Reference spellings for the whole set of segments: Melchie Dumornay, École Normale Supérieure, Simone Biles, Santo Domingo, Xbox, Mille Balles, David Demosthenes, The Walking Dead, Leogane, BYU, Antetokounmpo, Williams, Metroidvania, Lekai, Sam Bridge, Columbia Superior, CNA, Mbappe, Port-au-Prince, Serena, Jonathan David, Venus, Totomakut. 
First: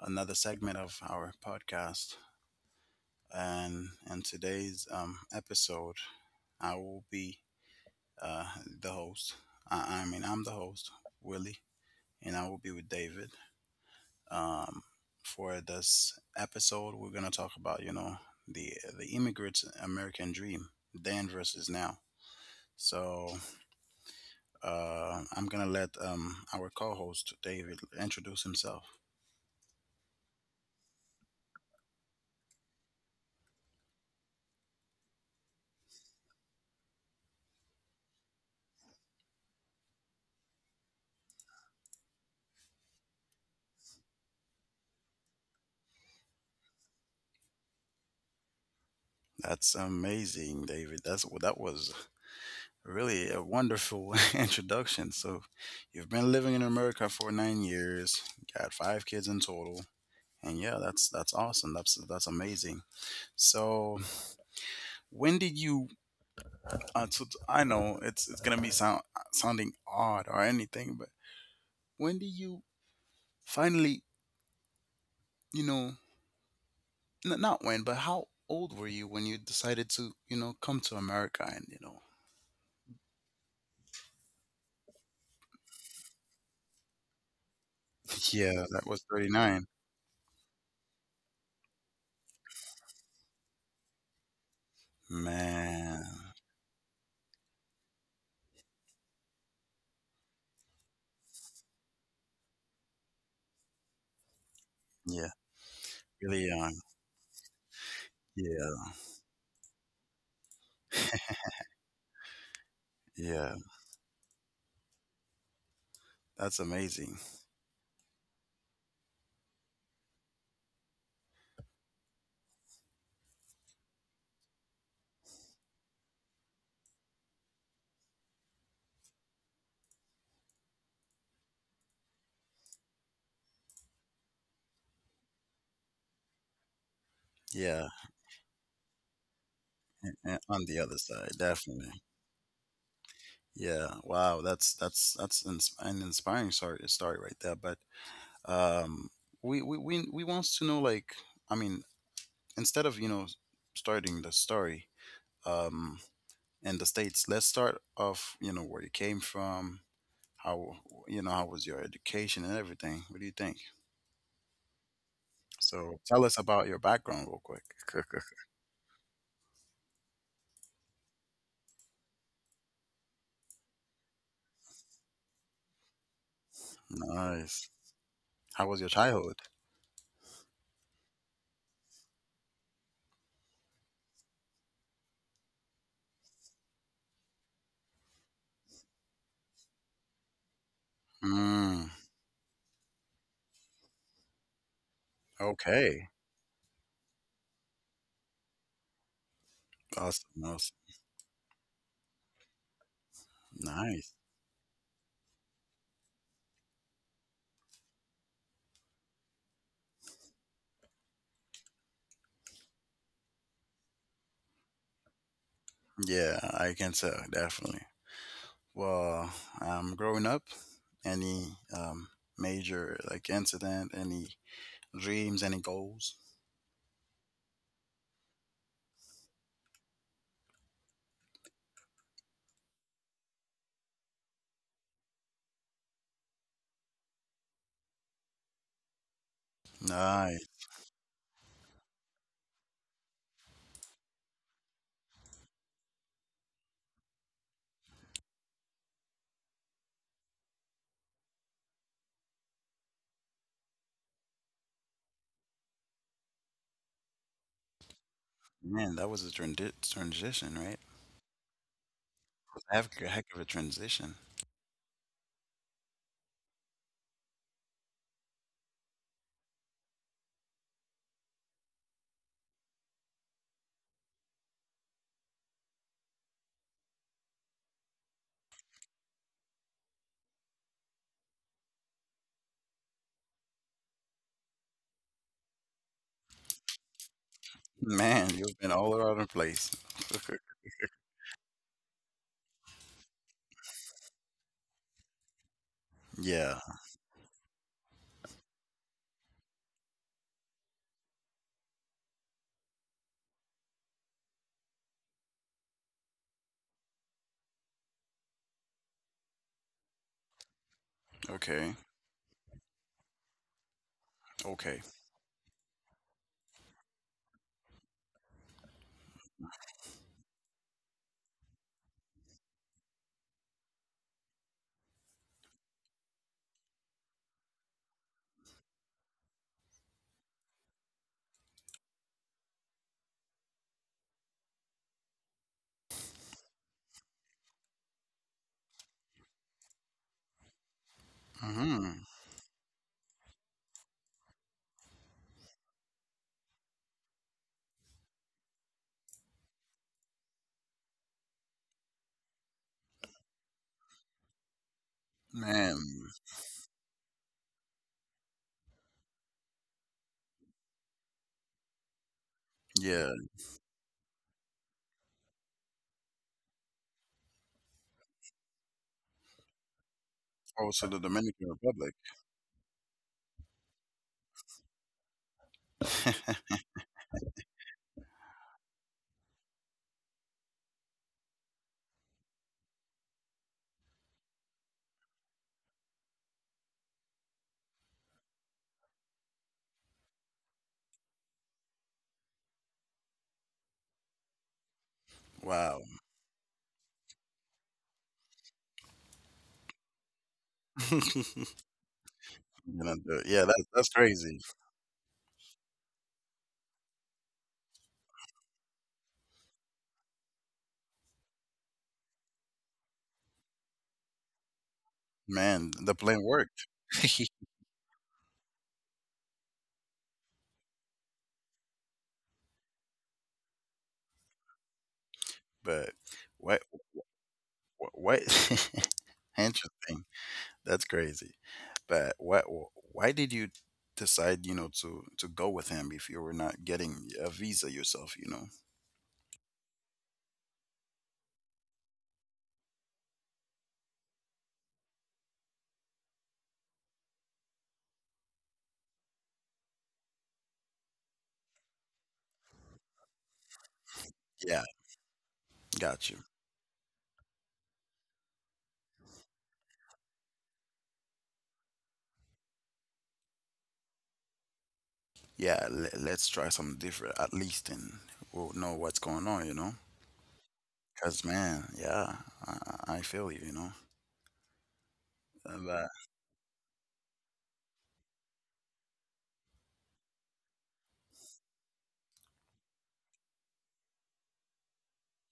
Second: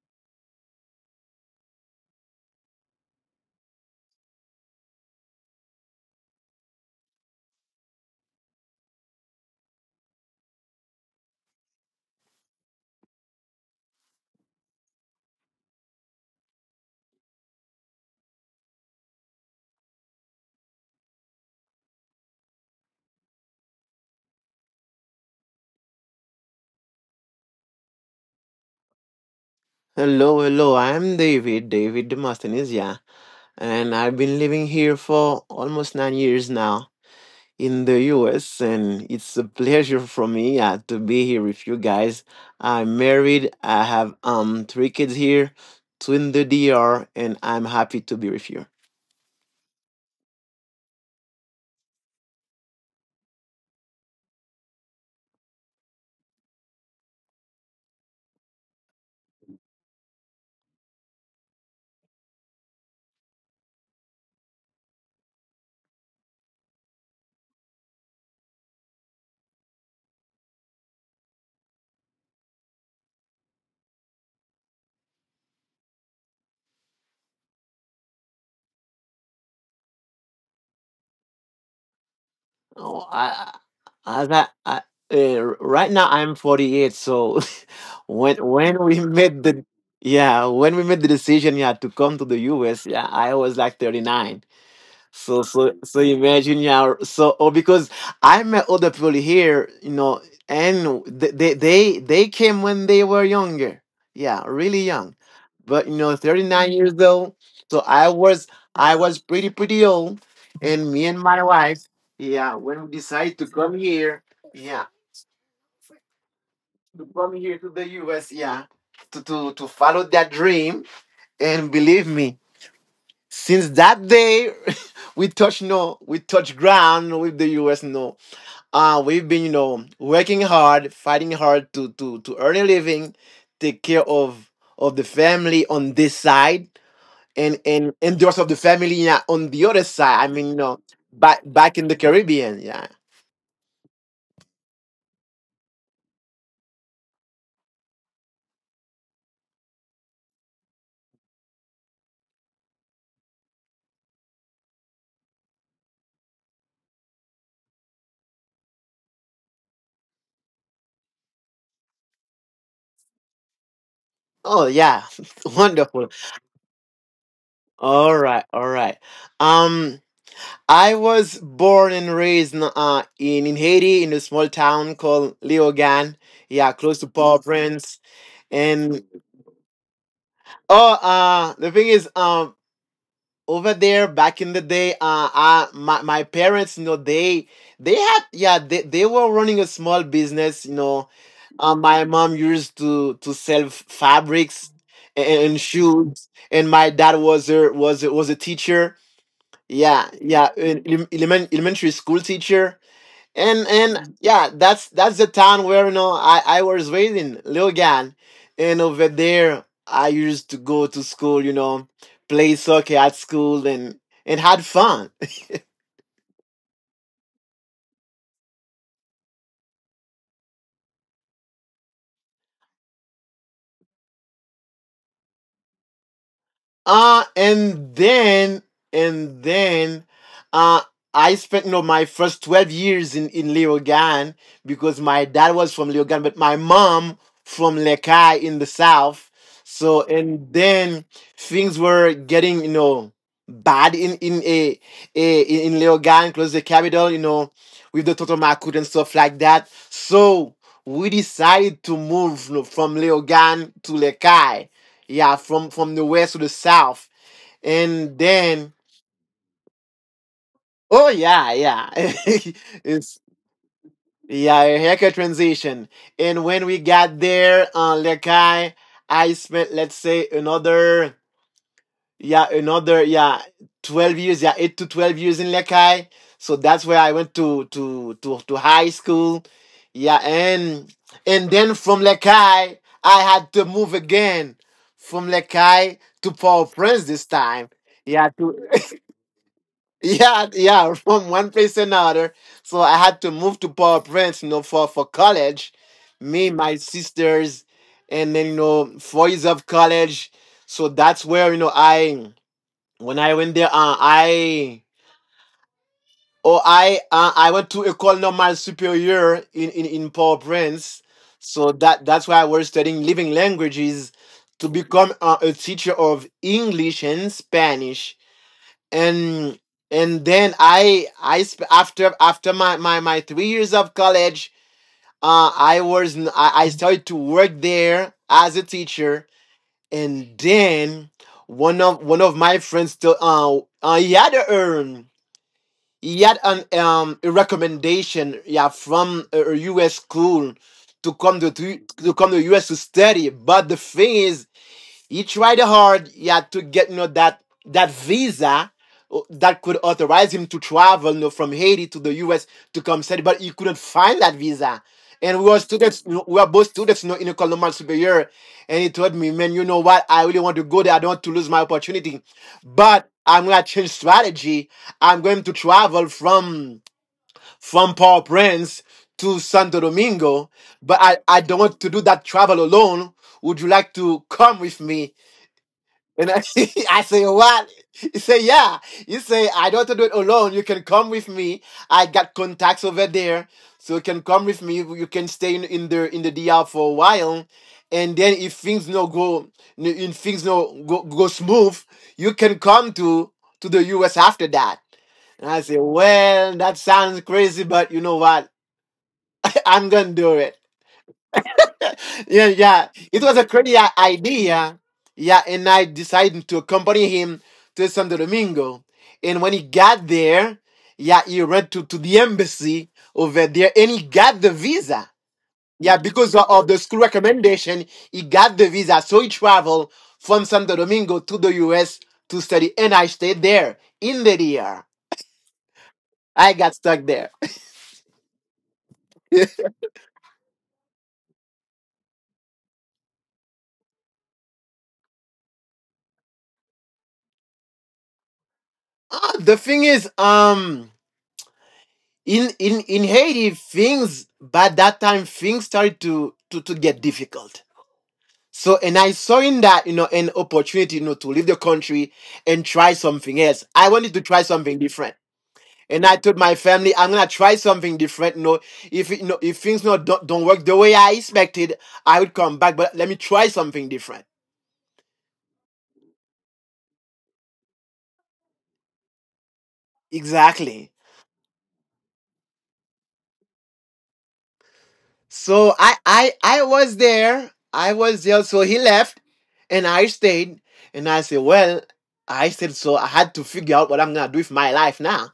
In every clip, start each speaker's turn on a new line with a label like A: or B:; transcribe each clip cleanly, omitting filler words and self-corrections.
A: another segment of our podcast. And in today's episode, I will be uh, the host. I mean, I'm the host, Willie, and I will be with David. Um, for this episode, we're gonna talk about the the immigrant's American dream, then versus now. So I'm gonna let our co-host David introduce himself.
B: Hello, hello. I'm David, David Demosthenes, yeah. And I've been living here for almost 9 years now in the US, and it's a pleasure for me, yeah, to be here with you guys. I'm married, I have three kids here, two in the DR, and I'm happy to be with you.
A: That's amazing, David. That's well, that was really a wonderful introduction. So, you've been living in America for 9 years, got five kids in total, and yeah, that's awesome. That's amazing. So, when did you? So I know it's gonna be sounding odd or anything, but when did you finally, you know, not when, but how old were you when you decided to come to America and you know?
B: Oh, I, as I Right now I'm 48, so when
A: Yeah,
B: when
A: that
B: we
A: was thirty
B: made
A: nine.
B: the yeah when we made the decision, yeah, to come to the US, yeah, I was like 39. So
A: Man.
B: imagine, yeah, because I met other people here, you know, and they came when they were younger. Yeah, really young.
A: Yeah,
B: But you know,
A: really
B: 39
A: young.
B: years old. So I was
A: Yeah,
B: I was pretty old, and me and my wife, yeah, when we decided to
A: yeah.
B: come here, yeah,
A: That's
B: to
A: amazing.
B: come here to the US, yeah, to follow that dream. And believe me, since that day, we touch no, we touch ground with the U.S. No, we've been, you know, working hard, fighting hard to earn a living, take care of the family on this side, and
A: Yeah,
B: those of the family, yeah, on the other
A: and,
B: side. I
A: and
B: mean, you
A: on the
B: know,
A: other side,
B: back in
A: definitely.
B: the Caribbean, yeah.
A: Yeah. Wow. That's an inspiring story right there. But um, we wants to know like I mean instead of starting the story um in the states, let's start off where you came from. How how was your education and everything? What do you think?
B: Oh yeah,
A: So
B: wonderful.
A: tell us about your background real quick.
B: All right, all right. Um, I was born and raised in Haiti, in a small town called Leogane. Yeah, close to
A: Nice.
B: Port-au-Prince.
A: How was your
B: And
A: childhood?
B: oh, the thing is, over there back in the day, my my parents, you know, they they were running a small business, you know.
A: Mm,
B: My mom used to sell fabrics and, and
A: okay.
B: shoes, and my dad was was a teacher. Yeah,
A: Awesome.
B: yeah,
A: Awesome.
B: an elementary school teacher. And
A: Nice.
B: Yeah, that's the town where, you know, I was raised in Logan, and over there I used to go to school, you know, play soccer at school, and had fun.
A: Yeah, I can tell, definitely. Well, growing up, any um, major like incident, any dreams, any goals?
B: Uh and then and then uh I spent, you know, my first 12 years in Leogan because my dad was from Leogan but my mom from Lekai in the south. So and
A: Nice.
B: then Things were getting, you know, bad in a in in Leogan, close to the capital, you know, with the Totomakut and stuff like that. So we decided to move, you know, from Leogan to Lekai, yeah, from the west to the south, and then
A: Man, that was a transition, right?
B: oh yeah,
A: A Heck a
B: it's
A: heck of a transition.
B: yeah, a haircut transition. And when we got there, Lekai, I I spent, let's say, another, yeah, another, yeah, 12 years, yeah, 8 to 12 years in Lekai. So that's where I went to high school. Yeah, and then from Lekai, I had to move again from Lekai to Paul Prince this time. Yeah,
A: Man,
B: to
A: you've been all around the place.
B: yeah, yeah, from one place to another. So I had to move to Paul Prince, you know, for college. Me,
A: Yeah.
B: my sisters, and then, you know, 4 years of college. So that's where, you know, I went there, I oh I went to École Normale Supérieure in in Port-au-Prince, so
A: Okay.
B: that that's why I was studying living languages to
A: Okay.
B: become, a teacher of English and Spanish. And and then I sp- After my my my 3 years of college, I started to work there as a teacher. And then one of my friends, still he had a urn he had an a recommendation, yeah, from a U.S. school
A: Hmm.
B: to come to U.S. to study. But the thing is, he tried hard he had to get, you know, that that visa, that could authorize him to travel, you know, from Haiti to the U.S. to come study, but he couldn't find that visa. And we were
A: Man.
B: students, you know, we were both students, you know, in the Columbia Superior. And he told me, "Man, you know what? I really want to go there. I don't want to lose my opportunity. But
A: Yeah.
B: I'm going to change strategy. I'm going to travel from Port-au-Prince to Santo Domingo,
A: Close to
B: but
A: the
B: I
A: Dominican
B: don't want to
A: Republic.
B: do that travel alone. Would you like to come with me?" And I, I say, "Oh, what?" He say, "Yeah." He say, "I don't have to do it alone. You can come with me. I got contacts over there, so you can come with me. You can stay in the D.R. for a while, and then if things no go, if things no go smooth, you can come to the US after that." And I say,
A: Wow.
B: "Well, that sounds crazy, but you know what? I'm gonna do it." Yeah, yeah. It was a
A: Yeah, that's
B: crazy
A: that's crazy,
B: idea. Yeah, and I decided to accompany him to Santo Domingo. And when he got there, yeah, he ran to the embassy over there and he got the visa.
A: man. The
B: Yeah,
A: plan
B: because of
A: worked,
B: the school recommendation, he got the visa. So he traveled from Santo Domingo to the US to study. And I stayed there in the DR.
A: but
B: I
A: what
B: got stuck there.
A: what? Interesting. That's crazy. But what why did you decide, to go with him if you were not getting a visa yourself, you know?
B: Ah, the thing is, in in Haiti, things by that time, things started to get difficult. So and I saw in that, you know, an opportunity, you know, to leave the country and try something else. I wanted to try
A: Yeah,
B: something different. And
A: got
B: I
A: you.
B: told my family, "I'm gonna try something different. You know, if it- you know, if things not don't, don't work the way I expected, I would come back. But let me try something different."
A: Yeah, let's try something different at least and we'll know what's going on, you know?
B: Exactly.
A: Cuz man, yeah, I, I feel you, you know.
B: So
A: But
B: I was there. I was there. So he left, and I stayed. And I said, well, I said so. I had to figure out what I'm gonna do with my life now.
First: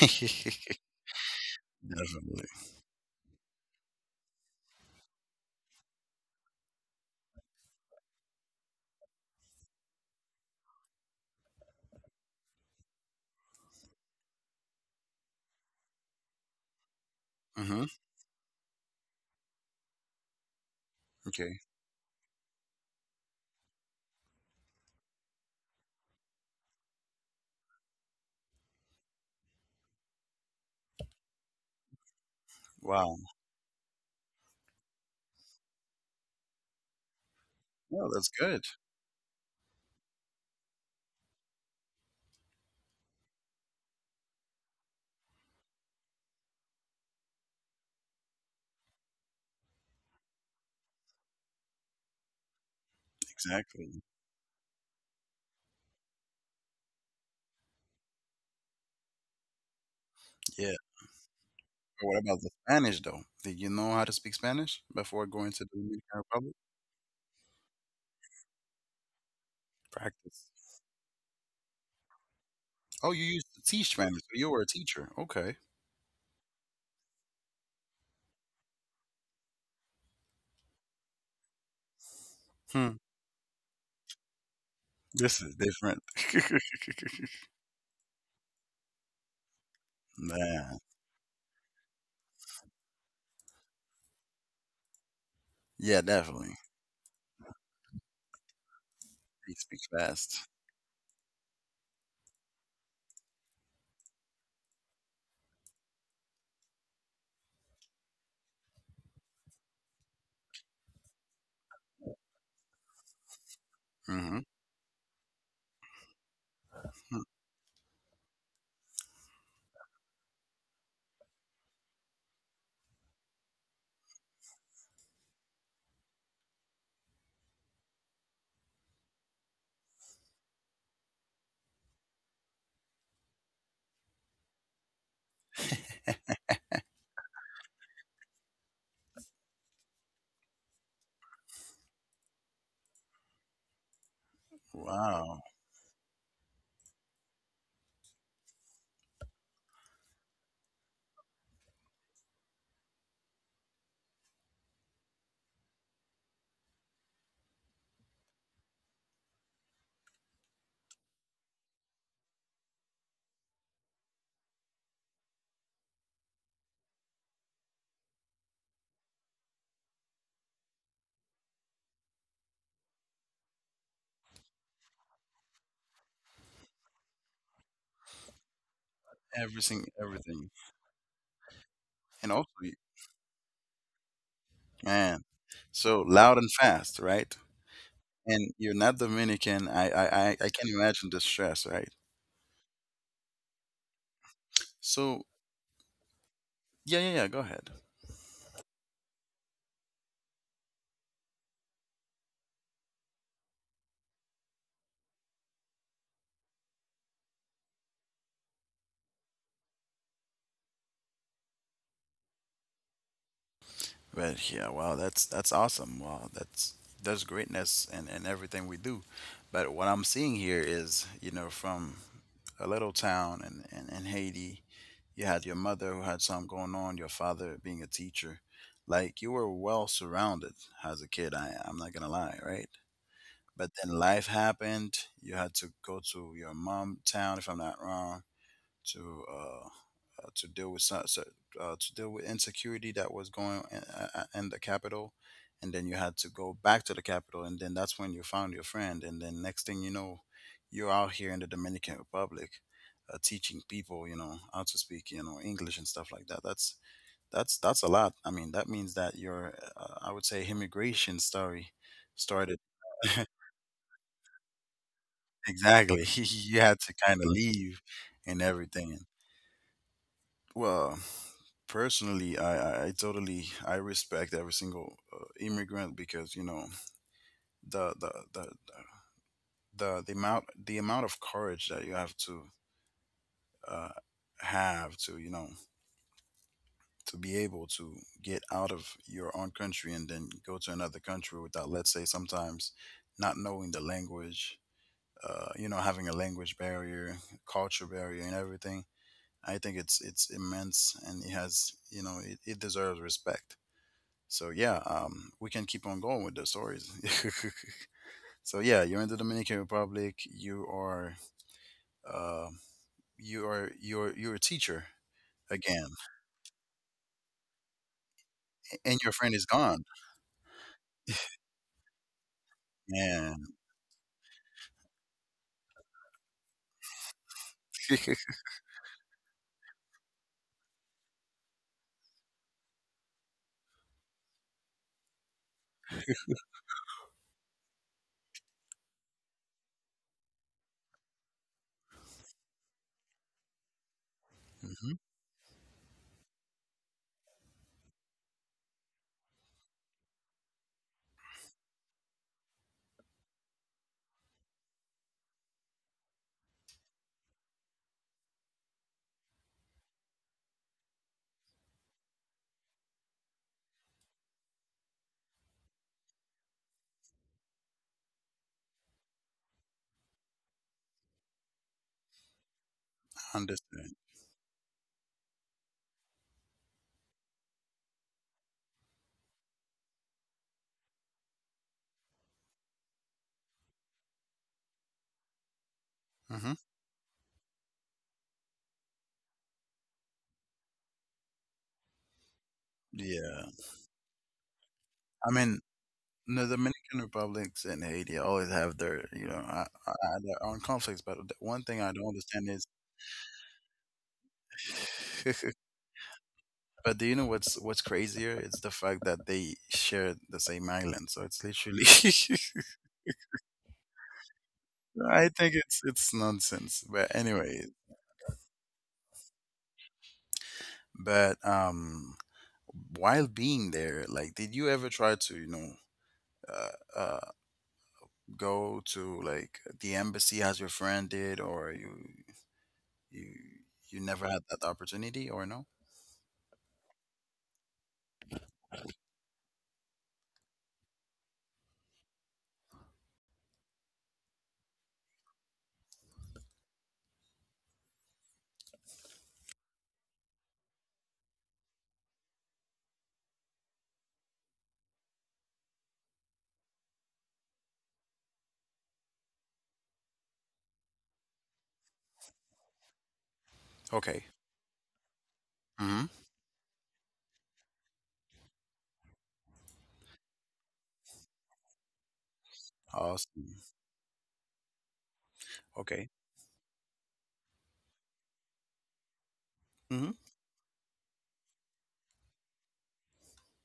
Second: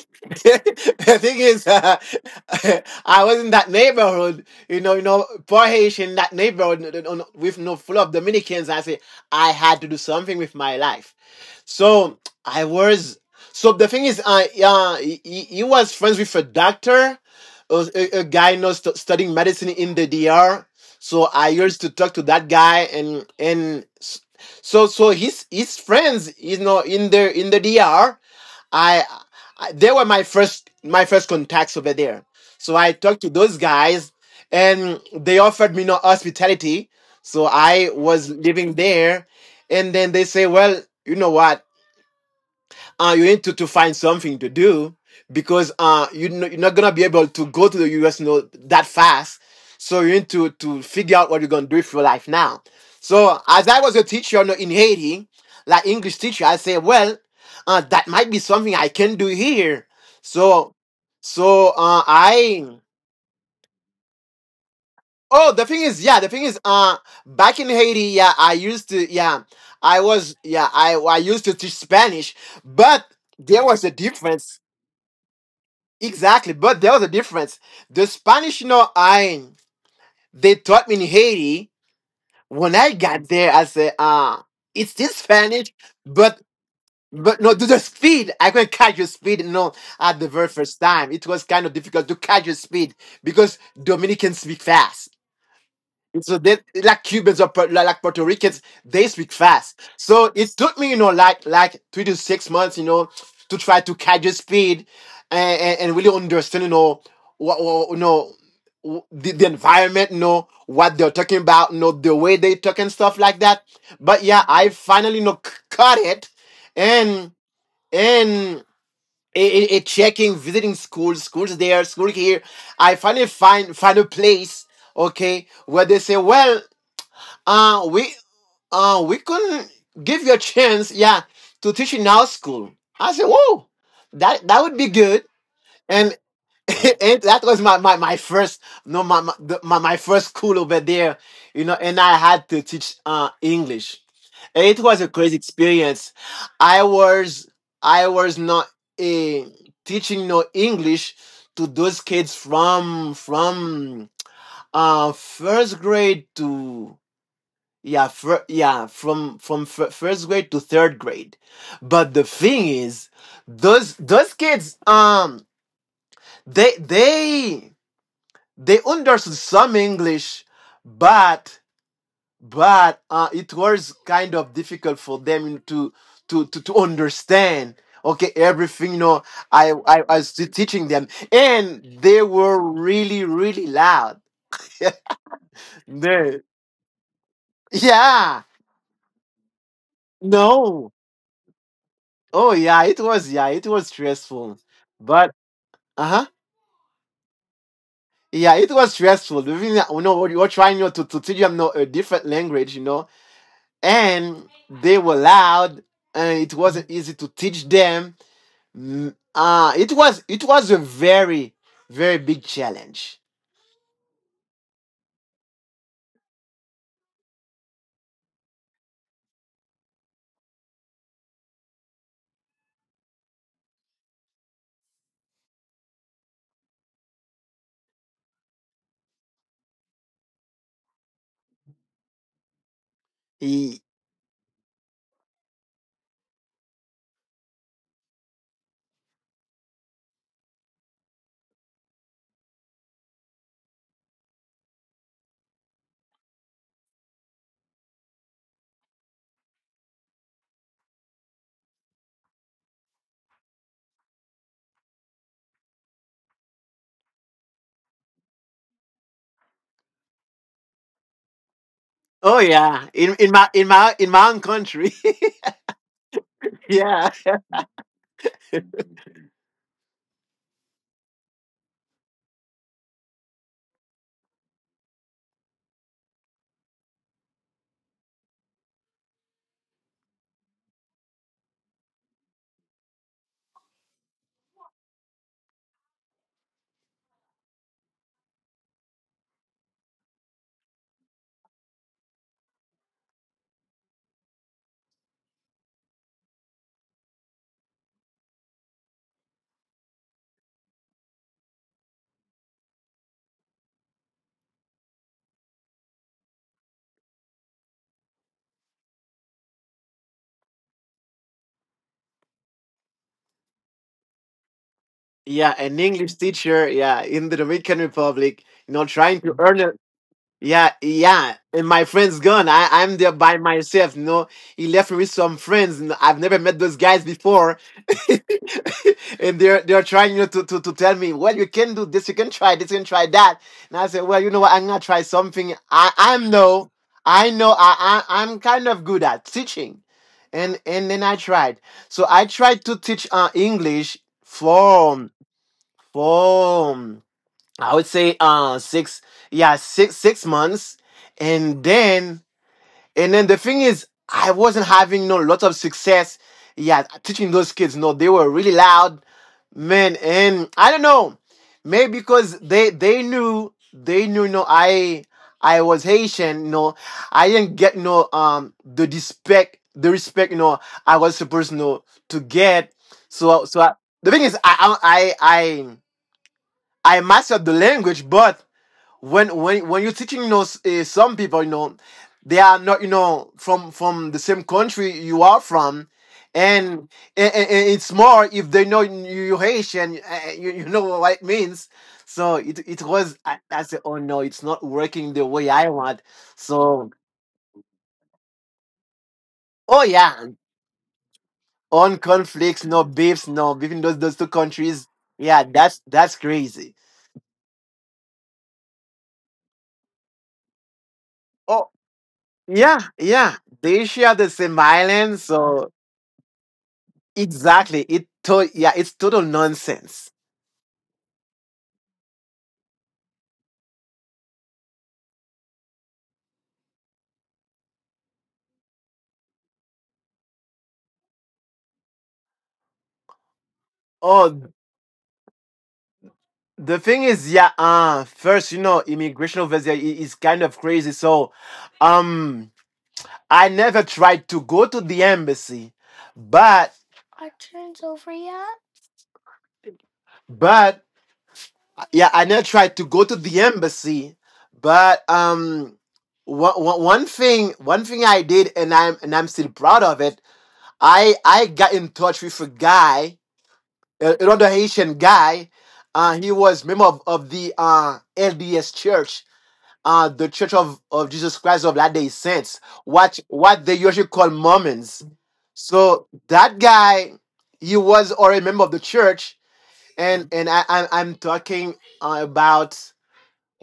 B: The thing is,
A: definitely.
B: I was in that neighborhood, you know, poor Haitian that neighborhood, with you no know, full of Dominicans. I said I had to do something with my life. So I was. So the thing is, I he was friends with a doctor,
A: Mhm.
B: a, guy, you know, studying medicine in the DR. So I
A: Okay.
B: used to talk to that guy, and so so his friends, you know, in the DR, I, I they were my first contacts over there. So I
A: Wow.
B: talked to those guys, and they offered me no hospitality. So I
A: Well,
B: was
A: that's good.
B: living there, and then they say, "Well, you know what? You need to find something to do because, you, you're not going to be able to go to the US, you know, that fast. So you need to figure out what you're going to do with your life now." So as I was a
A: Exactly.
B: teacher, you know, in Haiti, like English teacher, I say, well, that might be something I can do here. So,
A: Yeah.
B: so uh,
A: But what about the
B: I,
A: Spanish though? Did you know how to speak Spanish before
B: oh,
A: going
B: the
A: to the
B: thing is,
A: Dominican
B: yeah, the thing is,
A: Republic?
B: back in Haiti, yeah,
A: Practice.
B: I used to teach Spanish, but
A: Oh, you used
B: there
A: to
B: was a
A: teach Spanish. So you
B: difference
A: were a teacher. Okay.
B: exactly, but there was a difference. The Spanish, you know, I they taught me in Haiti, when I
A: Hmm.
B: got there, I said, "Ah, it's still
A: This is
B: Spanish,
A: different.
B: but" no, to the speed, I couldn't catch your speed. No, at the very first
A: Man.
B: time, it was kind of difficult to catch your speed because Dominicans speak fast.
A: Yeah,
B: So they
A: definitely.
B: like Cubans, or like Puerto Ricans, they speak
A: He
B: fast.
A: speaks
B: So it
A: fast.
B: took me, you know, like 3 to 6 months, you know, to try to catch the speed and really understand, you know, what, you know, the environment, you know, what they're talking about, you know, the way they talk and stuff like that. But yeah,
A: Mm-hmm.
B: I finally, you know, caught it.
A: Hmm.
B: and and it checking, visiting schools, schools there, school here. I finally find a place, okay, where they say, "Well, uh, we we couldn't give you a chance, yeah, to teach in our school." I said, whoa, that that would be good. And and that was my, my, my first no my my, the, my first school over there, you know. And I had to teach English. And it was a crazy
A: Wow.
B: experience. I was I was not, eh, teaching no English to those kids from first grade to. Yeah, from first grade to third grade. But the thing is, those kids, they they they understood some English, but it was kind of difficult for them to understand. Okay, everything I,
A: Everything,
B: I I was
A: everything.
B: teaching them, and they
A: And also,
B: were really loud.
A: man, so
B: They,
A: loud and fast, right?
B: yeah,
A: And you're not Dominican. I can
B: no.
A: imagine the stress, right?
B: Oh yeah, it was stressful.
A: So,
B: But uh-huh.
A: yeah, yeah, yeah. Go ahead.
B: Yeah, it was stressful. You know, we were trying to teach them a different language, and they were loud, and it wasn't easy to teach them. It was a very big challenge.
A: But yeah, wow, that's awesome. Wow, that's there's greatness in everything we do. But what I'm seeing here is, from a little town in Haiti, you had your mother who had something going on, your father being a teacher. Like you were well surrounded as a kid, I'm not gonna lie, right? But
B: E-
A: then life happened, you had to go to your mom town if I'm not wrong to uh, to deal with so- so- to deal with insecurity that was going in the capital, and then you had to go back to the capital, and then that's when you found your friend, and then next thing you know, you're out here in the Dominican Republic, teaching people, how to speak, English and stuff like that. That's a lot. I mean, that means that your I would say immigration story
B: Oh
A: started
B: yeah, in my own country.
A: exactly. You had to
B: yeah.
A: kind of leave and everything. Well, personally, I totally I respect every single immigrant because the the, the the amount of courage that you uh, have to you know to be able to get out of your own country and then go to another country without let's say sometimes not knowing the language having a language barrier culture barrier and everything. I think it's immense and it has you know it, it deserves respect. So yeah, we can keep on going with the stories. So yeah, you're in the Dominican Republic. Uh, you're a teacher
B: Yeah, an
A: again,
B: English teacher, yeah, in the Dominican Republic, you know,
A: and your
B: trying to
A: friend is
B: earn it.
A: gone.
B: Yeah, yeah. And my friend's gone. I'm there by
A: Man,
B: myself, you know. He left me with some friends and I've never met those guys before. And they're trying, you know, to tell me, well, you can do this, you can try this, you can try that. And I said, well, you know what, I'm gonna try something I'm no I know I'm kind of good at teaching. And then I tried. So I tried to teach English
A: hmm
B: for for I would say six yeah six months. And then the thing is I wasn't having no lot of success, yeah, teaching those kids, no, they were really loud, man, and I don't know, maybe because they knew, no, I I was Haitian, no, I didn't get no, um, the respect, no, I was supposed, no, to get. I,
A: understand.
B: the thing is I I I mastered the language, but when you're teaching, you know, some people, you know, they are not, you know, from the same country you are from,
A: Hmm.
B: and, and it's more if they know you Haitian, you, you know what it means. So it was,
A: Yeah,
B: I said, oh no, it's not working the
A: I
B: way
A: mean,
B: I want.
A: the
B: So
A: Dominican Republics and Haiti always have their, you know, uh,
B: oh
A: uh,
B: yeah,
A: their own conflicts. But the one thing I
B: on
A: don't understand
B: conflicts,
A: is,
B: no beefs, no, between those two countries. Yeah, that's crazy.
A: but do you know what's crazier? It's the fact that they share the same island. So it's
B: Oh
A: literally
B: yeah, yeah, they share the same island,
A: I think
B: so.
A: it's nonsense. But anyway,
B: Exactly. It to yeah, it's total nonsense.
A: but while being there, like, did you ever try to, uh, uh, go to like the embassy as your friend did, or you you never had
B: Oh,
A: that opportunity, or no?
B: the thing is, yeah, first, you know, immigration over there is kind of crazy. So, um, I never tried to go to the embassy, but, but, yeah, I never tried to go to the embassy, but, one thing I did, and I'm still proud of it. I got in touch with a guy.
A: Okay.
B: Another Haitian guy.
A: Mm-hmm.
B: He was member of the LDS Church, the Church of Jesus Christ of Latter Day Saints.
A: Awesome.
B: What they usually call Mormons. So
A: Okay.
B: that guy, he was already a member of the church,
A: Mm-hmm.
B: and I'm talking about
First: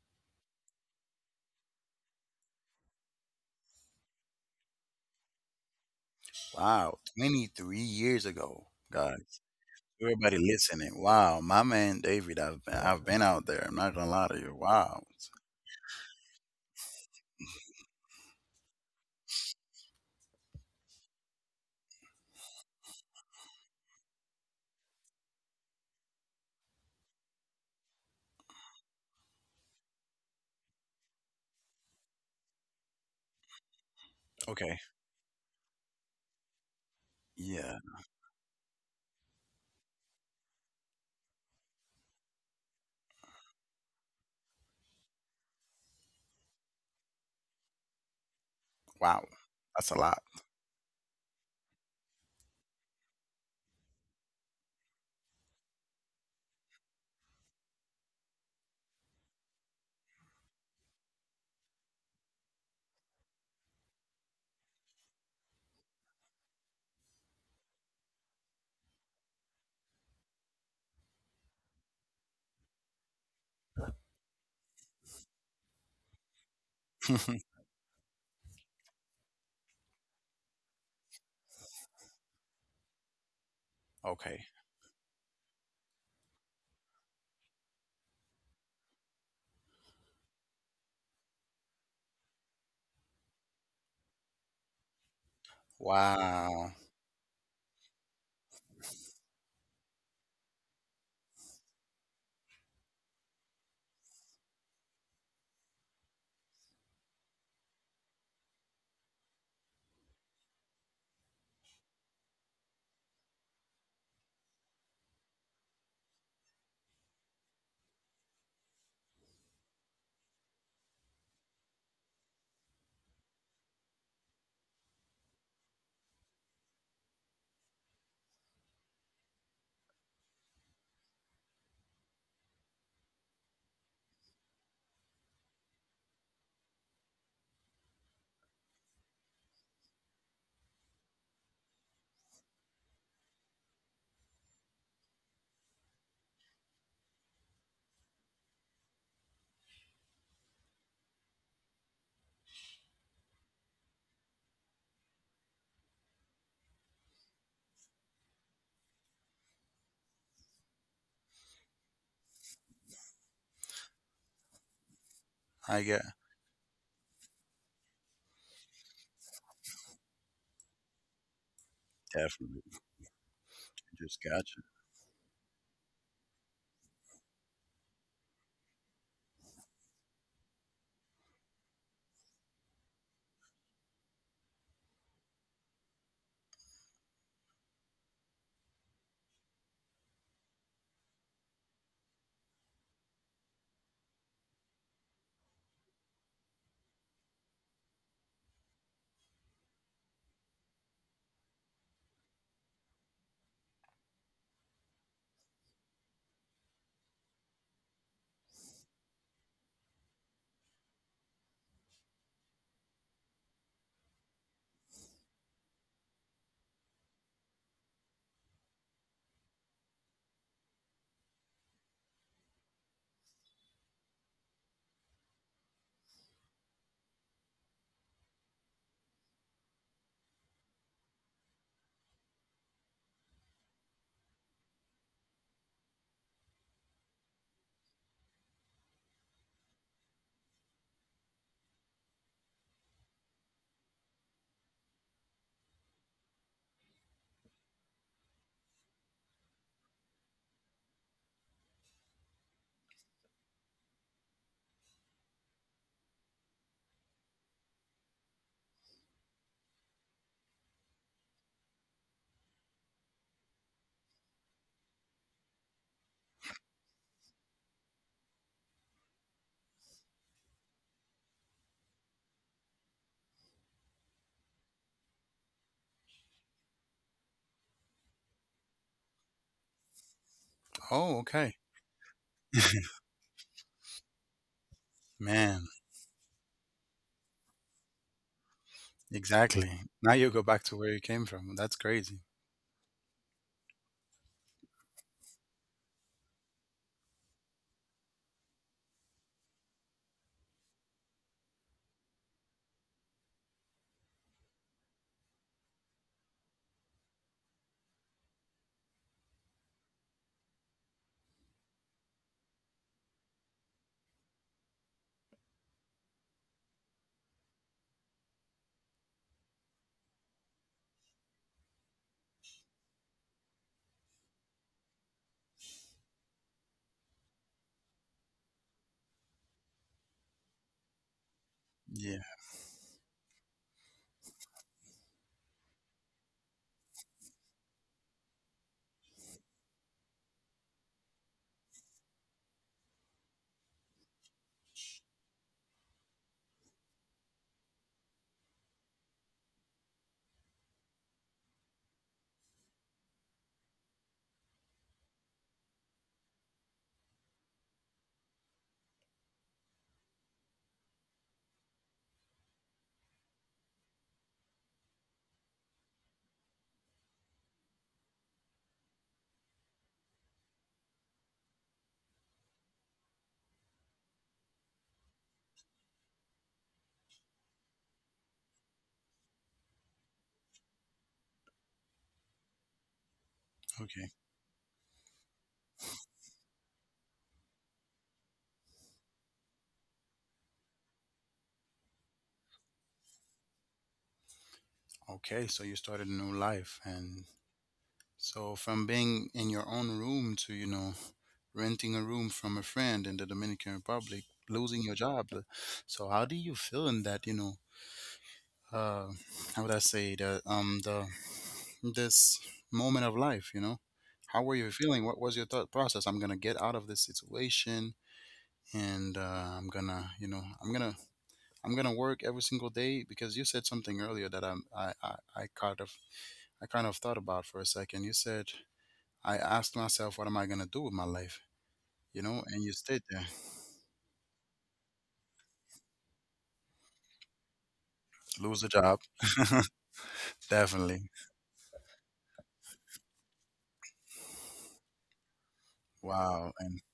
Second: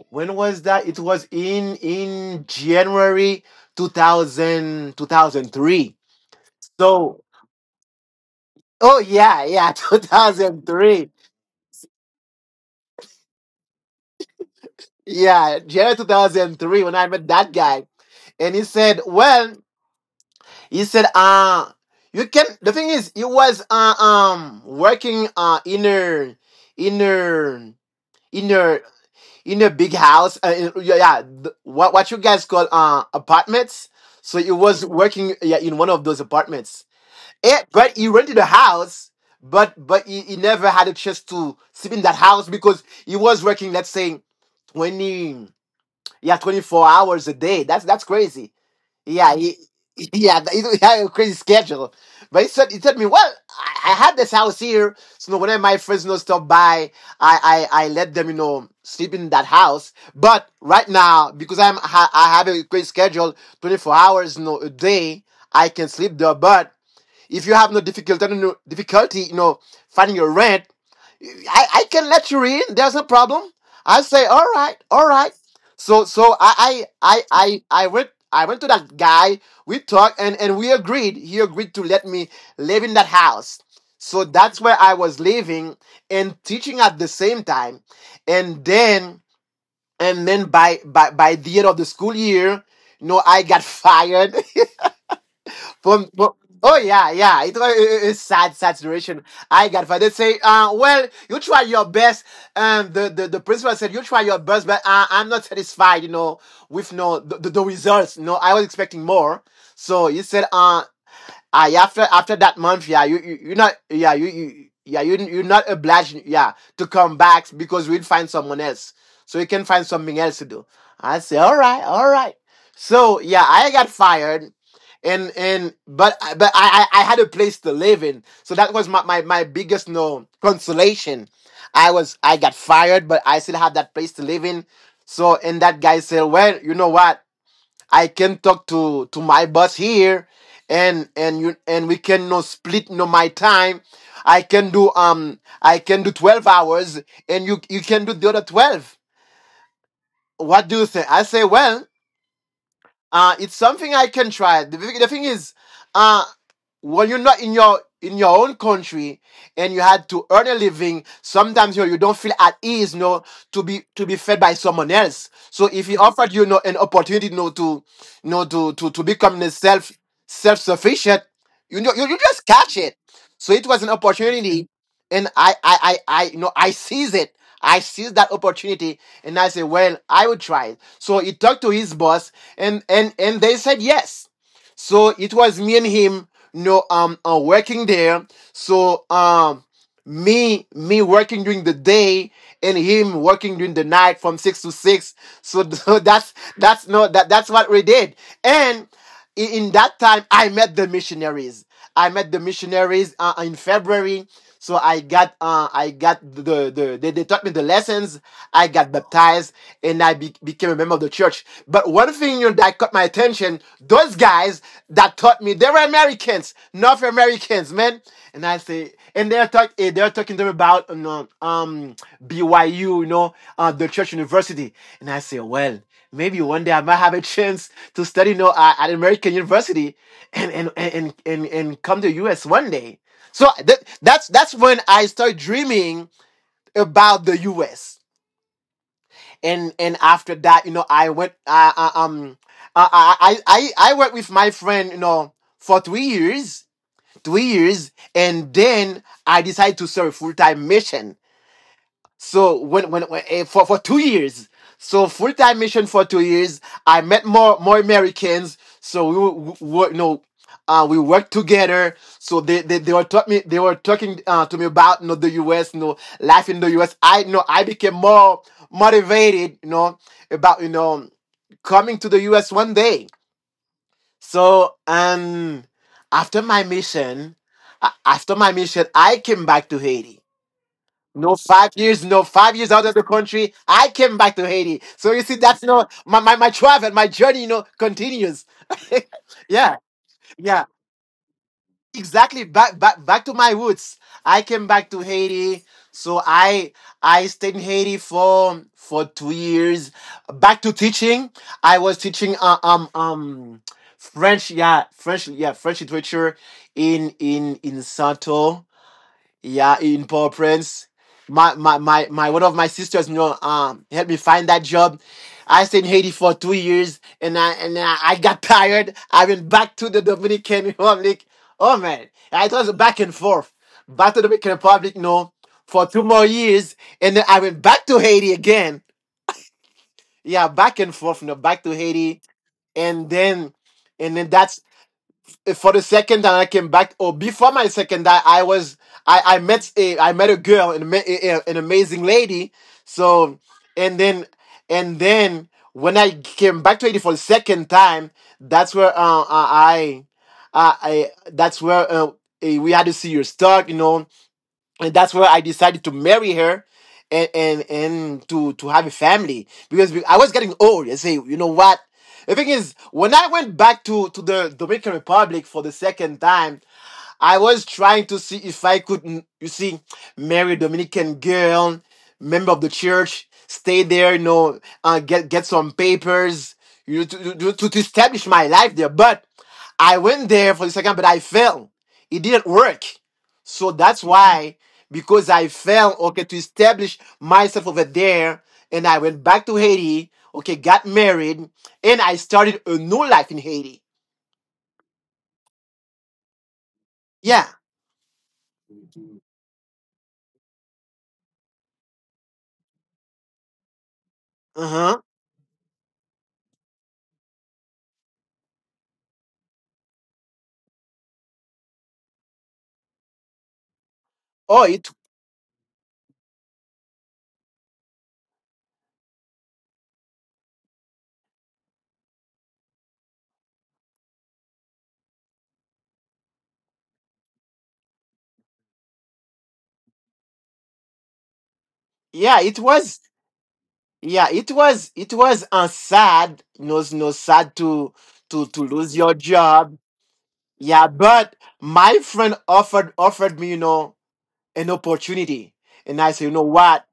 B: when was that? It was in January 2000 2003.
A: Wow.
B: So
A: 23 years ago.
B: oh
A: God,
B: yeah yeah
A: everybody listening.
B: 2003.
A: Wow, my man David, I've been out there. I'm not gonna lie to you. Wow.
B: Yeah, January 2003 when I met that guy, and he said, "Well, he said, you can." The thing is, he was um, working in a in a in a in a big house. Yeah, yeah, what you guys call apartments. So he
A: Okay.
B: was working yeah in one of those apartments. Eh,
A: Yeah.
B: but he rented a house, but he never had a chance to sleep in that house because he was working, let's say, 20. Yeah, 24 hours a day. That's crazy.
A: Wow.
B: Yeah, he,
A: That's a lot.
B: yeah, he a crazy schedule. But he told me, well, I had this house here, so you know, whenever my friends, you know, stop by, I let them, you know, sleep in that house. But right now, because I have a crazy schedule, 24 hours, you know, a day, I can sleep there. But if you have no difficulty, you know, finding your rent. I can let you in. There's no problem. I say, all right, all right. I went to that guy. We talked and we agreed. He agreed to let me live in that house. So
A: Okay.
B: that's where I was living and teaching at the same time. And then and then by the end of the school year, no, I got fired. From, well,
A: Wow.
B: oh yeah, yeah. It was a a sad, sad situation. I got for they say, well, you try your best. And the principal said, you try your best, but I'm not satisfied, you know, with no the results. No, I was expecting more. So he said, ah, yeah, after that month, yeah, you are not yeah you yeah you you're not obliged, yeah, to come back because we'll find someone else. So you can find something else to do. I say, all right, all right. So yeah, I got fired, and I had a place to live in, so that was my biggest, no, consolation. I got fired, but I still had that place to live in. So and that guy said, well, you know what? I can talk to my boss here, and you and we can, no, split, no, my time. I can do, um, I can do 12 hours, and you can do the other 12. What do you say? I say, well. It's something I can try. The, thing is, uh, when you're not in your own country and you had to earn a living, sometimes you know, you don't feel at ease, no, to be fed by someone else. So
A: I
B: if he
A: get.
B: offered you, you know, an opportunity, you know, to you know, to become the self sufficient, you know, you just
A: Definitely.
B: catch it. So it was an
A: Just gotcha.
B: opportunity, and I, you know, I seize it. I seized that opportunity and I said, well, I will try it. So he talked to his boss and, and they said yes. So it was me and him, you know, working there. So, me working during the day and him working during the night from six to six. So, so that's no that that's what we did. And in that time I met the missionaries, I met the missionaries in February. So I got I got the, they taught me the lessons, I got baptized and became a member of the church. But one thing, you know, that caught my attention, those guys that taught me, they were Americans, North Americans, man. And I say, and they're talking to me about, you know, um, BYU, you know, the church university. And I say, well, maybe one day I might have a chance to study, you know, at American University, and come to U.S. one day. So that's when I start dreaming about the U.S. And after that, you know, um, uh, I I I worked with my friend, you know, for 3 years, 2 years, and then I decided to serve full time mission. So when eh, for 2 years, so full time mission for 2 years, I met more Americans. So we were, you know, we worked together. So they were taught me, they were talking to me about, you know, the U.S. You know, life in the U.S. I, you know, I became more motivated. You know about, you know, coming to the U.S. one day. So after my mission, a- after my mission, I came back to Haiti.
A: Oh,
B: No,
A: okay.
B: 5 years, no, 5 years out of the country. I came back to Haiti. So you see,
A: Man,
B: that's, no, my travel, my journey, you know, continues.
A: exactly.
B: yeah,
A: Now you go back
B: yeah,
A: to where you came from. That's crazy.
B: exactly. Back to my roots. I came back to Haiti. So I stayed in Haiti for 2 years, back to teaching. I was teaching um, french, french literature in santo, yeah, in Paul Prince. My, one of my sisters, you know, helped me find that job. I stayed in Haiti for 2 years, and I got tired. I went back to the Dominican Republic. Oh man, I was back and forth, back to the Dominican Republic. No, for two more years, and then I went back to Haiti again. Yeah, back and forth, back to
A: Yeah.
B: Haiti, and then and then that's for the second time I came back, or before my second time, I was I met a girl, an amazing lady. So and then and then when I came back to Haiti for the second time, that's where I- that's where we had to see your stock. And that's where I decided to marry her and to have a family because I was getting old. I say, you know what? The thing is, when I went back to the Dominican Republic for the second time, I was trying to see if I could, you see, marry a Dominican girl, member of the church, stay there, you know, get some papers, you know, to establish my life there. But I went there for the second, but I fell. It didn't work. So that's
A: Okay.
B: why, because I fell, okay, to establish myself over there, and I went back to Haiti, okay, got married, and I started a new life in Haiti.
A: Okay. So you started a new life. And
B: Yeah.
A: so from being in your own room to, renting a room from a friend in the Dominican Republic,
B: Uh
A: losing your
B: huh.
A: job. So how do you feel in that, uh, how would I say the this moment of life, you know? How were
B: Oh,
A: you
B: it.
A: feeling? What was your thought process? I'm gonna get out of this situation and I'm gonna work every single day because you said something earlier that I kind of thought about for a second. You said I asked myself what am I gonna do with my life? You know,
B: Yeah, it
A: and you stayed
B: was
A: there.
B: yeah, it was a sad no know, sad
A: Lose
B: to
A: the
B: lose
A: job.
B: your job. Yeah,
A: Definitely.
B: but my friend offered me, you know, an opportunity, and I said, you know
A: Wow. And
B: what?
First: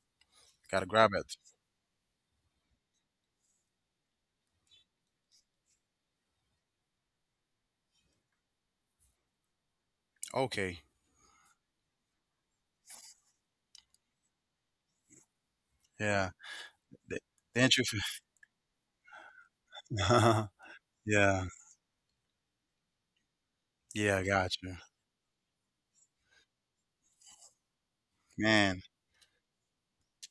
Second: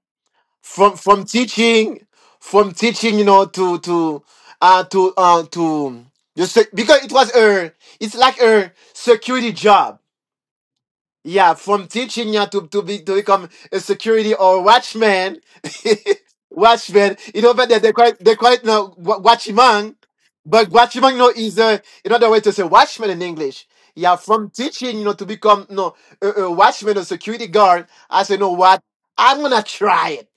A: gotta
B: from
A: grab
B: from
A: it.
B: teaching, from teaching, you know, to, just because it was a, it's like a security job.
A: Okay.
B: Yeah, from teaching you to be to become a security or watchman,
A: Yeah.
B: watchman.
A: Th-
B: You know, but they
A: Didn't you
B: they quite know watchman, but watchman no know
A: Yeah.
B: is, another way to say watchman in English. Yeah,
A: Yeah,
B: from
A: gotcha.
B: teaching, you know, to become no a, a watchman or security guard. I say, you know what?
A: Man.
B: I'm gonna try it.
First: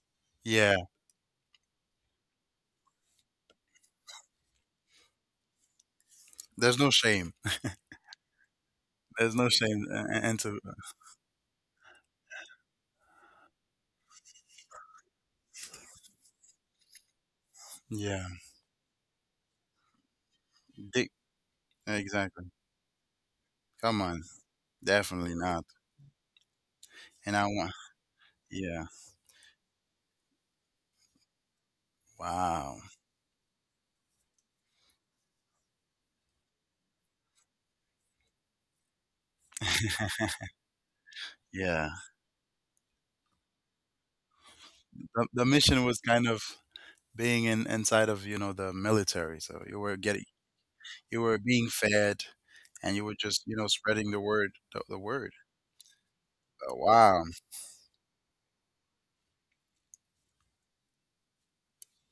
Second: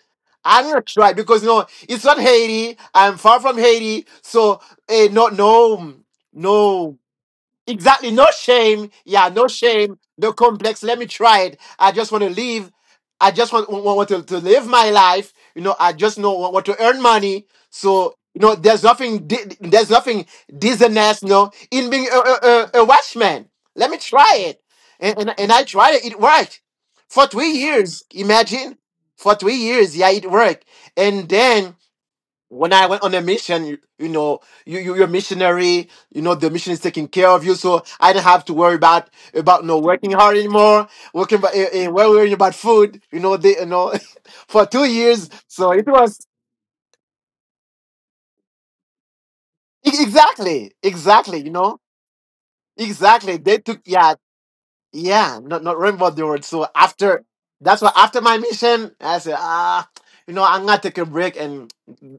B: I'm gonna
A: Yeah.
B: try because no it's not Haiti. I'm far from Haiti, so no, no,
A: There's no
B: no.
A: shame.
B: Exactly. No shame. Yeah,
A: There's
B: no
A: no shame
B: shame. No
A: into
B: complex. Let me try it. I just want to live. I just want to live my life. You know, I just know want to earn money. So,
A: yeah.
B: you know, there's nothing, di- there's nothing
A: Dick
B: dishonest, you know, in being
A: exactly.
B: a watchman. Let me
A: Come on.
B: try it. And, and,
A: Definitely
B: and I
A: not.
B: tried it. It worked for
A: And I
B: three
A: want
B: years. Imagine
A: yeah.
B: for 3 years. Yeah, it worked. And then when
A: Wow.
B: I went on a mission, you know, you're missionary. You know, the mission is taking care of you, so I didn't have to worry about no working hard anymore. Working, about,
A: Yeah.
B: well, worrying about food. You know, they you know, for 2 years.
A: The
B: So it
A: mission was
B: was
A: kind of being in inside of, the military. So
B: exactly,
A: you
B: exactly.
A: were
B: You
A: being
B: know,
A: fed and you were
B: exactly.
A: just,
B: They took yeah,
A: spreading the word the word.
B: yeah. Not not remember the word. So
A: Oh,
B: after
A: wow.
B: that's why after my mission, I said ah, you know, I'm gonna take a break and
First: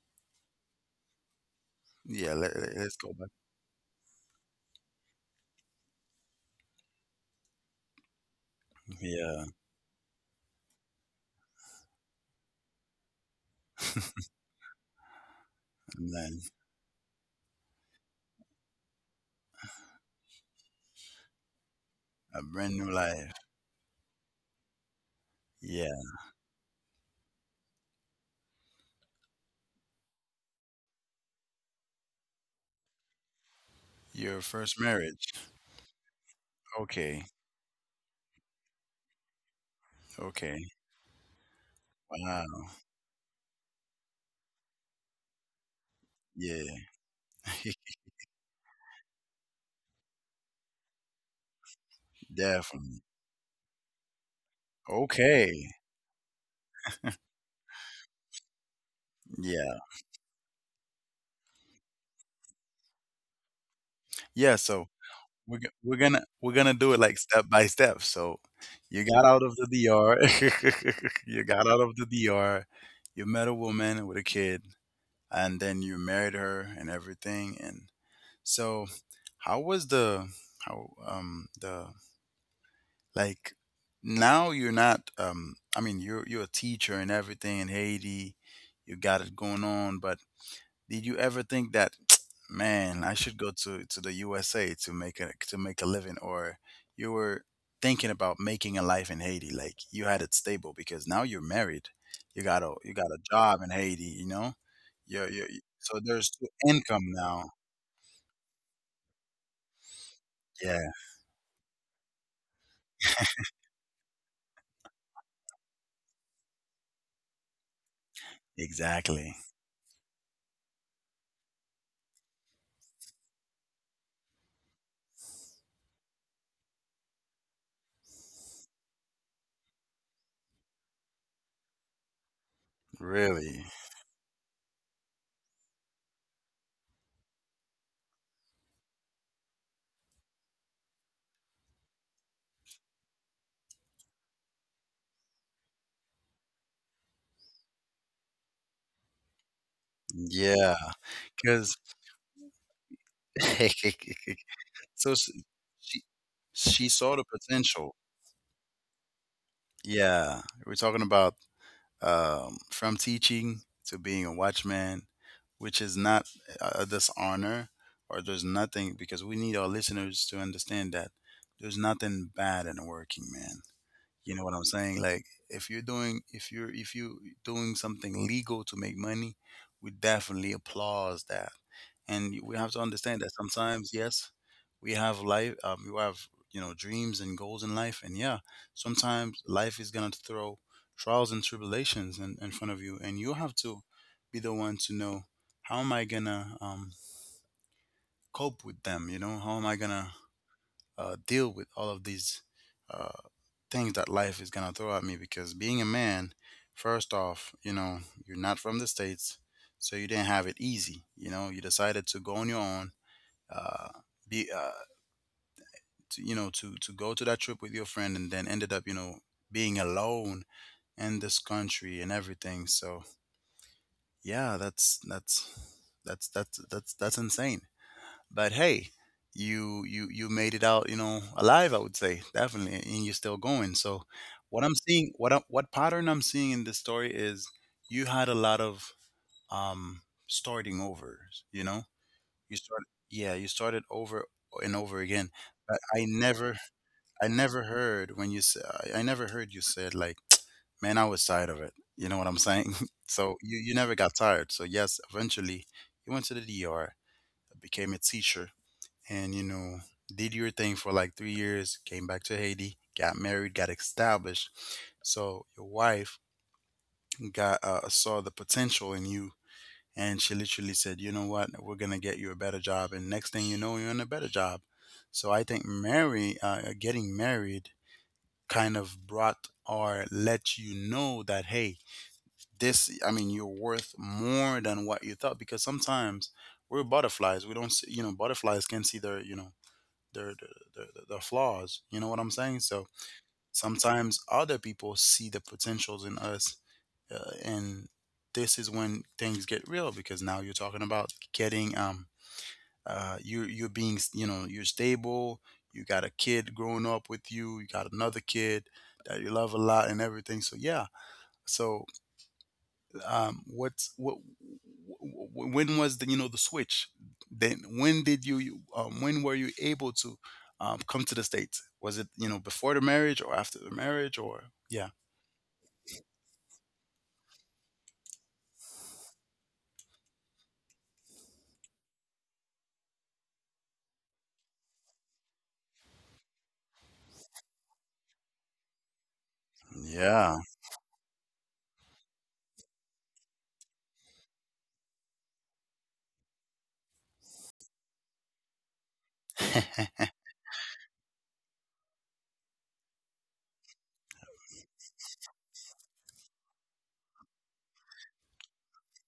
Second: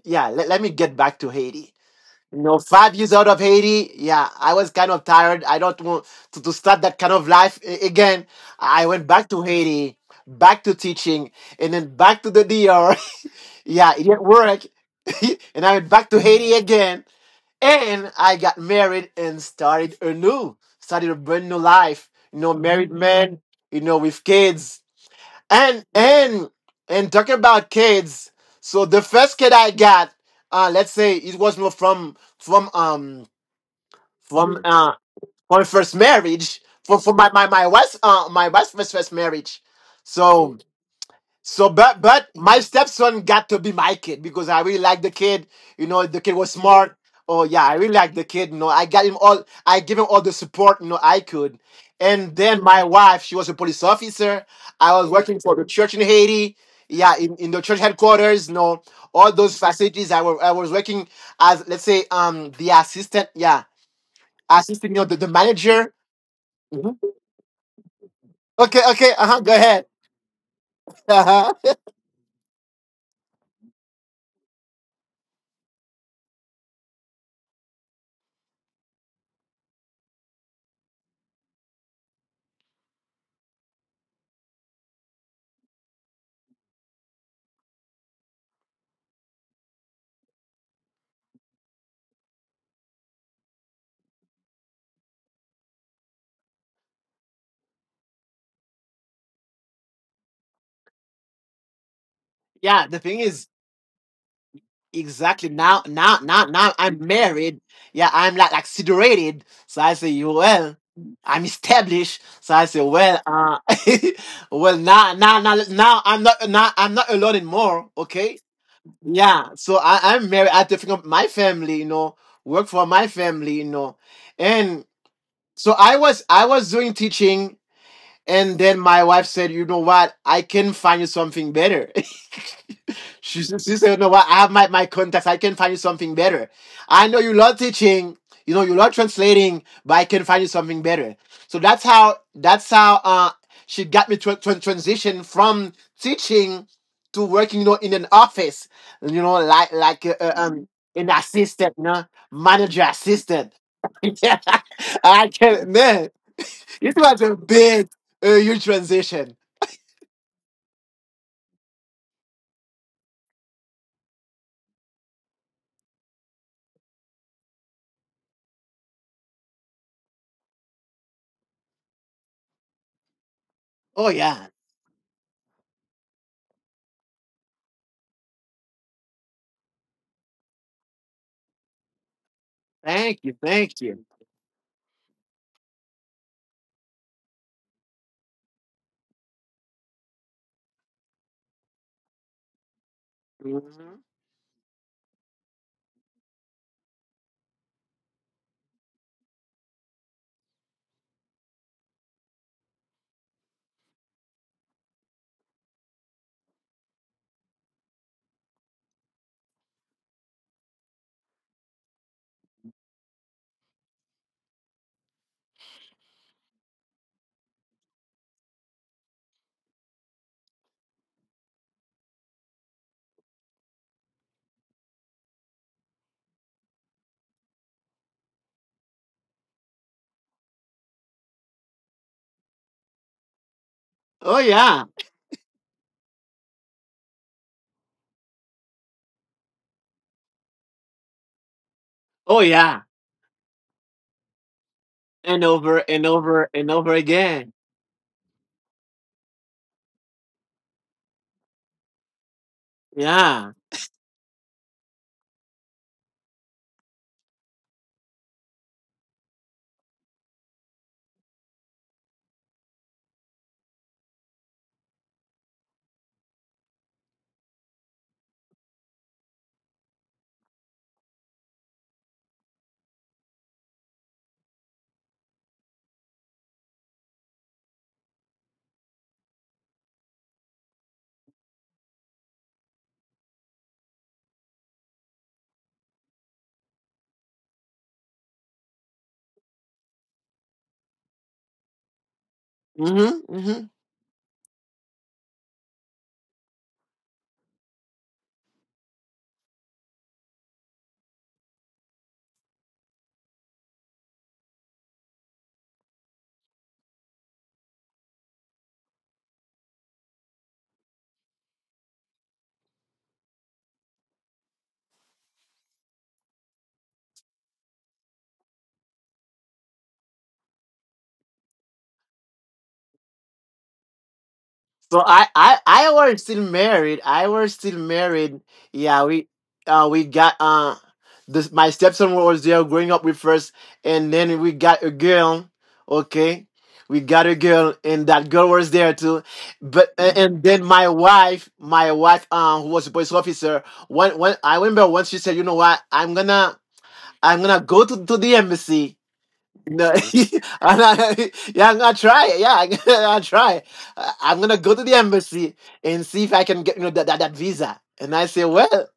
B: yeah, let me get back to Haiti.
A: Yeah,
B: You know, five
A: let's go
B: years out
A: back.
B: of Haiti, yeah, I was kind of tired. I don't want to start that kind of life again. I went back to
A: Yeah.
B: Haiti, back to teaching, and then back to the DR. Yeah, it didn't work. And I went
A: And
B: back to
A: then
B: Haiti again. And I got married and started anew, started a brand new life.
A: a
B: You know,
A: brand new
B: married
A: life.
B: man, you know, with kids. And
A: Yeah.
B: and and talking about kids, so the first kid I got, let's say it was not
A: Your
B: from
A: first
B: uh
A: marriage.
B: from first marriage, from, from
A: Okay.
B: my, my my wife's first marriage. So
A: Okay.
B: so but my
A: Wow.
B: stepson got to be my kid because I really like the kid. You know, the kid was
A: Yeah.
B: smart. Oh yeah, I really like the kid. You know, I got him all, I give him all the support, you know, I could. And then my
A: Definitely.
B: wife, she was a police officer. I was working for the
A: Okay.
B: church in Haiti, yeah, in the church headquarters, you know, all those
A: Yeah.
B: facilities I was working as, let's say, um, the assistant, yeah,
A: Yeah. So
B: assisting, you know, the
A: we're g-
B: manager.
A: we're gonna we're gonna do
B: Mhm.
A: it like step by step. So
B: Okay,
A: you
B: okay,
A: got
B: uh huh.
A: out
B: Go
A: of the
B: ahead.
A: DR. You
B: Uh-huh.
A: got out of the DR. You met a woman with a kid, and then you married her and everything. And so, how was the how the Like, now you're not I mean you're a teacher and everything in Haiti, you got it going on, but did you ever think that man, I should go to the USA to make a living or you were thinking about making a life in Haiti like you had it stable because now you're married.
B: Yeah,
A: You
B: the
A: got a
B: thing is
A: job in Haiti, you know? You're, you're,
B: exactly now,
A: so there's two
B: now
A: income
B: I'm
A: now.
B: married. Yeah, I'm like situated. So I say, "You well,
A: Yeah,
B: I'm established. So I say, well, well, now, I'm not alone anymore. Okay.
A: exactly.
B: Yeah. So I, I'm married. I have to think of my family. You know, work for my family. You know, and so I was doing teaching. And then my wife said, "You know what? I can find you something better." She
A: Really.
B: said, you know what? I have my contacts. I can find you something better. I know you love teaching. You know, you love translating, but I can find you something better. So that's how, she got me to transition from teaching to working, you know, in an office, you know, like,
A: Yeah.
B: an assistant,
A: Because
B: you know, manager assistant. Yeah.
A: So s
B: I can,
A: she
B: man,
A: she
B: it
A: saw the
B: was a big,
A: potential.
B: huge transition.
A: Yeah, we're talking about, from teaching to being a watchman, which is not a dishonor or there's nothing because we need our listeners to understand that there's nothing bad in working, man.
B: Oh
A: You know
B: yeah.
A: what I'm saying? Like if you are doing something legal to make money, we definitely applause that. And we have to
B: Thank
A: understand that
B: you. Thank
A: sometimes,
B: you.
A: yes, we have life you have dreams and goals in life and yeah, sometimes life is gonna throw trials and tribulations in front of you and you have to
B: Mhm.
A: be the one to know how am I gonna cope with them, how am I gonna deal with all of these uh, things that life is gonna throw at me because being a man, first off, you're not from the States, so you didn't have it easy. You decided to go on your own, uh, be, to, you know, to go to that trip with your friend and then ended up, being alone in this country and everything. So yeah, that's insane. But hey, you made it out, alive, I would say, definitely, and you're still going. So
B: Oh
A: what I'm
B: yeah.
A: seeing, what what pattern I'm seeing in this story is you had a lot of um starting over. You know?
B: Oh
A: You start.
B: yeah.
A: Yeah, you started over and over again.
B: And
A: But
B: over and over and over
A: I
B: again.
A: never heard when you said I never heard you said like man, I was tired of it. You know what I'm saying? So
B: Yeah.
A: you never got tired. So yes, eventually you went to the D.R., became a teacher, and you know did your thing for like 3 years, came back to Haiti, got married, got established. So your wife got saw the potential in you, and she literally said, you know what, we're gonna get you a better job, and next thing you know, you're in a better job. So I think mary getting married kind of brought or let you know that, hey, this I mean you're worth more than what you thought, because sometimes we're butterflies, we don't see, you know, butterflies can see their, you know, their their, their flaws. You know what I'm saying? So
B: Hmm hmm.
A: sometimes other people see the potentials in us, and this is when things get real because now you're talking about getting you're being, you know, you're stable. You got a kid growing up with you. You got another kid that you love a lot and everything. So yeah. So um what's what when was the, you know, the switch, then when did when were you able to come to the States? Was it, you know, before the marriage or after the marriage? Or yeah.
B: So I were still married. I were still married. Yeah, we got this. My stepson was there growing up with us, and then we got a girl. Okay, we got a girl, and that girl was there too. But
A: Yeah.
B: and then my wife, who was a police officer, when I remember once she said, you know what, I'm gonna go to the embassy no, and I yeah, I'm gonna try it. Yeah, I'll try. I'm gonna go to the embassy and see if I can get, you know, that visa. And I say, well,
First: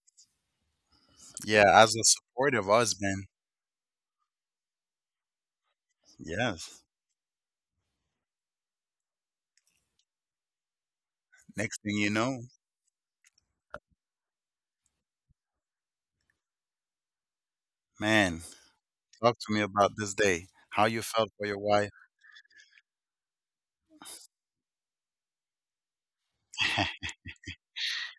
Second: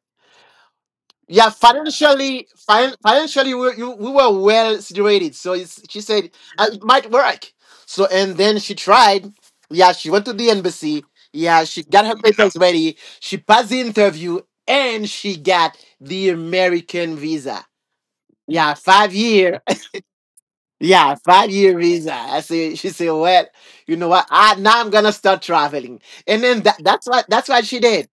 B: yeah,
A: Yeah, as a supportive husband,
B: financially, we were well situated. So it's, she said, it
A: yes.
B: might work." So and then she tried. Yeah, she went to the embassy. Yeah,
A: Next
B: she
A: thing
B: got
A: you
B: her
A: know,
B: papers ready. She passed the interview and she got the American visa.
A: man,
B: Yeah, five
A: talk to
B: year
A: me about this day, how you
B: yeah,
A: felt for
B: five
A: your
B: year
A: wife.
B: visa. I say she said, "Well, you know what? I now I'm gonna start traveling." And then that's what she did.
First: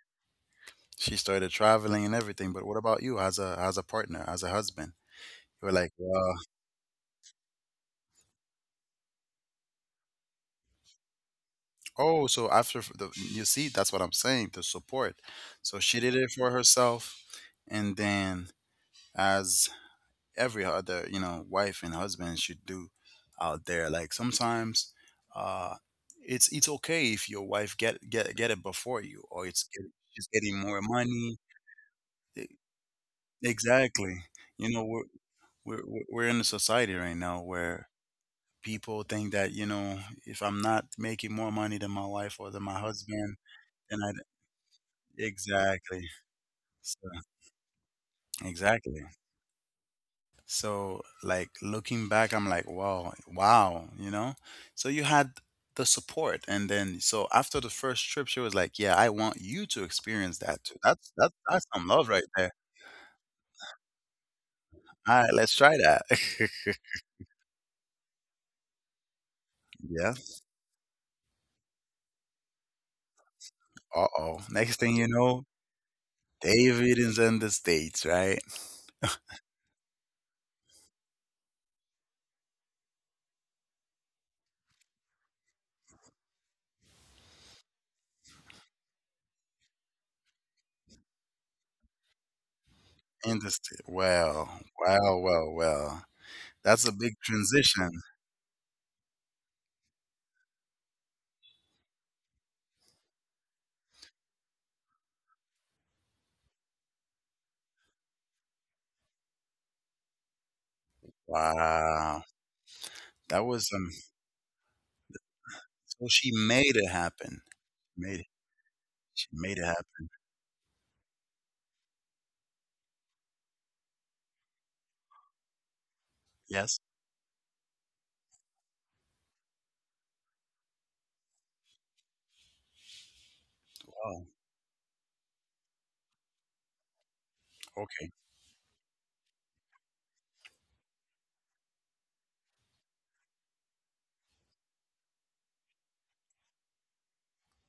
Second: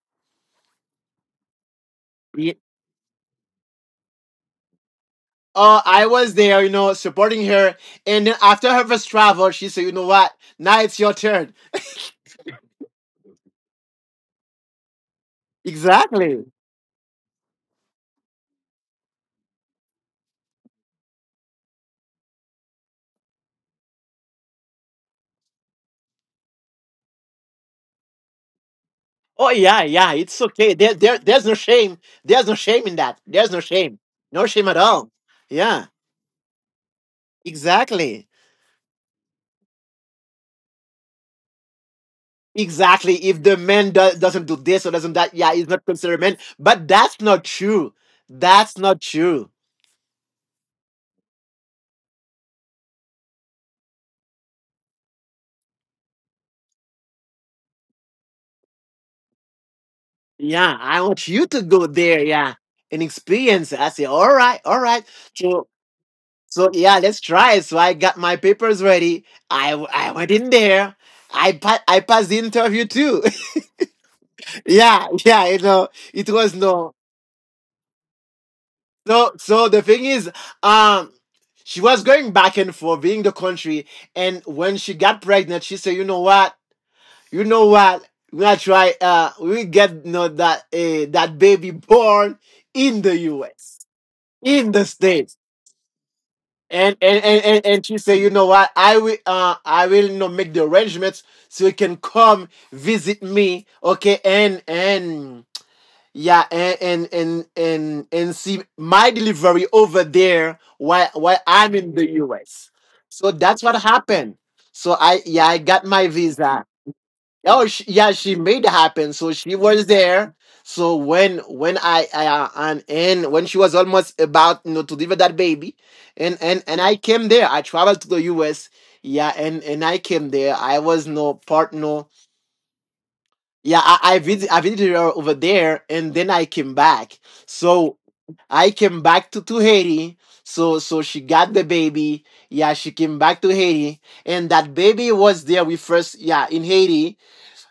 A: She started traveling and everything,
B: Ye-
A: but what about you as a partner, as a husband? You were like,
B: I
A: wow.
B: was there, you know, supporting her. And then after her first travel, she said, you know what? Now it's your turn.
A: Oh, so after f- the you see, that's what I'm saying, the support. So she did it
B: Exactly.
A: for herself, and then as every other, you know, wife and husband should do out there. Like sometimes, uh, it's okay if your wife get it before you, or
B: Oh yeah, yeah,
A: she's
B: it's
A: getting
B: okay.
A: more
B: There
A: money.
B: there's no shame. There's no
A: E-
B: shame in that. There's no shame.
A: Exactly.
B: No shame
A: You
B: at
A: know,
B: all. Yeah,
A: we're in a society right now where
B: exactly.
A: people think that, you know, if I'm not making more money than my wife or than my
B: Exactly.
A: husband.
B: If the man
A: Then I.
B: doesn't do this or doesn't that, yeah, he's not
A: Exactly.
B: considered a man. But
A: So,
B: that's not true. That's not
A: exactly.
B: true.
A: So, like looking back, I'm like, wow, wow, you know? So you had the support. And then, so after the first trip, she was like, yeah, I want you to experience that too.
B: Yeah, I want you to
A: That's
B: go
A: some love
B: there.
A: right there.
B: Yeah, and experience it. I say, all right, all right.
A: All right, let's
B: So,
A: try that.
B: so yeah, let's try it. So I got my papers ready. I
A: Yeah.
B: went in there. I passed the interview too.
A: Uh oh. Next thing
B: Yeah,
A: you know,
B: yeah. You know, it was no.
A: David is in the States, right?
B: So, so the thing is, um, she was going back and forth, being the country, and when she got pregnant, she said, "You know what? You know what? We are gonna try. We get, you know, that, that baby born in the
A: In the States.
B: U.S., in the states."
A: Well. That's a
B: And
A: big
B: and, and, and and
A: transition.
B: she said, "You know what? I will, you know, make the arrangements so you can come visit me, okay? And" Yeah, and see my delivery over there while I'm in the
A: Wow.
B: US. So
A: That
B: that's
A: was
B: what happened. So I yeah I got
A: so
B: my
A: she
B: visa.
A: made it happen.
B: Oh sh yeah,
A: Made it,
B: she made it happen.
A: she
B: So she
A: made it
B: was
A: happen.
B: there. So when I and when she was almost about, you know, to deliver that baby,
A: Yes.
B: and I came there. I traveled to the US. Yeah, and I came there. I was no partner. Yeah, I
A: Wow.
B: visit I visited her over there and then I came back. So
A: Okay.
B: I came back to Haiti. So so she got the baby. Yeah, she came back to Haiti. And that baby was there we first yeah in Haiti.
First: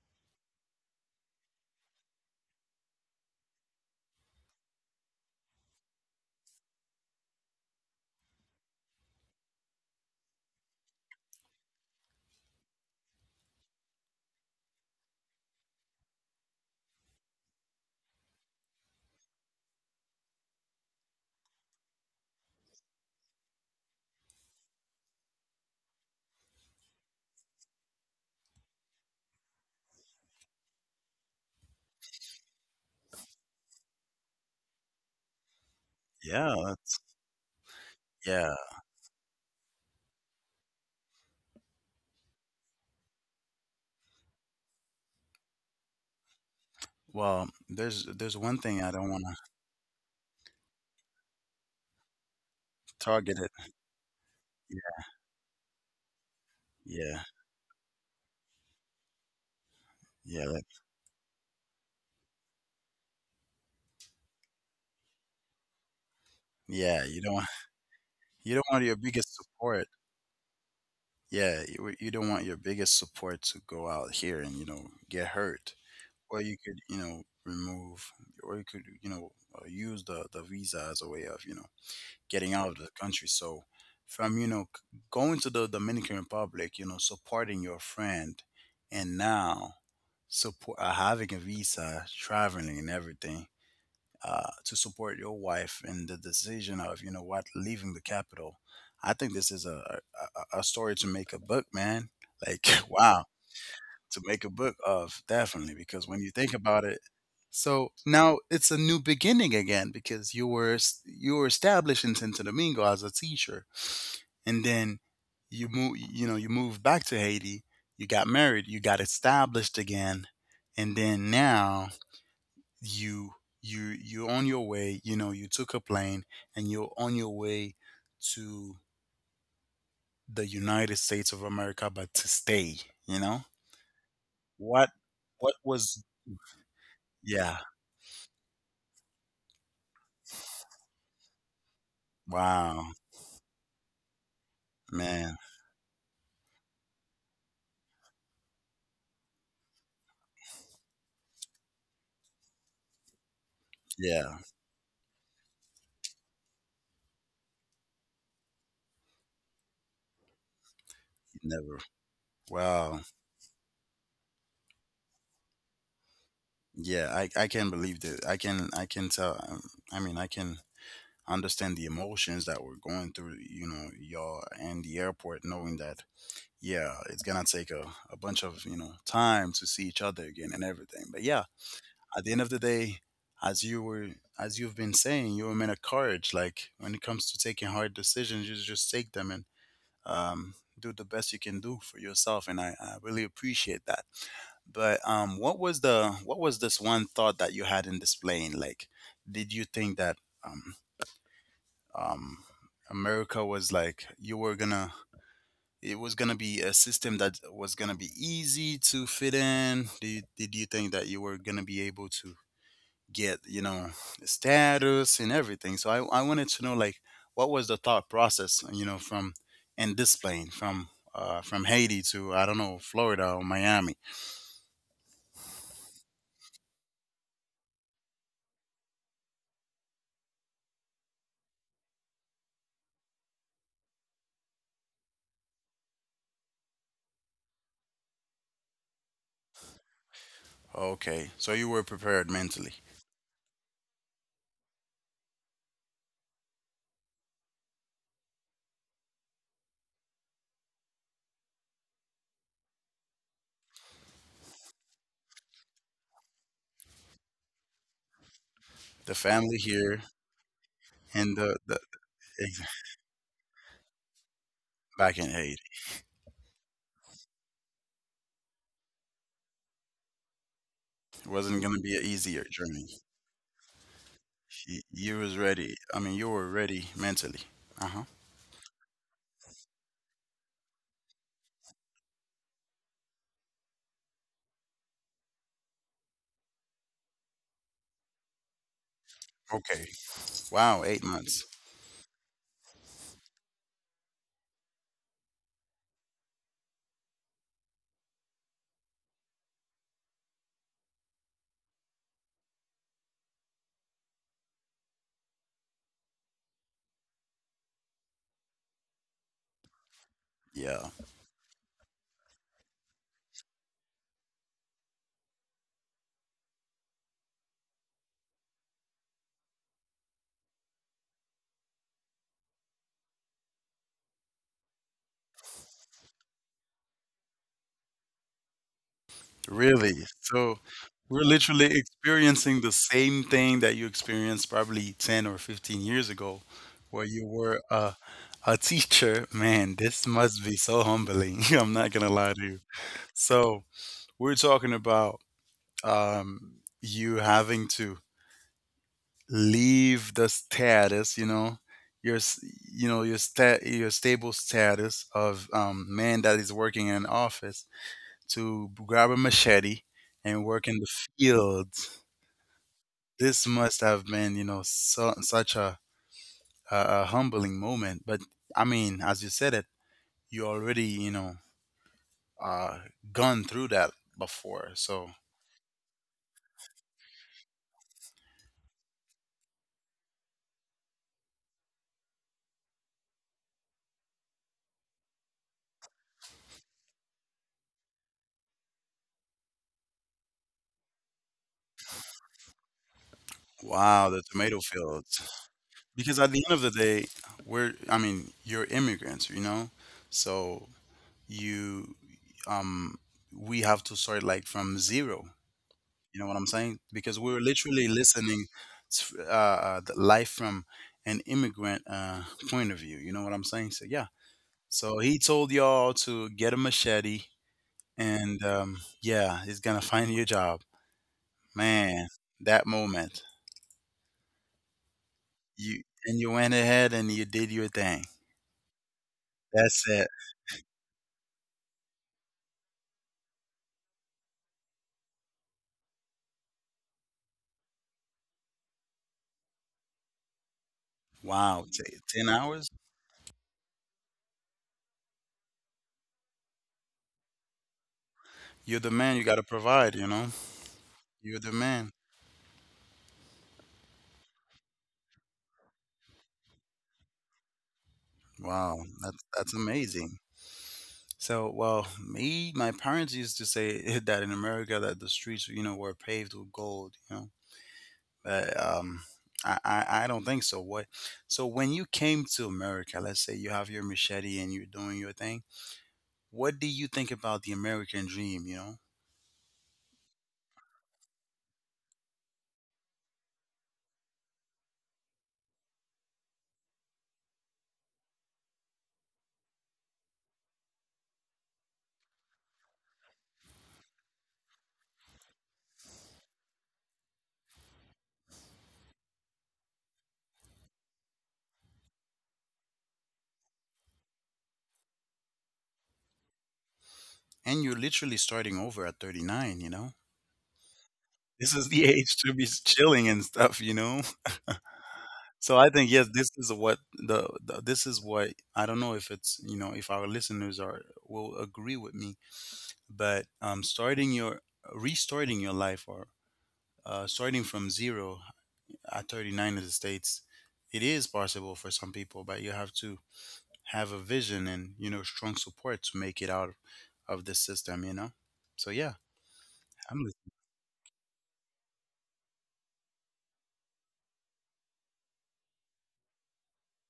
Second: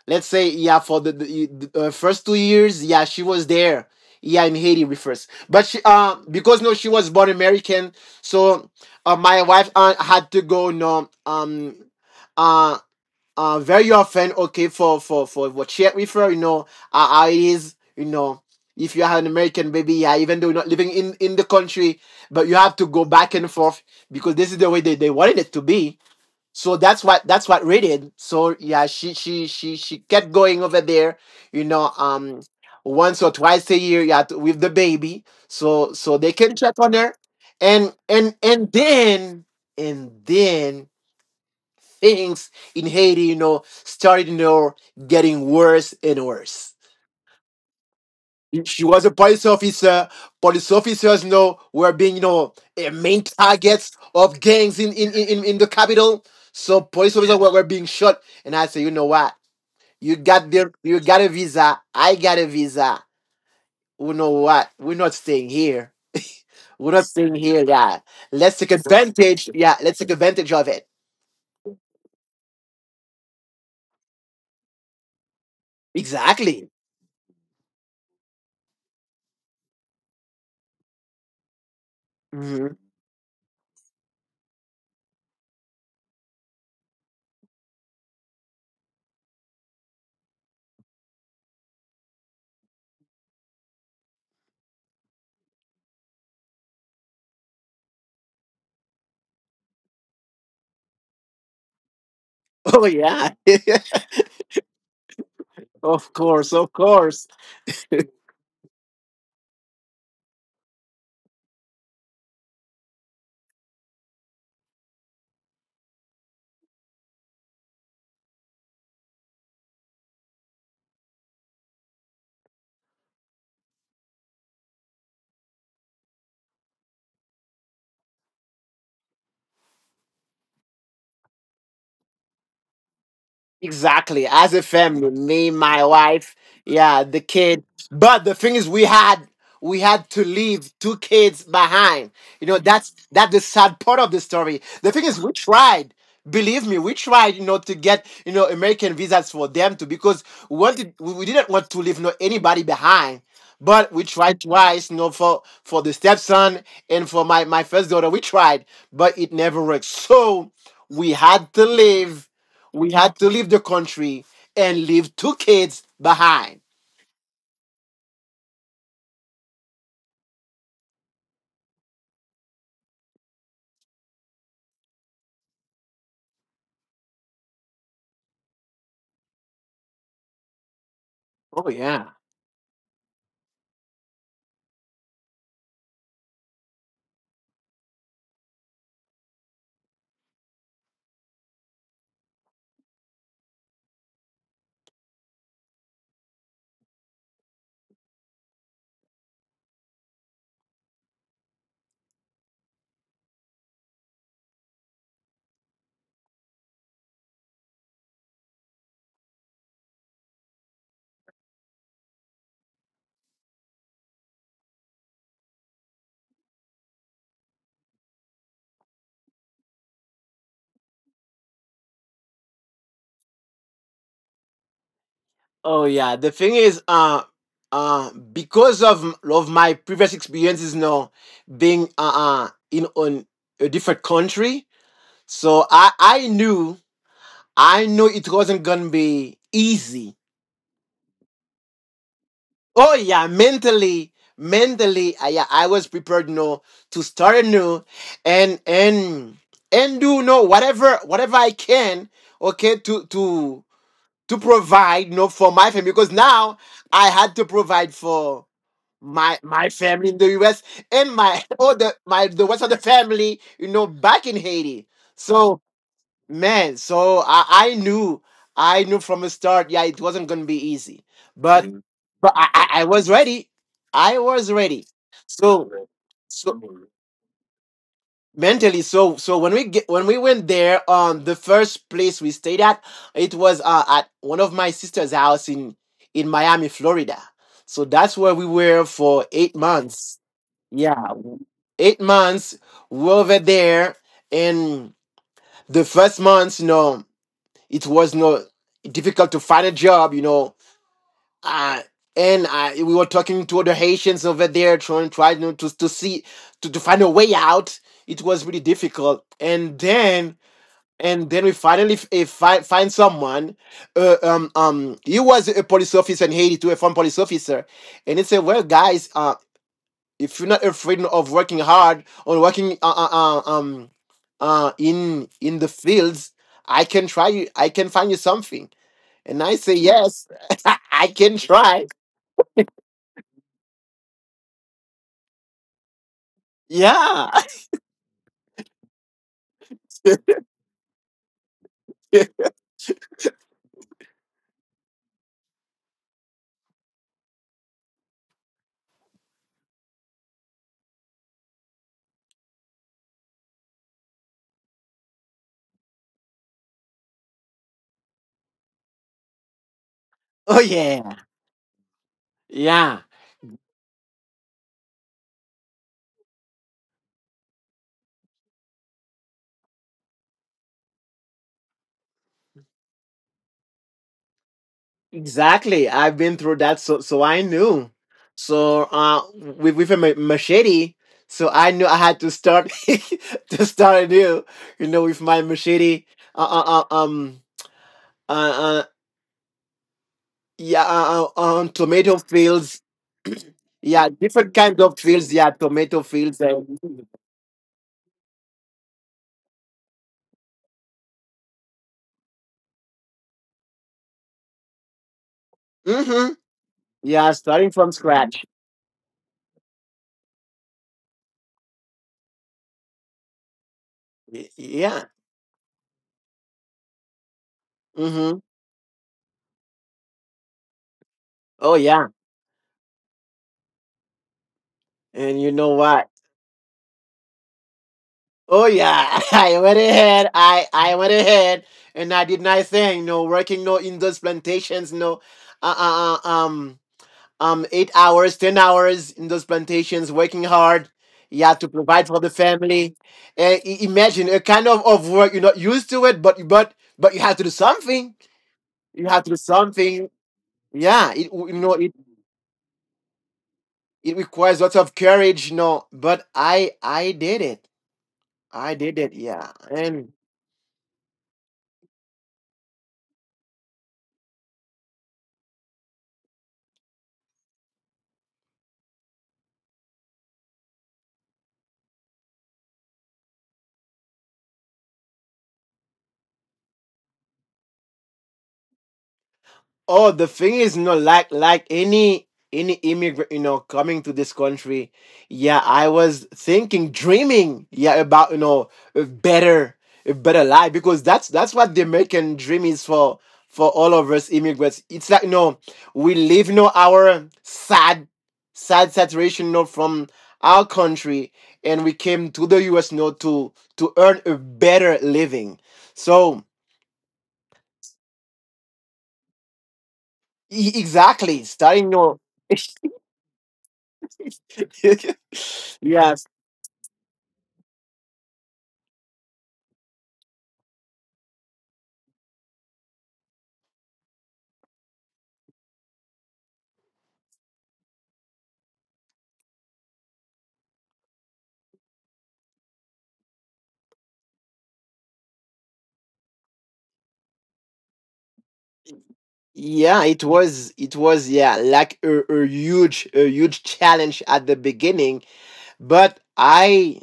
B: Let's say yeah for the first 2 years, yeah, she was there. Yeah, in Haiti we first. But she because no she was born American, so my wife had to go no uh very often, okay, for what she refer, you know, is you know, if you have an American baby, yeah, even though you're not living in the country, but you have to go back and forth because this is the way they wanted it to be. So that's what Ray did. So yeah, she kept going over there, you know, um, once or twice a year, yeah, with the baby, so they can
A: Yeah,
B: check on
A: that's
B: her, and and
A: yeah.
B: and then and then things in Haiti, started, getting worse and worse.
A: Well, there's one
B: She
A: thing I
B: was a
A: don't wanna
B: police officer. Police officers, were being, main
A: target it.
B: targets of gangs in,
A: Yeah.
B: in, in, in the capital. So police
A: Yeah.
B: officers were being shot. And I said, you know what? You got
A: Yeah, that
B: there, you got a visa. I got a visa. You know what? We're not staying here. We're not
A: yeah,
B: staying here, yeah. Let's
A: you don't
B: take
A: want your biggest
B: advantage. Yeah,
A: support.
B: let's take advantage of it.
A: Yeah, you don't want your biggest support to go out here and, you know, get hurt. Or you
B: Exactly.
A: could, you know, remove, or you could, you know, use the visa as a way of, you know, getting out
B: Mhm.
A: of the country. So from you know c- going to the Dominican Republic, you know, supporting your friend, and now support having a visa, traveling and everything, to support your wife in the decision of, you know what, leaving the capital. I think this is a a story to make a book, man. Like
B: Oh
A: wow,
B: yeah.
A: to make a book of, definitely, because
B: Of
A: when you
B: course,
A: think
B: of
A: about it,
B: course.
A: so now it's a new beginning again because you were you were established in Santo Domingo as a teacher, and then you moved back to Haiti, you got married, you got established again, and then now you you're on your way. You know, you took a plane and you're on your way to the United States of America, but to stay. You know.
B: Exactly. As a
A: What
B: family, me,
A: what
B: my
A: was
B: wife, yeah, the
A: Yeah.
B: kid. But the thing is we had to leave two kids behind. You know, that's
A: Wow,
B: that's the sad part of the story. The thing is we
A: man.
B: tried. Believe me, we tried, you know, to get, you know, American visas for them too because we didn't want to leave no anybody behind. But we tried
A: Yeah,
B: twice, you know, for the stepson and for my first daughter. We tried, but it never worked. So we had to
A: never.
B: leave we
A: Wow.
B: had to leave the country and leave two kids behind.
A: Yeah, I can believe that. I can tell. I mean, I can understand the emotions that were going through, you know, y'all and the airport, knowing that, yeah, it's gonna take a bunch of, you know, time to see each other again and everything. But yeah,
B: Oh yeah.
A: at the end of the day, as you were as you've been saying, you're a man of courage. Like, when it comes to taking hard decisions, you just take them, and do the best you can do for yourself, and I really appreciate that. But what was the, what was this one thought that you had in this plane? Like, did you think that um, um, America was like you were gonna, it was gonna be a system that was gonna be easy to fit in? Did did you think that you were gonna be able to get, you know, status and everything? So I wanted to know like what was the thought process, you know, from in this plane from Haiti to I don't know, Florida or Miami.
B: Oh yeah. The thing is, because of my previous experiences, now being in on a different country, so I knew I knew it wasn't gonna be easy.
A: Okay, so you were prepared mentally.
B: Oh yeah, mentally, mentally, yeah, I was prepared, you know, to start anew, and and and do whatever I can, okay, to provide, you know, for my family because now I had to provide for
A: The
B: my
A: family
B: my
A: here.
B: family in the US and
A: And
B: my all
A: the
B: the my the rest
A: ex-
B: of the family, you know, back in Haiti.
A: back in Haiti.
B: So man, so I knew I knew from the start, yeah, it wasn't gonna be easy.
A: It
B: But
A: wasn't going
B: Mhm.
A: to be an
B: But
A: easier
B: I
A: journey.
B: was ready. I was ready.
A: You was
B: So
A: ready, I mean, you were
B: so
A: ready mentally. Uh-huh.
B: mentally, so when we get when we went there, the first place we stayed at, it was at one of my sister's house in Miami, Florida. So that's where we were for eight
A: Okay.
B: months
A: Wow, eight
B: Yeah,
A: months
B: 8 months we were over there. And the first months, you know, it was no difficult to find a job, you know. Uh and we were talking to other Haitians over there, trying, you know, to see, to find a way out. It was really difficult, and then
A: Yeah.
B: we finally find someone. He was a police officer in Haiti, too, a former police officer, and he said, "Well, guys, if you're not afraid of working hard or working in the fields, I can try you. I can find you something." And I say,
A: Really?
B: "Yes,
A: So
B: I
A: we're
B: can
A: literally
B: try."
A: experiencing the same thing that you experienced probably 10 or 15 years ago, where you
B: Yeah.
A: were a teacher. Man, this must be so humbling. I'm not gonna lie to you. So we're talking about you having to leave the status, you know, your s- you know, your stable status of man that is working in an office to grab a machete and
B: Oh
A: work in the
B: yeah.
A: fields.
B: Yeah.
A: This must have been, you know, so, such a a humbling moment. But I mean, as you said it, you already, you know, uh, gone through that before. So,
B: Exactly. I've been through that, so so I knew. So with a machete, so I knew I had to start to start anew. You know, with my machete, uh, uh, uh, um, uh, uh yeah, on tomato fields, yeah,
A: wow, the
B: different
A: tomato
B: kinds of fields,
A: fields.
B: yeah, tomato
A: Because at
B: fields,
A: the end of the
B: and
A: day, you're immigrants, you know? So you, um, we have to start like from zero. You
B: mm-hmm,
A: know what I'm saying? Because
B: yeah,
A: we're
B: starting from
A: literally
B: scratch.
A: listening to, the life from an immigrant point of view. You know what I'm saying? So yeah. So
B: Yeah,
A: he told y'all to get a machete,
B: mm-hmm,
A: and yeah, he's gonna find you a job.
B: oh yeah,
A: Man, that moment,
B: and you know what?
A: you went ahead and you did your thing.
B: Oh yeah, I went
A: That's it.
B: ahead. I went ahead, and I did not say no working no in those plantations. No, uh, uh, uh, um 8 hours, 10 hours in those plantations, working hard. You have to
A: Wow, t-
B: provide for the
A: 10 hours?
B: family. Imagine a kind of work you're not used to it, but but you have to do something.
A: You're the
B: You have
A: man.
B: to
A: You
B: do
A: gotta provide.
B: something.
A: You know,
B: Yeah, it
A: you're
B: you
A: the
B: know it,
A: man.
B: it requires lots of courage. No, but I did it. I
A: Wow,
B: did it, yeah.
A: that's
B: And
A: amazing. So, well, me, my parents used to say that in America that the streets, you know, were paved with gold, you know, but I don't think so. What? So, when you came to America, let's say you have your machete and you're doing your thing, what do you think about the American dream, you know?
B: Oh, the thing is, you know, like any immigrant, you know, coming to this country, yeah, I was thinking, dreaming, yeah, about, you know, a better a better life because that's what the American dream is for all of us immigrants. It's like, you know, we leave, you know, our sad saturation, you know, from our country, and we came to the US, you know, to earn a better living. So
A: And you're literally starting over at 39, you know?
B: exactly,
A: This is
B: starting, you
A: the
B: know,
A: age to be chilling and stuff, you know? So I think yes,
B: yes,
A: this is what the this is what I don't know if it's, you know, if our listeners are, will agree with me, but starting your restarting your life, or starting from zero at 39 in the States, it is possible for some people, but you have to have a vision and, you know, strong support to make it out of this system, you know. So yeah.
B: yeah
A: I'm
B: it was yeah like a huge challenge at the beginning, but I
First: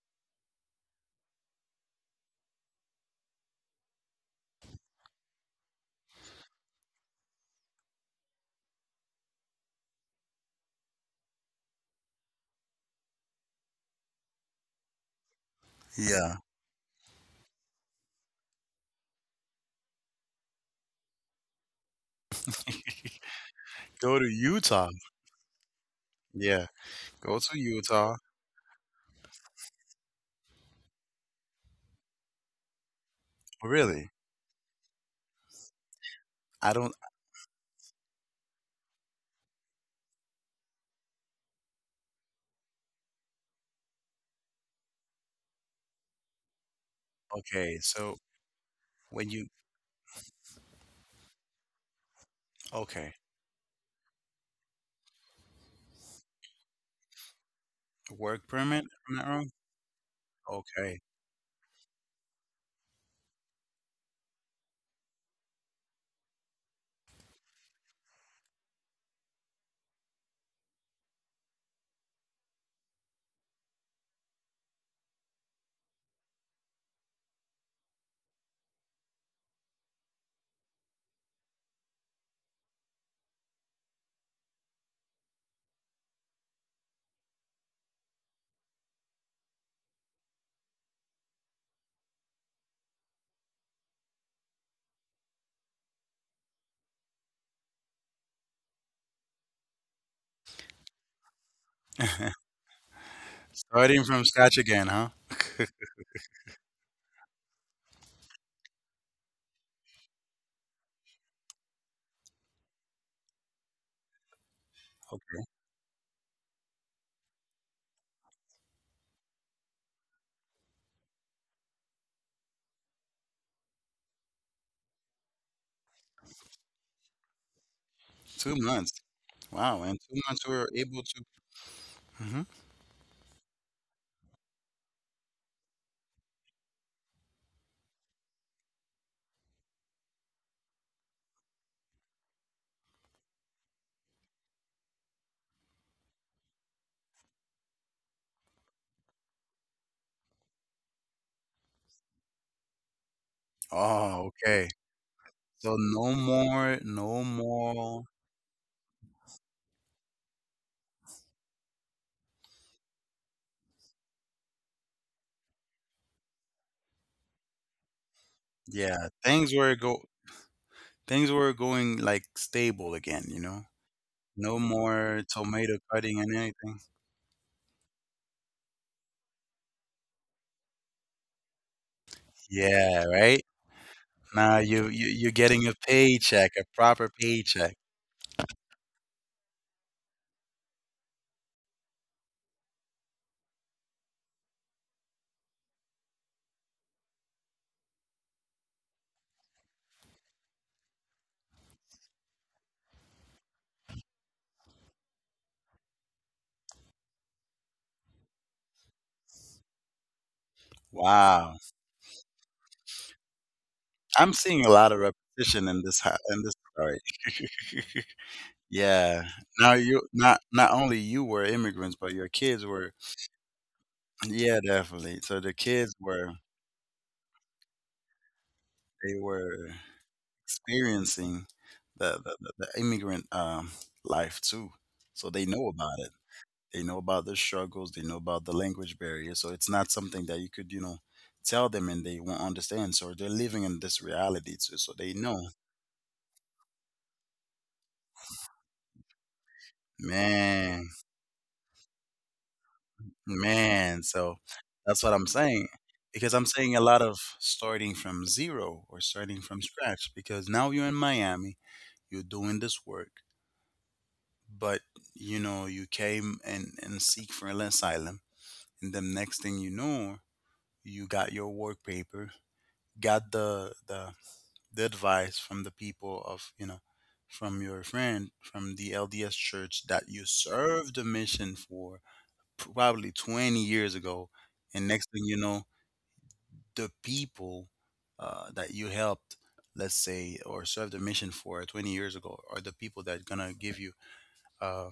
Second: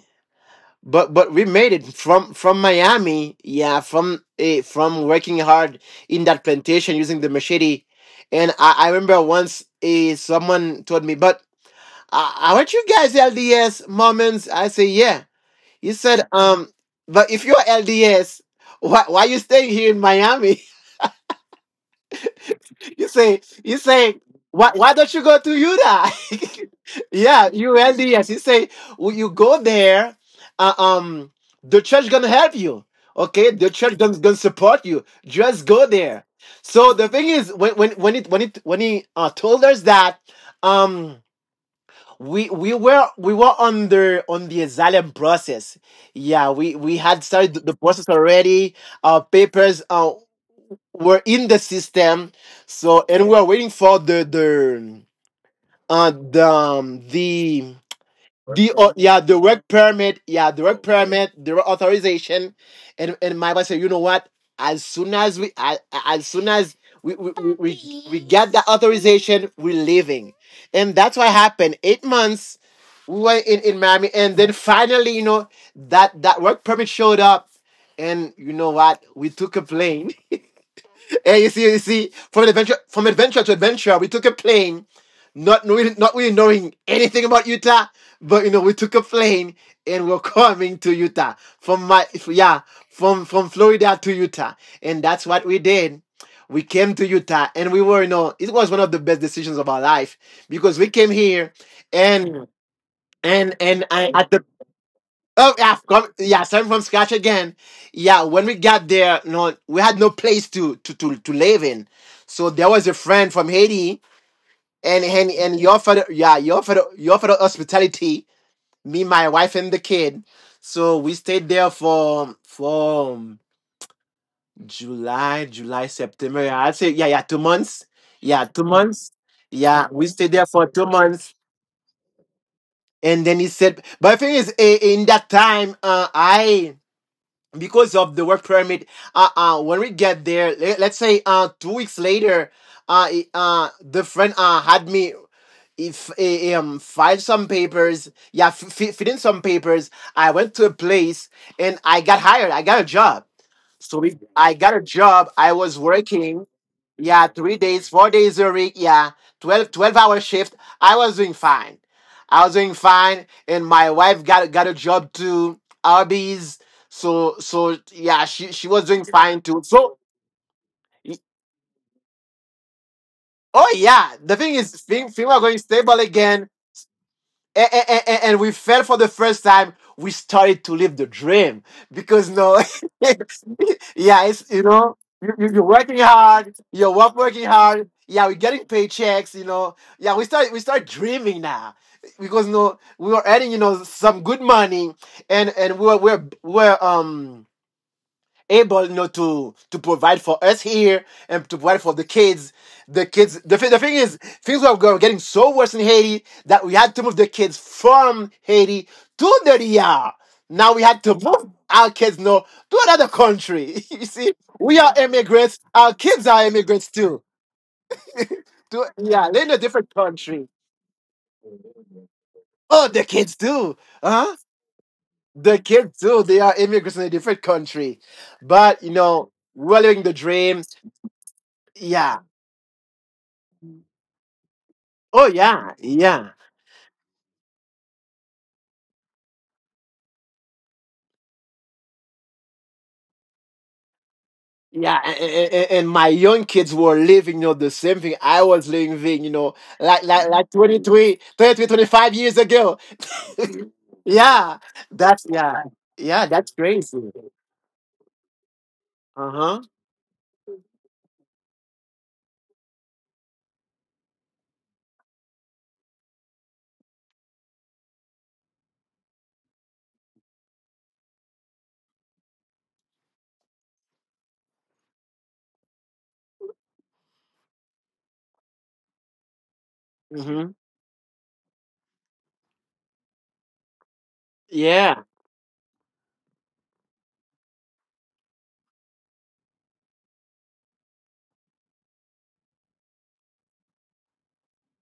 B: but we made it from Miami, yeah, from a from working hard in that plantation using the machete. And I remember once a someone told me, but aren't you guys LDS, Mormons. I say yeah. He
A: listening.
B: said
A: Yeah,
B: but if you're LDS, why you staying here in Miami? You
A: go
B: say
A: to Utah.
B: why don't you go to Utah?
A: Yeah, go
B: Yeah,
A: to
B: you
A: Utah.
B: LDS. You say, well, you go there. Uh, um, the church gonna help you. Okay,
A: Oh,
B: the church
A: really.
B: gonna, gonna support you. Just go there.
A: I
B: So
A: don't.
B: the thing is, when he told us that, um. we, we were on the asylum process. Yeah, we had started the
A: Okay,
B: process
A: so
B: already. Our
A: when you.
B: papers. We're in the system. So
A: Okay,
B: and we're waiting for the uh the um, the
A: work
B: the
A: permit, if I'm
B: yeah,
A: not
B: the
A: wrong.
B: work permit, yeah,
A: Okay.
B: the work authorization. And my boss said, you know what, as soon as we as, as soon as we get the authorization, we're leaving. And that's what happened. 8 months we were in Miami, and then finally, you know, that work permit showed up. And you know what? We took a plane. Hey, you see, from adventure to adventure, we took a plane, not really, not really knowing anything about Utah, but you know, we took a plane and we're coming to Utah from yeah, from Florida to Utah, and that's what we did. We came to Utah, and we were, you know, it was one of the best decisions of our life because we came here, and and
A: Starting
B: I,
A: from
B: at the
A: scratch again, huh.
B: Oh yeah, yeah, starting from scratch again. Yeah, when we got there, no, we had no place to live in. So there was a friend from Haiti,
A: Okay,
B: and he offered, yeah, he offered hospitality. Me, my wife, and the kid. So we stayed there for July, September. Yeah, I'd say yeah, yeah, 2 months. Yeah,
A: two
B: two
A: months
B: months.
A: Wow,
B: Yeah,
A: in
B: we
A: two
B: stayed there
A: months we
B: for
A: were
B: two
A: able to.
B: months,
A: Mhm.
B: and then he said, but the thing is, in that time, I because of the work permit, when we get there let's say 2 weeks later, the friend had me if eh, eh, file some papers. Fill in some papers, I went to a place, and I got hired. I got a job. So we
A: Oh,
B: I
A: okay.
B: got a job, I was
A: So no
B: working
A: more,
B: yeah,
A: no
B: 3 days, four
A: more.
B: days a week, yeah, twelve-hour shift. I was doing fine. I was doing fine. And my wife got a job too, Arby's. So so yeah, she was doing
A: Yeah,
B: fine too. So y-
A: things were going like stable again. You know,
B: oh yeah, the thing
A: no
B: is
A: more
B: things are going
A: tomato
B: stable
A: cutting and
B: again.
A: anything.
B: And we fell for the first time, we started to live the dream because no
A: Yeah, right.
B: yeah, it's,
A: Now
B: you know,
A: you're
B: you're
A: getting a
B: working
A: paycheck,
B: hard,
A: a proper
B: working
A: paycheck.
B: hard, yeah, we're getting paychecks, you know, yeah, we start dreaming now because no, we were earning, you know, some good money. And we were we're able, you know, to provide for us here and to provide for the kids. The kids, the thing is things were getting so worse in Haiti that we had to move the kids from Haiti to the Ria. Now we had to move
A: Wow,
B: our kids, no, to another country. You
A: I'm
B: see,
A: seeing a
B: we
A: lot of
B: are immigrants,
A: repetition in this
B: our kids
A: in
B: are
A: this story.
B: immigrants too,
A: Yeah.
B: yeah, they're in a
A: Now you,
B: different
A: not
B: country.
A: not only you were immigrants, but your kids were.
B: Oh, the kids too. Huh?
A: Yeah, definitely. So the
B: The
A: kids
B: kids
A: were,
B: too, they are immigrants in a different country. But, you
A: they
B: know,
A: were
B: we're living the dream.
A: experiencing the
B: Yeah.
A: the immigrant life too, so
B: Oh
A: they know
B: yeah,
A: about it.
B: yeah,
A: They know about the struggles. They know about the language barrier. So it's not something that you could, you know, tell them and they won't understand. So they're living in this reality too. So
B: yeah.
A: they know,
B: And my young kids were living, you know, the same thing I was living, you know, like
A: man,
B: 23, 23, 25 years ago.
A: man. So
B: Yeah,
A: that's what I'm
B: that's
A: saying.
B: yeah,
A: Because
B: yeah.
A: I'm
B: That's
A: saying a lot of
B: crazy.
A: starting from zero or starting
B: Uh
A: from
B: huh.
A: scratch. Because now you're in Miami, you're doing this work but you know you came and seek for an asylum and the next thing you know you got your work paper got the the advice from the people of you know from your friend from the LDS church that you
B: Mm-hmm.
A: served a mission for probably 20 years ago and next
B: Yeah,
A: thing you know the people that you helped, let's say, or served a mission for 20 years ago are the people that gonna give you uh.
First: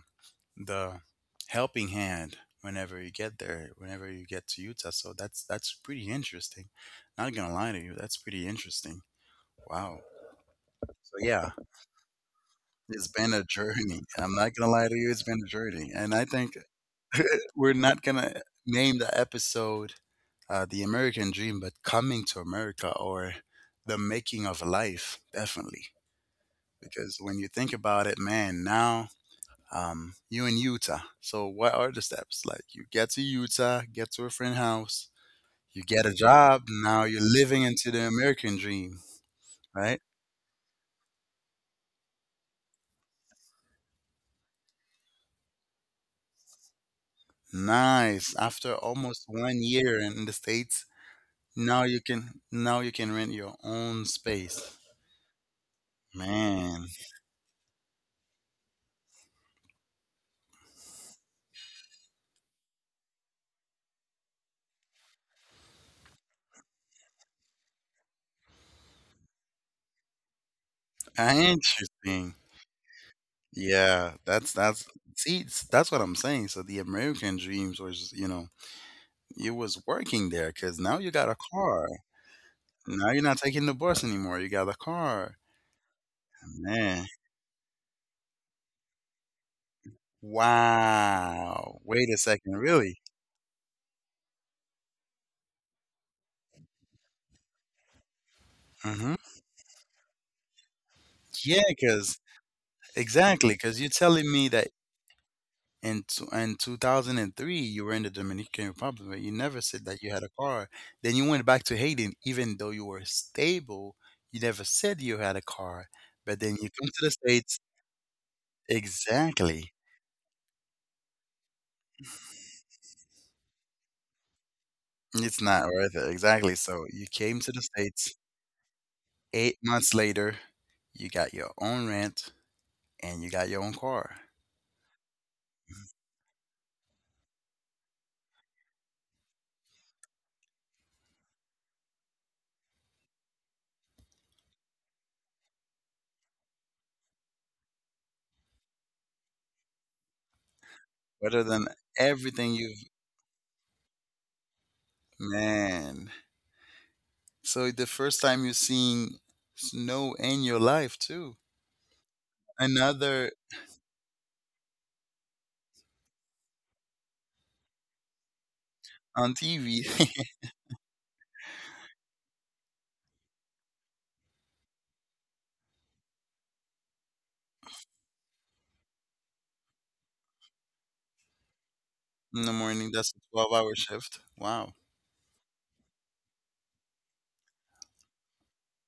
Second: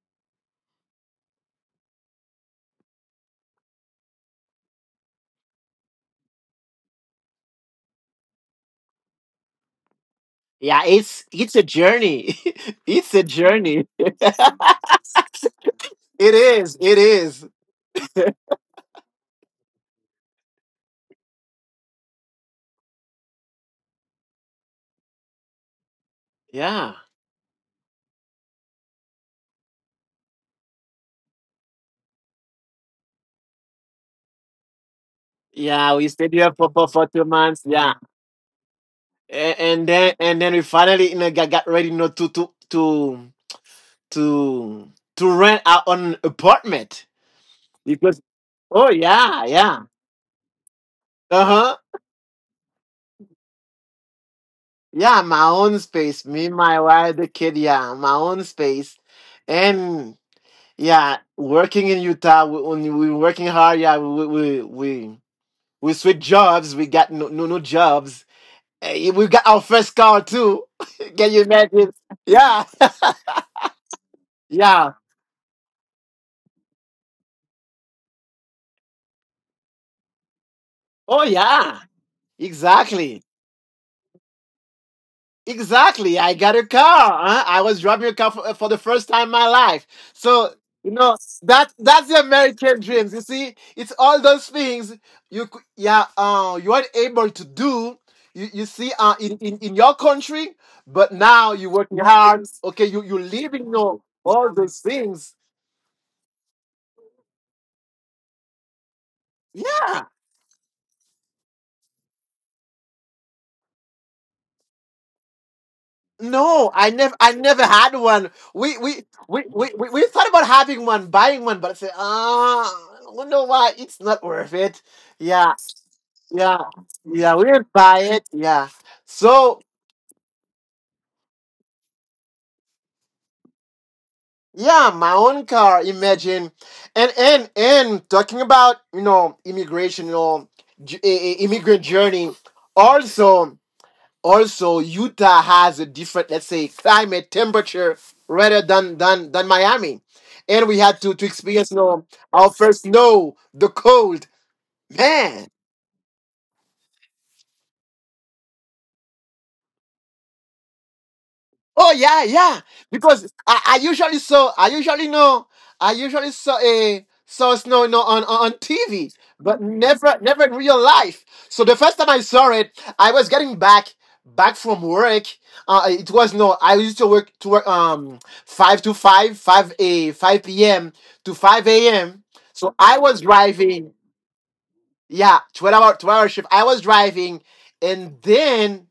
A: the helping hand whenever you get there, whenever you get to Utah. So that's pretty interesting. Not gonna lie to you, that's pretty interesting. Wow.
B: yeah.
A: So yeah,
B: It's a journey.
A: it's
B: It's a
A: been a
B: journey.
A: journey. I'm not gonna lie to you, it's been a journey. And I
B: It
A: think
B: is. It is.
A: we're not gonna name the episode the American Dream, but Coming to America or the making of life, definitely.
B: Yeah.
A: Because when you think about it, man, now you're in Utah. So what are the steps? Like you get to Utah, get to a friend's house, you
B: Yeah. We
A: get a
B: stayed here
A: job.
B: for
A: Now you're
B: 2 months.
A: living
B: Yeah.
A: into the American dream,
B: and, and
A: right?
B: then and then we finally got ready, you know, to to rent our own apartment because
A: Nice. After
B: oh
A: almost
B: yeah,
A: one
B: yeah,
A: year in the States,
B: uh-huh,
A: now you can rent your own space.
B: yeah. My own space, me, my
A: Man,
B: wife, the kid, yeah, my own space. And yeah, working in Utah, when we working hard, yeah, we we switch jobs, we got no jobs. Eh, we got our first car too. Can you imagine?
A: interesting.
B: Yeah.
A: Yeah, that's
B: Yeah.
A: see, that's what I'm saying. So the American dreams was, you know, it was working there because now you
B: Oh
A: got a
B: yeah.
A: car. Now
B: Exactly.
A: you're not taking the bus anymore. You got a car.
B: Exactly. I got a
A: Man.
B: car. Huh? I was driving a car for the first time in my life. So, you know, that
A: Wow.
B: that's
A: Wait
B: the
A: a second,
B: American
A: really?
B: dreams. You see, it's all those things yeah, you are able to do. You see,
A: Hmm.
B: in your country, but now you're
A: Yeah,
B: working
A: because
B: hard. Okay, you live
A: exactly,
B: in
A: because
B: your
A: you're telling
B: all
A: me
B: those
A: that
B: things.
A: in 2003 you were in the Dominican Republic, but you never said
B: Yeah.
A: that you had a car. Then you went back to Haiti, even though you were stable, you never said you had a car. But then
B: No,
A: you come to the
B: I never
A: States,
B: had one.
A: exactly.
B: We thought about having one, buying one, but I said, ah, I wonder why, it's not worth it.
A: It's
B: Yeah,
A: not worth it,
B: yeah,
A: exactly. So you
B: yeah. We
A: came to the
B: didn't buy
A: States
B: it. Yeah. So
A: 8 months later, you got your own rent and you got your own car.
B: yeah, my own car. Imagine, and talking about, you know, immigration, you know, immigrant journey. Also. Also Utah has a different, let's say, climate temperature rather than than Miami, and we had to
A: Better
B: experience,
A: than
B: you know, our
A: everything
B: first
A: you've,
B: snow, the cold, man.
A: man. So the first time you're seeing snow in your life too.
B: Oh yeah, yeah.
A: Another
B: I usually saw, I usually saw snow, you know, on TV,
A: on
B: but
A: TV.
B: never never in real life. So the first time I saw it, I was getting back from work. It was, no, I used to work, five to five, five a 5 p.m. to 5 a.m.
A: In the
B: So
A: morning.
B: I
A: That's
B: was
A: a 12-hour
B: driving.
A: shift. Wow.
B: Yeah, 12 hour shift. I was driving, and then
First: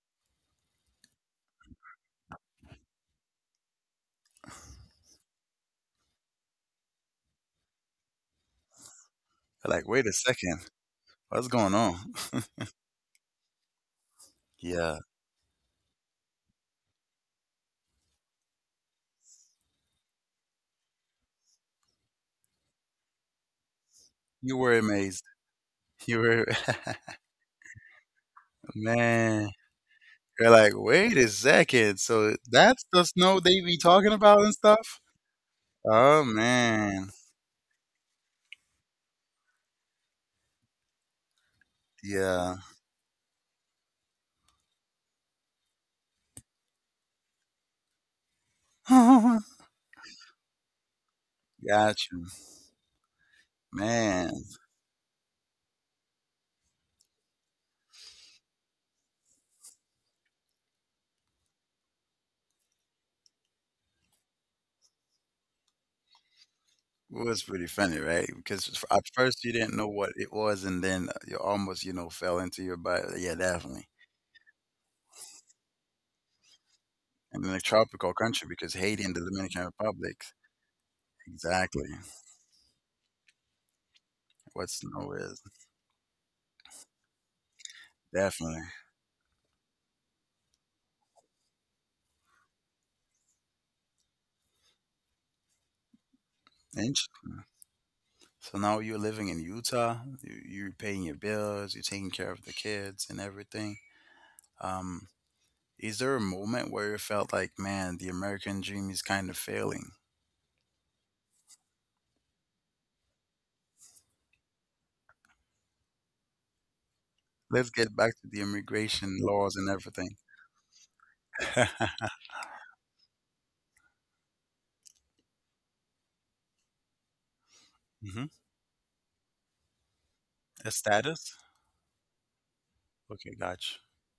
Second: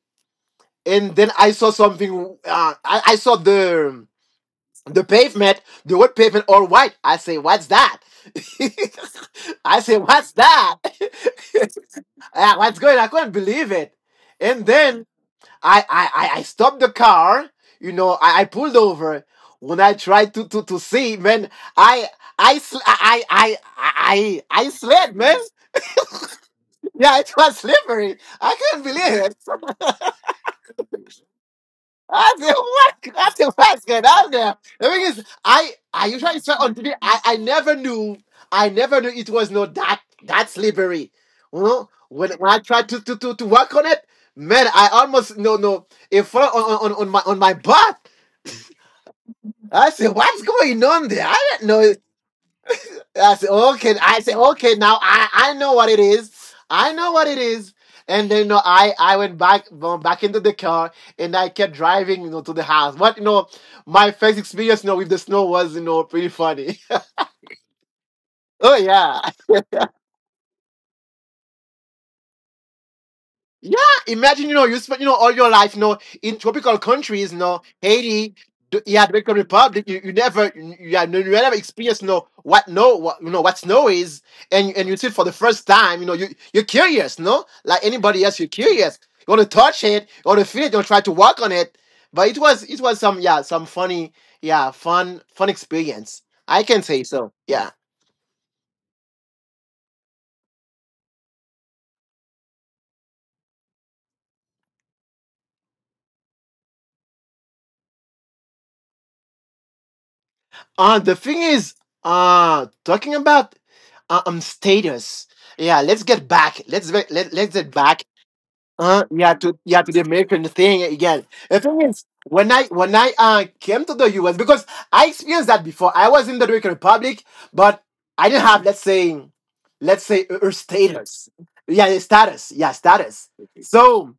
B: I saw something. I saw the pavement, the word pavement, all white. I say, what's that? I
A: Like,
B: say,
A: wait a
B: what's
A: second,
B: that?
A: what's going on?
B: Ah, what's going on? I couldn't believe it. And
A: Yeah,
B: then I stopped the car. You know, I pulled over. When I tried to see, man, I I sl-
A: you
B: I
A: were
B: slid,
A: amazed.
B: man.
A: You were,
B: Yeah, it was slippery. I couldn't believe
A: man.
B: it.
A: You're like, wait a second.
B: I
A: So
B: said,
A: that's
B: what?
A: the
B: I
A: snow
B: said,
A: they be
B: what's going
A: talking
B: on
A: about and
B: there? The thing
A: stuff.
B: is, I
A: Oh
B: usually try to until the-
A: man,
B: I never knew it was not that slippery. You know, when
A: yeah.
B: I tried to work on it, man, I almost, no, no, it fell on, on my butt.
A: Got
B: I said, what's going on there? I didn't know.
A: you,
B: I said, okay. I
A: man.
B: said, okay. Now I know what it is. I know what it is. And then, you know, I went back into the car and I kept driving, you know, to the house. But you know, my first experience, you know, with the snow was, you know, pretty funny.
A: It was pretty funny, right? Because
B: Oh
A: at
B: yeah.
A: first you didn't know what it was, and then you almost, you know, fell into your bio. Yeah,
B: Yeah,
A: definitely.
B: imagine, you know, you spent, you know, all your life, you know, in tropical countries, you
A: And in a
B: know,
A: tropical
B: Haiti,
A: country, because Haiti
B: yeah,
A: and the
B: Dominican
A: Dominican
B: Republic. You
A: Republic,
B: never you never
A: exactly
B: experienced, you know, what no what, you know, what snow is,
A: what
B: and you see it
A: snow
B: for the
A: is.
B: first time. You know, you're curious, no, like anybody else. You're
A: Definitely.
B: curious. You want to touch it, you want to feel it, you want to try to work on it. But it was, some, yeah, some funny, yeah, fun experience. I can say so.
A: Interesting.
B: Yeah.
A: So now you're living in Utah, you're paying your bills, you're taking care of the kids and everything. Um, is there a moment where you felt like, man, the American dream is kind of failing?
B: The thing is, talking about, um, status. Yeah, let's get back. Let's get
A: Let's get
B: back.
A: back to the immigration
B: Yeah,
A: laws
B: to
A: and
B: yeah, to the
A: everything.
B: American thing again. The thing is, when I, uh, came to the U.S. Because I experienced that before. I was in the Dominican Republic, but I
A: Hmm.
B: didn't have, let's say, a
A: The
B: status.
A: status?
B: Yeah, a status. Yeah, status.
A: Okay, gotcha.
B: So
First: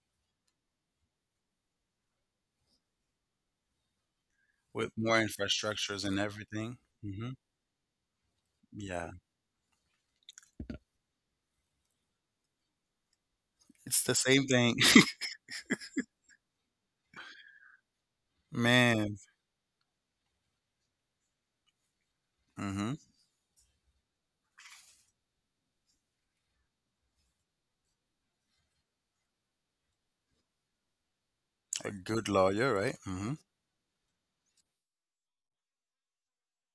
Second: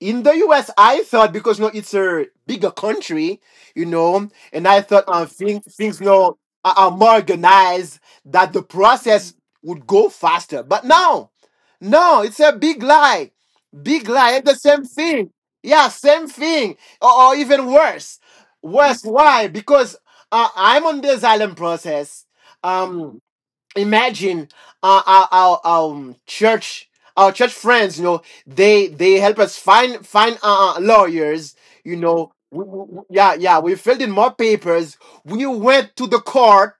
B: in the US, I thought, because, no, it's a bigger country, you know, and I
A: With
B: thought,
A: more
B: um, things,
A: infrastructures
B: you
A: and
B: know,
A: everything.
B: are more
A: Mhm.
B: organized, that the
A: Yeah.
B: process would go faster. But no, no, it's a big lie,
A: It's
B: big
A: the
B: lie.
A: same
B: It's the
A: thing.
B: same thing. Yeah, same thing, or even worse. Worse,
A: Man.
B: why? Because, I'm on this island process.
A: Mhm.
B: Um, imagine, our, church, our church friends, you know, they help us find, lawyers.
A: A
B: You
A: good
B: know,
A: lawyer, right?
B: yeah,
A: Mhm.
B: yeah, we filled in more papers, we went to the court,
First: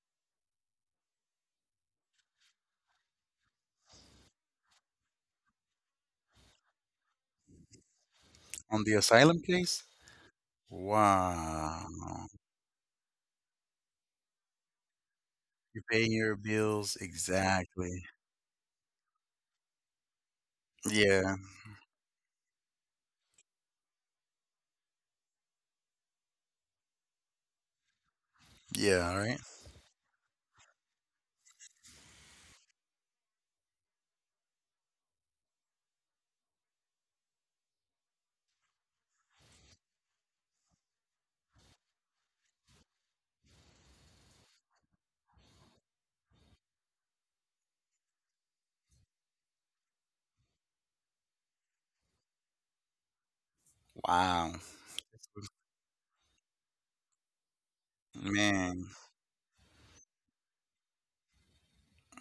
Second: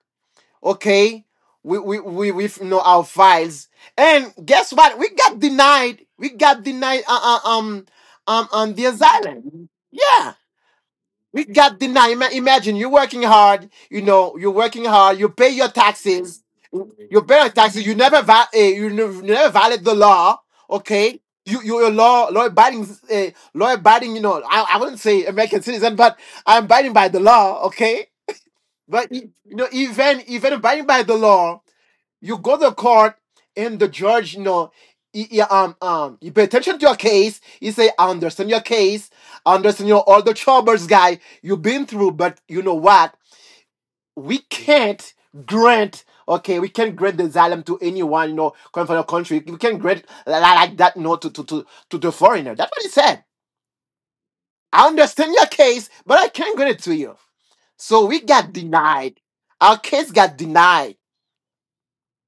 B: okay, we, you know, our files. And guess what, we got denied. We got denied, um, um, on
A: On
B: the
A: the asylum
B: asylum,
A: case?
B: yeah. We got denied.
A: Wow.
B: Imagine, you're working hard, you know, you're working hard, you pay your
A: You're paying your
B: taxes,
A: bills,
B: you're better taxes.
A: exactly.
B: You never violate the law. Okay,
A: Yeah.
B: you, law abiding, law abiding. You know, I wouldn't say American citizen, but I'm abiding by the law. Okay, but,
A: Yeah,
B: e,
A: right?
B: you know, even, even abiding by the law, you go to court and the judge, you know, you pay attention to your case. You say, I understand your case. I understand, you know, all the troubles, guy, you've been through. But you know what? We can't grant okay, we can't grant the asylum to anyone, you know, coming from the country. We can't grant like that, no, to the foreigner. That's what he said.
A: Wow.
B: I understand your case, but I can't grant it to you. So we got
A: Man.
B: denied. Our case got denied.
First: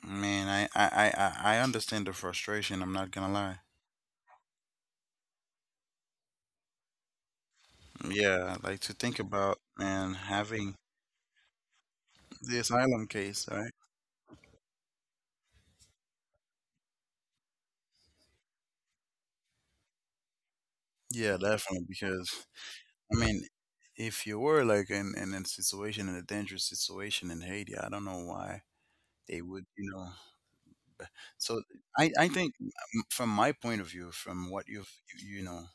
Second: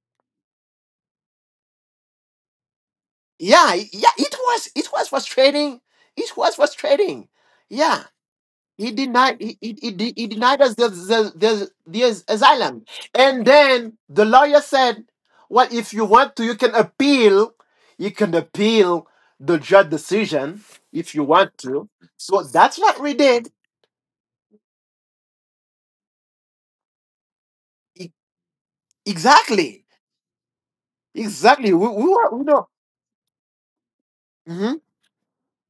A: Man, I understand the frustration, I'm not gonna lie.
B: Yeah, yeah, it was, it was frustrating. It was frustrating. Yeah.
A: Yeah, like
B: he
A: to think
B: denied he,
A: about
B: he, he
A: man
B: he denied us
A: having
B: the, the
A: the
B: asylum.
A: asylum
B: And
A: case, right?
B: then the lawyer said, well, if you want to, you can appeal. You can appeal the judge decision, if you
A: Yeah,
B: want
A: definitely
B: to.
A: because
B: So that's what
A: I
B: we
A: mean,
B: did.
A: if you were like in a situation, in a dangerous situation in Haiti, I don't
B: E-
A: know why they would,
B: exactly.
A: you know. So
B: Exactly,
A: I
B: we
A: think
B: know.
A: from my point of view, from what
B: Hmm.
A: you've, you know,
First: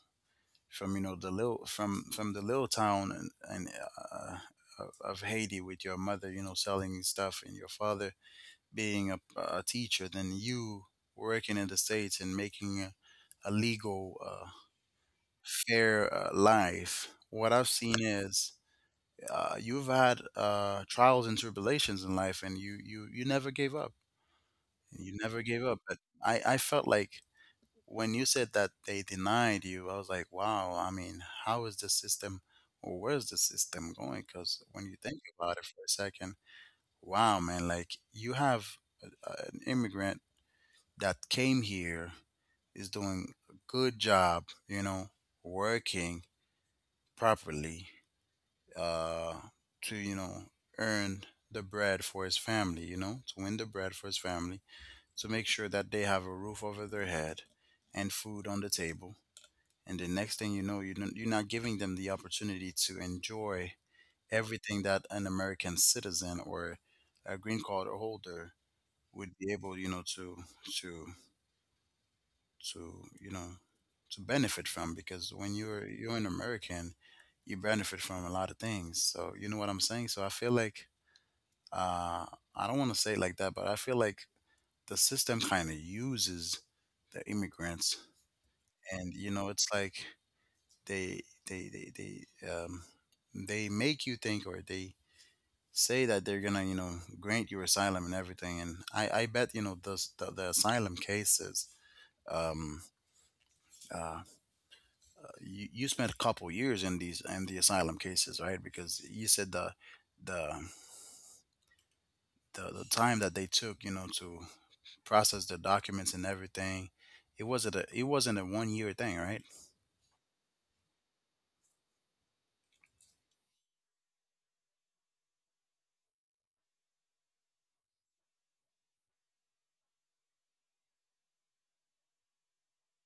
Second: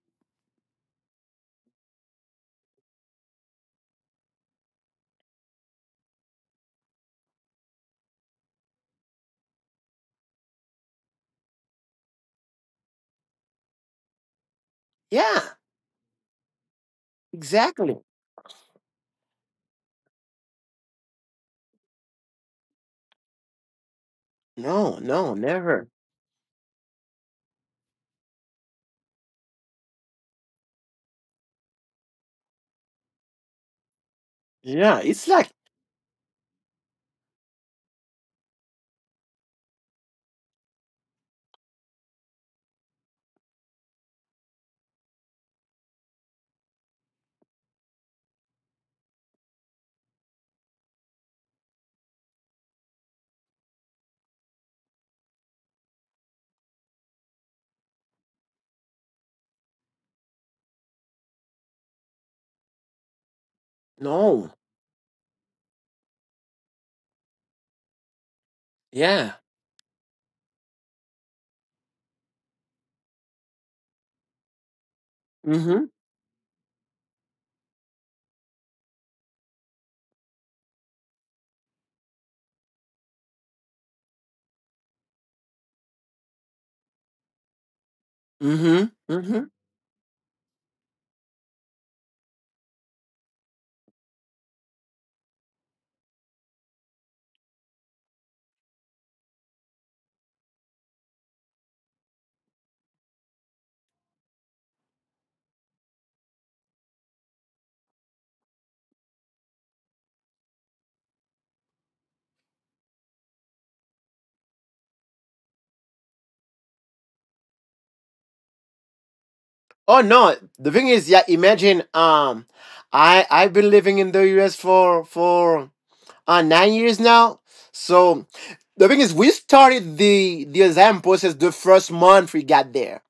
A: from, you know, the little, from the little town uh, of Haiti with your mother, you know, selling stuff and your father being a teacher, then you working in the States and making a legal,
B: Yeah,
A: fair life. What I've
B: exactly.
A: seen is you've had trials and tribulations in life, and you never gave up.
B: No,
A: You
B: no,
A: never gave up.
B: never.
A: But I felt like when you said that they denied you, I was like, wow. I mean, how is the system, or where's the system going? Because when you
B: Yeah,
A: think
B: it's like.
A: about it for a second, wow, man, like you have a, an immigrant that came here is doing a good job, you know, working properly uh, to you know earn the bread for his family, you know, to win the bread for his family, to make sure that they have a roof over their head and food on the table, and the next thing you know you're not giving them the opportunity to enjoy
B: No.
A: everything that an American citizen or a green card holder
B: Yeah.
A: would be able, you know, to to you know to benefit from. Because when
B: Mm-hmm.
A: you're an American, you benefit from a lot of things. So you know what I'm saying. So I feel like, uh, I don't want to say it like that, but I feel like the system kind of uses the immigrants,
B: Mm-hmm.
A: and you
B: Mm-hmm.
A: know, it's like they they they they they make you think, or they say that they're gonna you know grant you asylum and everything, and I bet you know the asylum cases. Um, uh, you, you spent a couple years in these in the asylum cases, right? Because you said the the time that they took, you know, to process the documents and everything. It wasn't a, it wasn't a 1 year thing, right?
B: Oh no, the thing is, yeah, imagine, um, I I've been living in the US for uh, 9 years now. So the thing is, we started the exam process the first month we got there.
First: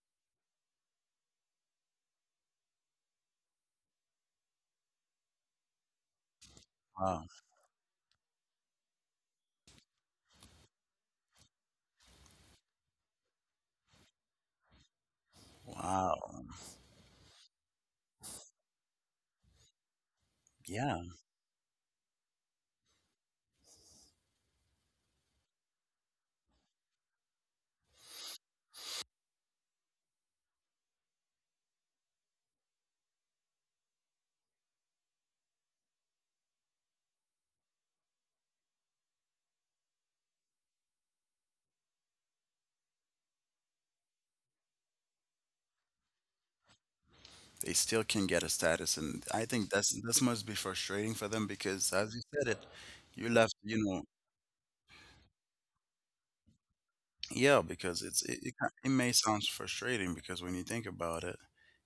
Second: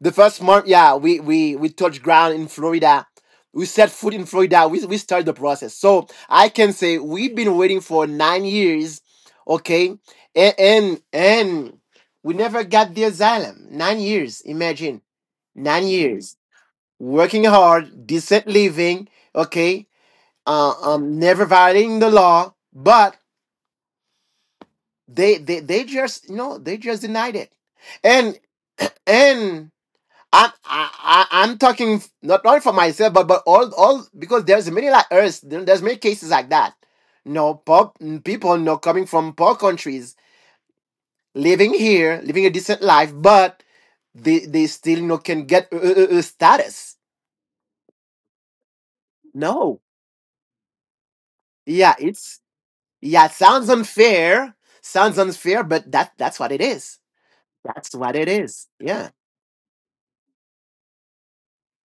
B: The first month, yeah, we touched ground in Florida. We set foot in Florida. We started the process. So I can say
A: Wow.
B: we've been waiting for 9 years, okay? And we never got the asylum. 9 years, imagine. 9
A: Wow.
B: years working hard, decent living, okay,
A: Yeah.
B: never violating the law, but they just, you know, they just denied it. And, and I'm talking not only for myself, but all, because there's many like us, there's many cases like that. No, poor people, no, coming from poor countries, living here, living a decent life, but they still, no, can get, status.
A: They still can get a status, and I think
B: No.
A: that's this must be frustrating for them because
B: Yeah,
A: as you
B: it's.
A: said it,
B: Yeah,
A: you
B: it
A: left,
B: sounds
A: you know,
B: unfair. Sounds unfair, but that's what it is.
A: yeah,
B: That's
A: because
B: what
A: it's
B: it
A: it, it,
B: is.
A: it
B: Yeah.
A: may sound frustrating because when you think about it,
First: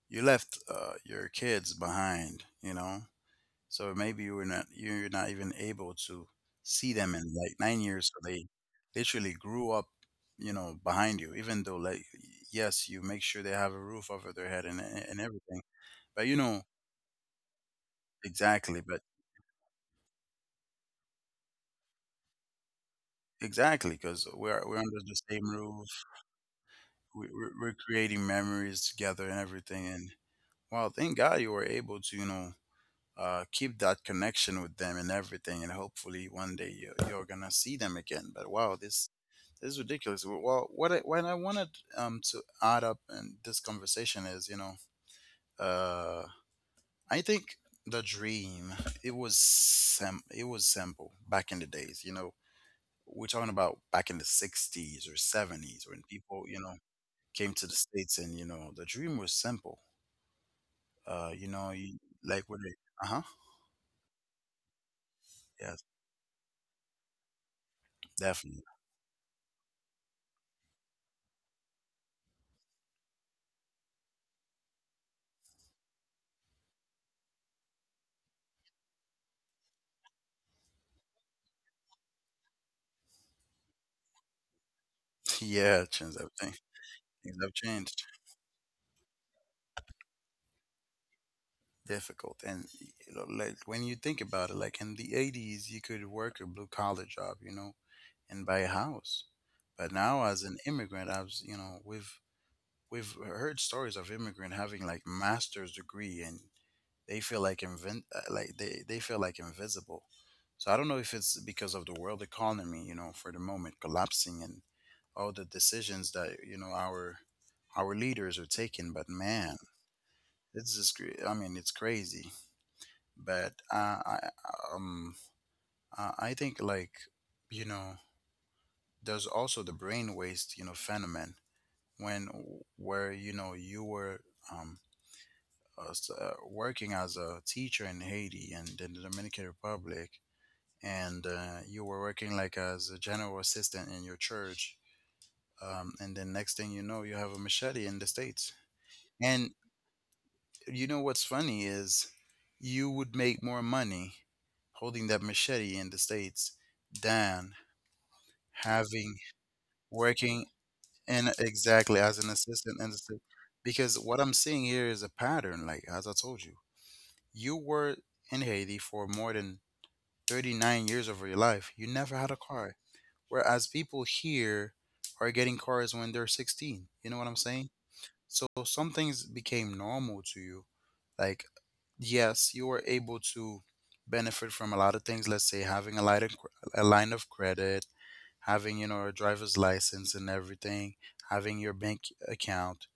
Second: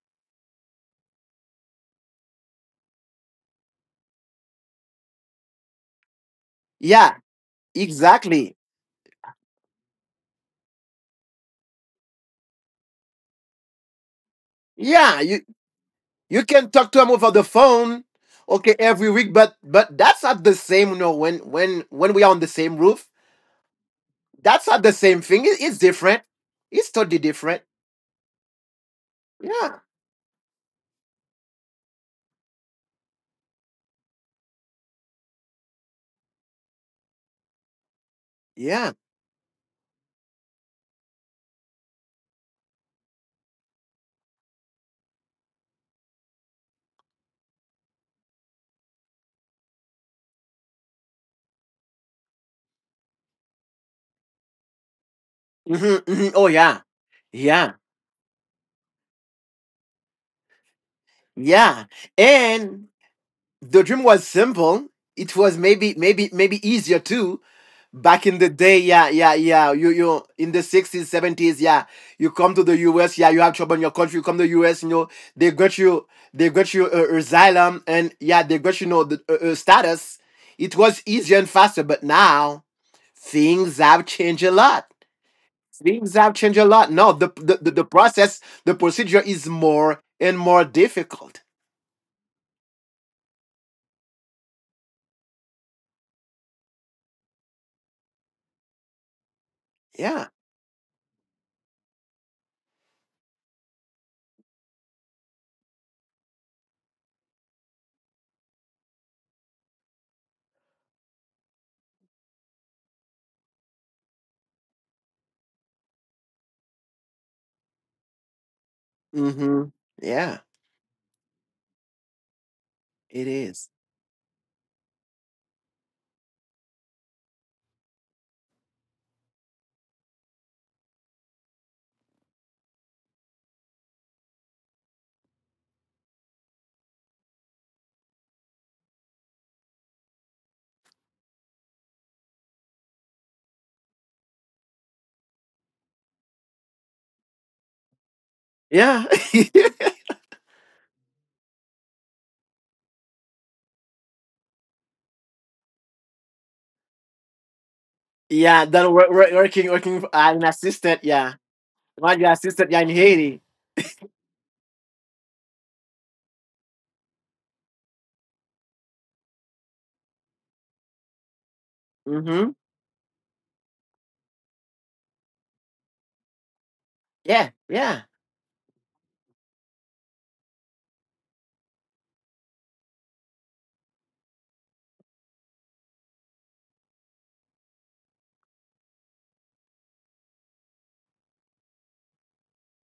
A: you left your kids behind, you know. So maybe you were not, you're not even able to see
B: Yeah,
A: them in like 9 years. So they
B: exactly.
A: literally grew up, you know, behind you. Even though like yes, you make sure they have a roof over their head
B: Yeah,
A: and
B: you
A: everything. But you
B: you
A: know
B: can talk to him over the phone, okay,
A: exactly. But
B: every week, but that's not the same, you know, when when we are on the same roof.
A: exactly because
B: That's
A: we're
B: not the
A: under the
B: same thing.
A: same
B: It- it's
A: roof.
B: different. It's totally
A: We,
B: different.
A: we're creating memories together and
B: Yeah.
A: everything. And wow, thank God you were able to, you know. Keep that connection with them and everything, and hopefully one day you, you're gonna see them again. But wow,
B: Yeah.
A: this is ridiculous. Well, what I wanted to add up in this conversation is, you know, uh, I think the dream, it was it was simple back in the days. You know, we're talking about back in the '60s or '70s
B: Hmm.
A: when
B: Hmm.
A: people,
B: Oh
A: you know,
B: yeah.
A: came to
B: Yeah.
A: the States, and you know, the dream was simple. You know,
B: Yeah.
A: you, like when they,
B: And
A: uh huh,
B: the dream was simple. It was,
A: yes,
B: maybe maybe easier too. Back in the
A: definitely,
B: day, yeah, yeah, yeah. You in the 60s, 70s, yeah. You come to the US, yeah. You have trouble in your country. You come to the US, you know, they got you, they got you, asylum, and yeah, they got, you know, the, status. It was easier and faster, but now things have changed a lot.
A: yeah,
B: Things
A: changed
B: have changed
A: everything.
B: a lot. No, the
A: Things have
B: the
A: changed.
B: process, the procedure is more and more difficult.
A: Difficult, and you know, like when you think about it like in the '80s you could work a blue collar job, you know, and buy a house. But now
B: Yeah.
A: as an immigrant, I was, you know, we've heard stories of immigrant having like master's degree, and they feel like invent like they feel like invisible. So I don't know if it's because of the world economy, you know, for the moment collapsing, and all the decisions that you know our leaders are taking, but man,
B: Mm-hmm. Yeah.
A: it's just I mean it's crazy.
B: It
A: But
B: is.
A: um I think like you know there's also the brain waste, you know, phenomenon when where you know you were um working as a teacher in Haiti and in the Dominican Republic, and you were working like as a general assistant in your church, and then next thing you know you have a machete in the States.
B: Yeah.
A: And you know what's funny is you would make more money holding that machete in the States than
B: Yeah, that
A: having
B: working, as an
A: working
B: assistant,
A: in,
B: yeah.
A: exactly,
B: One
A: as an
B: your assistant, yeah,
A: assistant
B: in
A: in the States.
B: Haiti.
A: Because what I'm seeing here is a pattern, like as I told you, you were in Haiti for more than 39 years of your life. You never had a
B: Mm-hmm.
A: car. Whereas people here are getting cars when they're 16. You know what I'm
B: Yeah,
A: saying?
B: yeah.
A: So some things became normal to you. Like yes, you were able to benefit from a lot of things. Let's say having a line of, a line of credit, having you know a driver's license and everything, having your bank account,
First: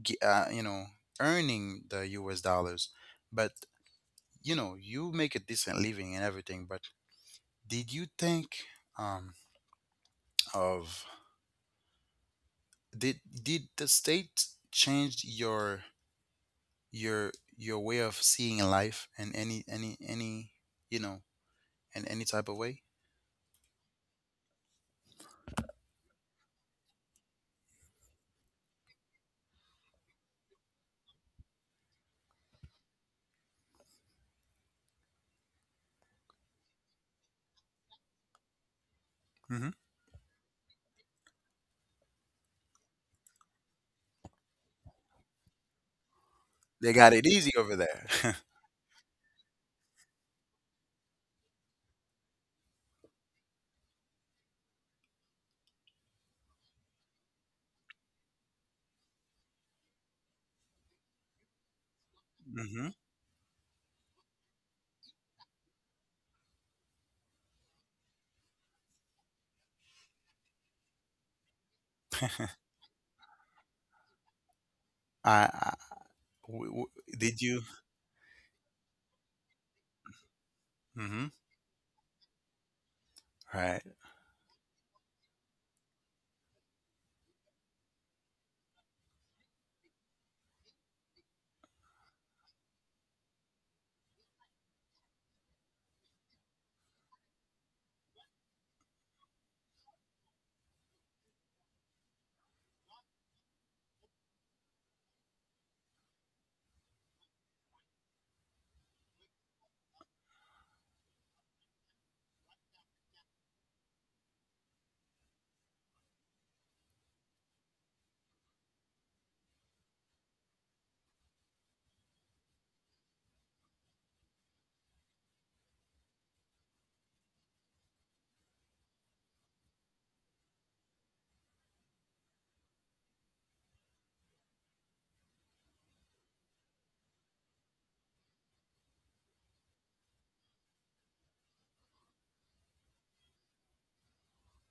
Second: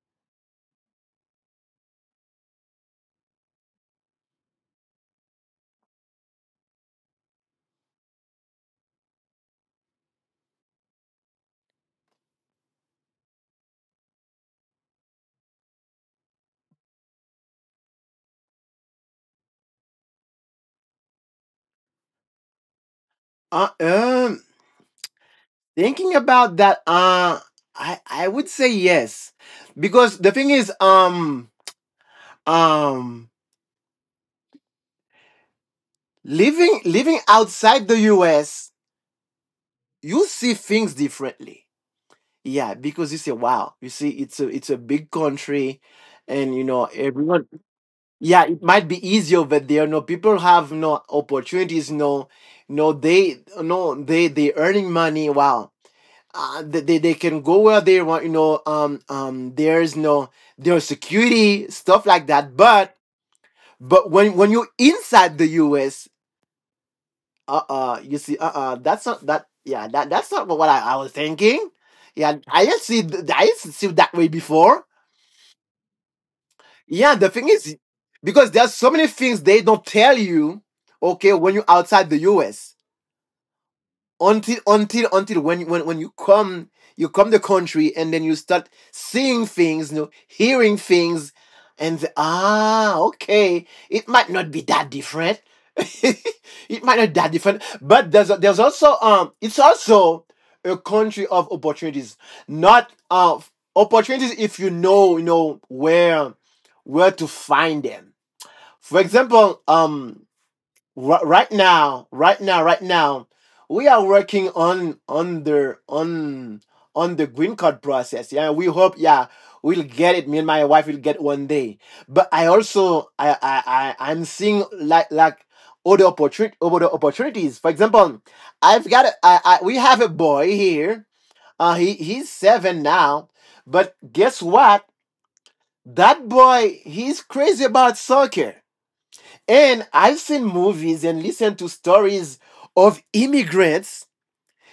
A: you know, earning the U.S. dollars. But you know, you make a decent living and everything. But did you think um, of did the state change your your way of seeing life in any you know, in any type of way?
B: Um, thinking about that, uh, I would say yes. Because the thing is, um, um, living outside the US,
A: Hmm.
B: you see things differently. Yeah, because you say, wow, you see it's a big country, and you know
A: They got it
B: everyone.
A: easy over there.
B: Yeah, it might be easier over there. No, people have no opportunities. No, they earning money, wow. They can go where they want, there's no there's security stuff like that,
A: Hmm.
B: but when you're inside the US. Uh-uh you see, that's not that. Yeah, that's not what I was thinking. Yeah, I didn't see it that way before.
A: I
B: Yeah, the
A: did
B: thing
A: you?
B: is, because there's so many things they don't tell you,
A: Hmm.
B: okay, when you're outside the US
A: Right.
B: until when you come to the country, and then you start seeing things, hearing things. And the, ah okay, it might not be that different, it might not be that different. But there's also, it's also a country of opportunities. Not, opportunities if you know, where to find them. For example, right now we are working on the green card process. Yeah, we hope, yeah, we'll get it, me and my wife, will get one day. But I also I I'm seeing, like, other opportunities. For example, I've got a- I we have a boy here. He's 7 now. But guess what? That boy, he's crazy about soccer. And I've seen movies and listened to stories of immigrants.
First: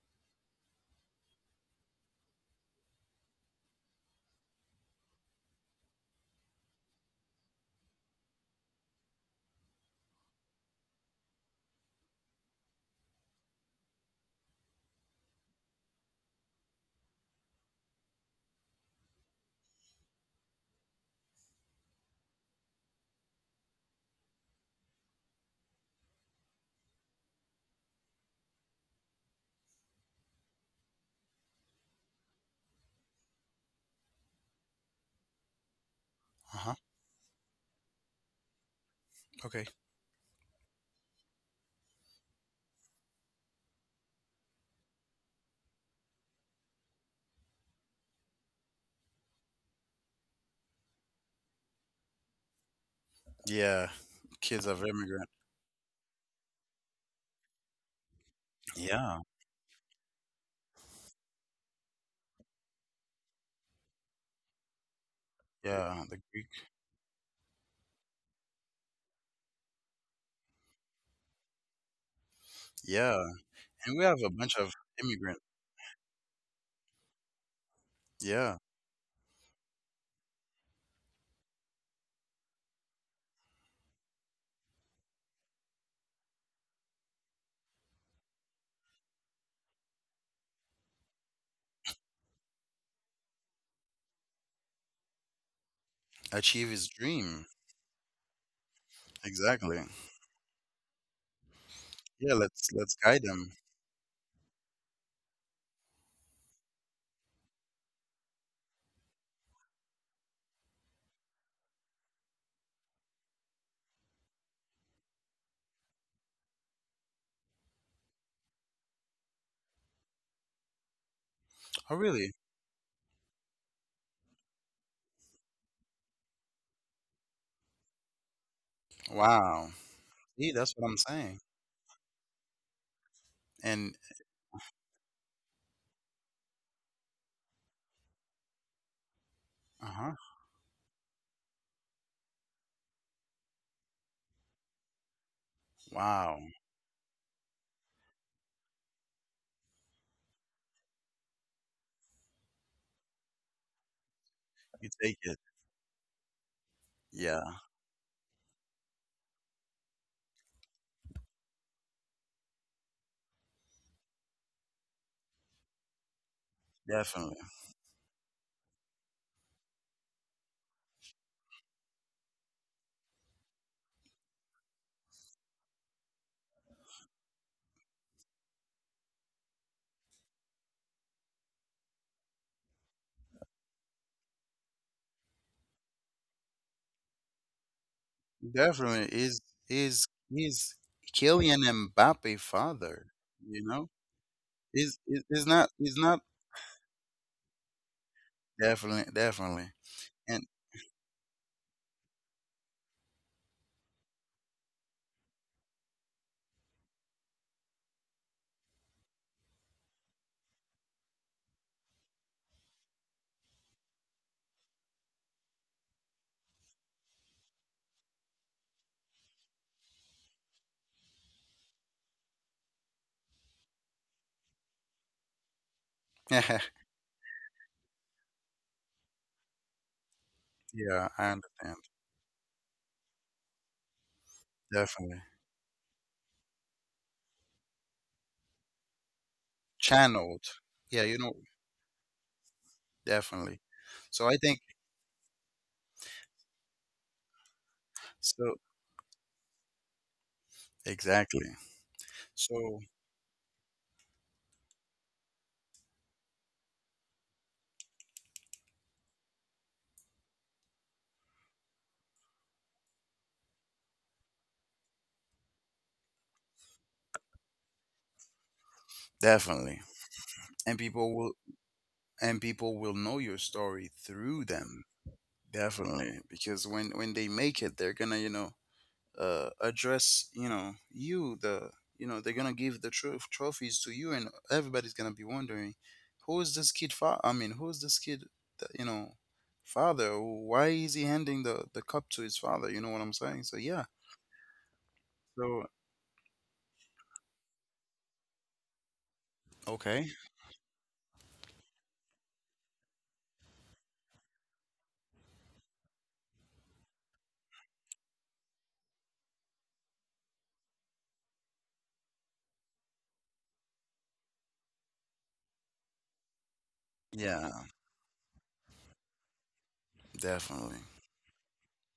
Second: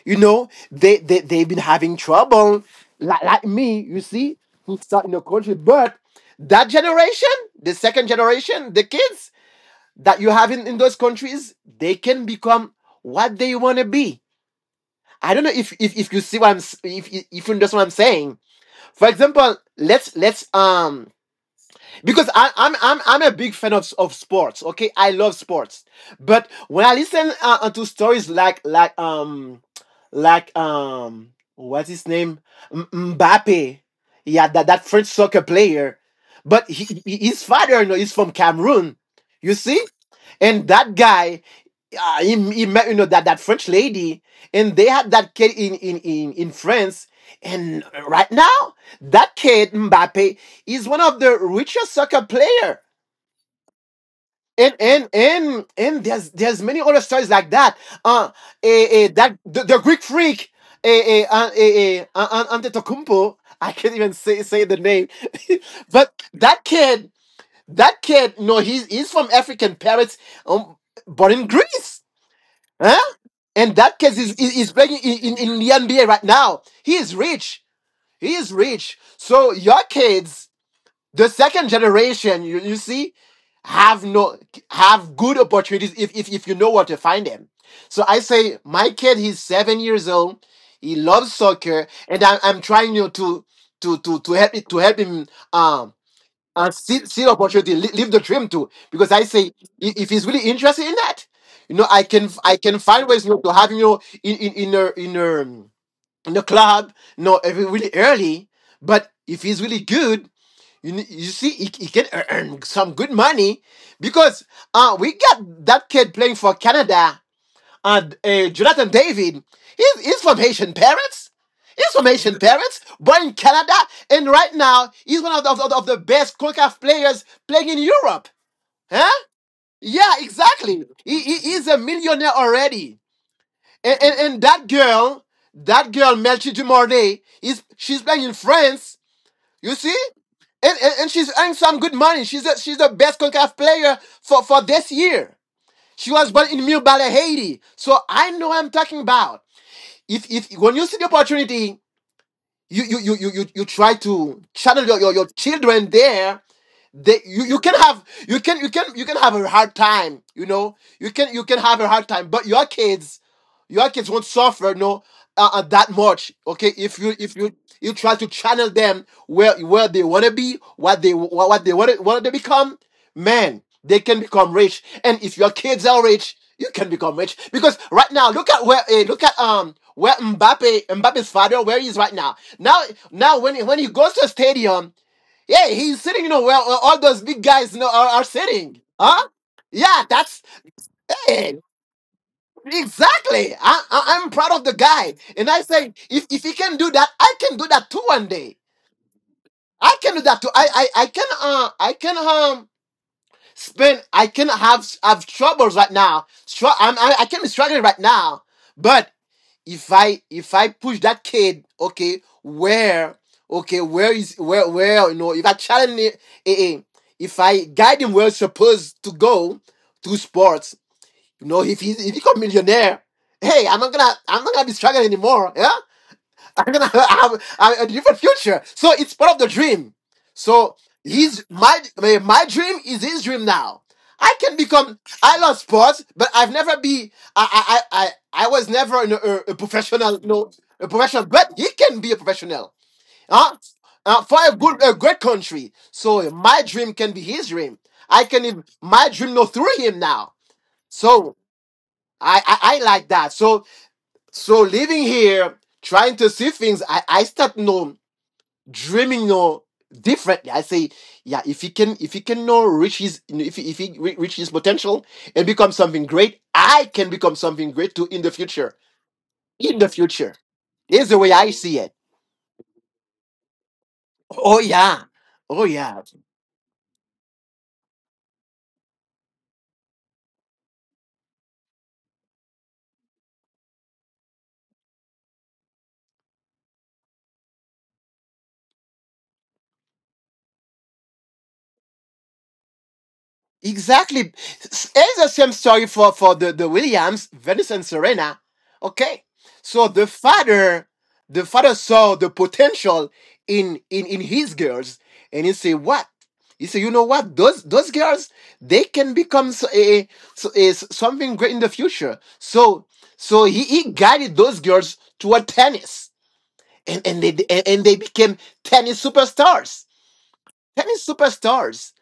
B: They've been having trouble, like me, you see, who start in a country. But that generation, the second generation, the kids that you have in those countries, they can become what they want to be. I don't know if you see what I'm s- if you understand what I'm saying. For example, let's because I, I'm a big fan of sports. Okay, I love sports, but when I listen, to stories like, what's his name, Mbappe, yeah, that French soccer player.
A: Uh
B: But
A: huh.
B: his father, is from Cameroon. You
A: Okay.
B: see. And that guy, he met, that French lady, and they had that kid in France. And right now, that kid Mbappe is one of the richest soccer player.
A: Yeah. Kids
B: And
A: of
B: and
A: immigrant.
B: and and there's many other stories like that. Uh,
A: Yeah.
B: the Greek freak, Antetokounmpo. I can't even say the name.
A: Yeah.
B: But
A: The Greek.
B: that kid, no, he's from African parents, um, but in Greece. Huh?
A: Yeah.
B: And that
A: And we
B: case
A: have a
B: is, is,
A: bunch
B: is
A: of
B: playing in, in,
A: immigrant.
B: in the NBA right now. He is rich. He is
A: Yeah.
B: rich. So your kids, the second generation, you see, have no have good opportunities if, if you know where to find them. So I say my kid, he's 7 years old. He loves soccer, and I'm trying, you know, to help him. Um, and
A: Achieve his
B: see the
A: dream.
B: opportunity, live the dream too. Because I say,
A: Exactly.
B: if he's really interested in that, you know, I can
A: Yeah.
B: I
A: Let's
B: can
A: let's
B: find ways,
A: guide
B: you know, to
A: him.
B: have him, you know, in a club, you know, every really early. But if he's really good, you see, he can, earn some good money, because we got that kid playing for Canada, and Jonathan David. He's from Haitian parents. He's
A: Oh,
B: from Haitian
A: really?
B: parents, born in Canada, and right now he's one of the best CONCACAF players playing in Europe. Huh?
A: Wow.
B: Yeah,
A: See, that's
B: exactly.
A: what I'm
B: He, he
A: saying.
B: he's a millionaire already.
A: And
B: And that girl Melchie Dumornay, is she's playing in France. You
A: uh
B: see?
A: huh.
B: And she's earning some good money. She's the best CONCACAF player for this year. She was born
A: Wow.
B: in Mille Balles, Haiti. So I know what I'm talking about. If When you see the opportunity, you try to channel
A: You
B: your
A: take it.
B: children there. They you, you
A: Yeah.
B: can have you can you can you can have a hard time, you can have a hard time, but your kids won't suffer, no, that much. Okay, if you if
A: Definitely.
B: you you try to channel them where they want to be, what they, what they want to become, man, they can become rich. And if your kids are rich, you can become rich, because right now, look at where, look at, where Mbappe's father, where he is right now. Now, when he goes to a stadium, yeah, he's sitting, you know, where all those big guys, you know, are sitting.
A: Definitely
B: Huh?
A: is
B: Yeah,
A: is
B: that's
A: is
B: Hey,
A: Kylian Mbappe father,
B: exactly.
A: you
B: I,
A: know?
B: I, I'm proud of the
A: Is
B: guy.
A: is
B: And
A: is
B: I
A: not
B: say,
A: is
B: if,
A: not
B: he can do that, I can do that too one day.
A: definitely.
B: I can do that too.
A: And
B: I can spend I can have troubles right now. I can be struggling right now. But if I push that kid, okay, where is where you know if I challenge it, eh, eh, if I guide him where he's supposed to go, to sports, if he become millionaire, hey, I'm not gonna be struggling anymore. Yeah, I'm gonna have a, different future. So it's part of the dream. So
A: yeah, I
B: his my
A: understand.
B: my dream is his dream now. I can become.
A: Definitely.
B: I love sports, but I've never be. I was never in a, professional. No,
A: Channeled.
B: a
A: Yeah,
B: professional.
A: you know,
B: But he can be a professional. Huh?
A: definitely. So
B: For
A: I
B: a
A: think
B: good a great country. So my dream can be his dream. I can even
A: so
B: my dream know through him now. So
A: exactly.
B: I
A: So
B: like that. So living here trying to see things, I start know dreaming or differently. I say, yeah, if he can now reach his, if he reach his potential and become something great, I can become something great too in the future. In the
A: definitely.
B: future,
A: And
B: is the
A: people
B: way
A: will
B: I see it.
A: and people will know your story through
B: Oh
A: them.
B: yeah, oh yeah.
A: Definitely. Because when they make it, they're gonna, address you know you the you know they're gonna give the trophies to you, and everybody's gonna be wondering who is this kid fa- I mean who's this kid, that, you know father, why is he handing the cup to his father? You know what I'm saying? So yeah,
B: Exactly. It's the same
A: so
B: story for, the Williams, Venus and Serena. Okay. So the
A: okay,
B: father, the father saw the potential in his girls, and he said, what? He said, you know what? Those girls, they can become, something great in the future. So he guided those girls toward tennis. And and they
A: yeah,
B: and and they became tennis superstars.
A: definitely.
B: Tennis superstars.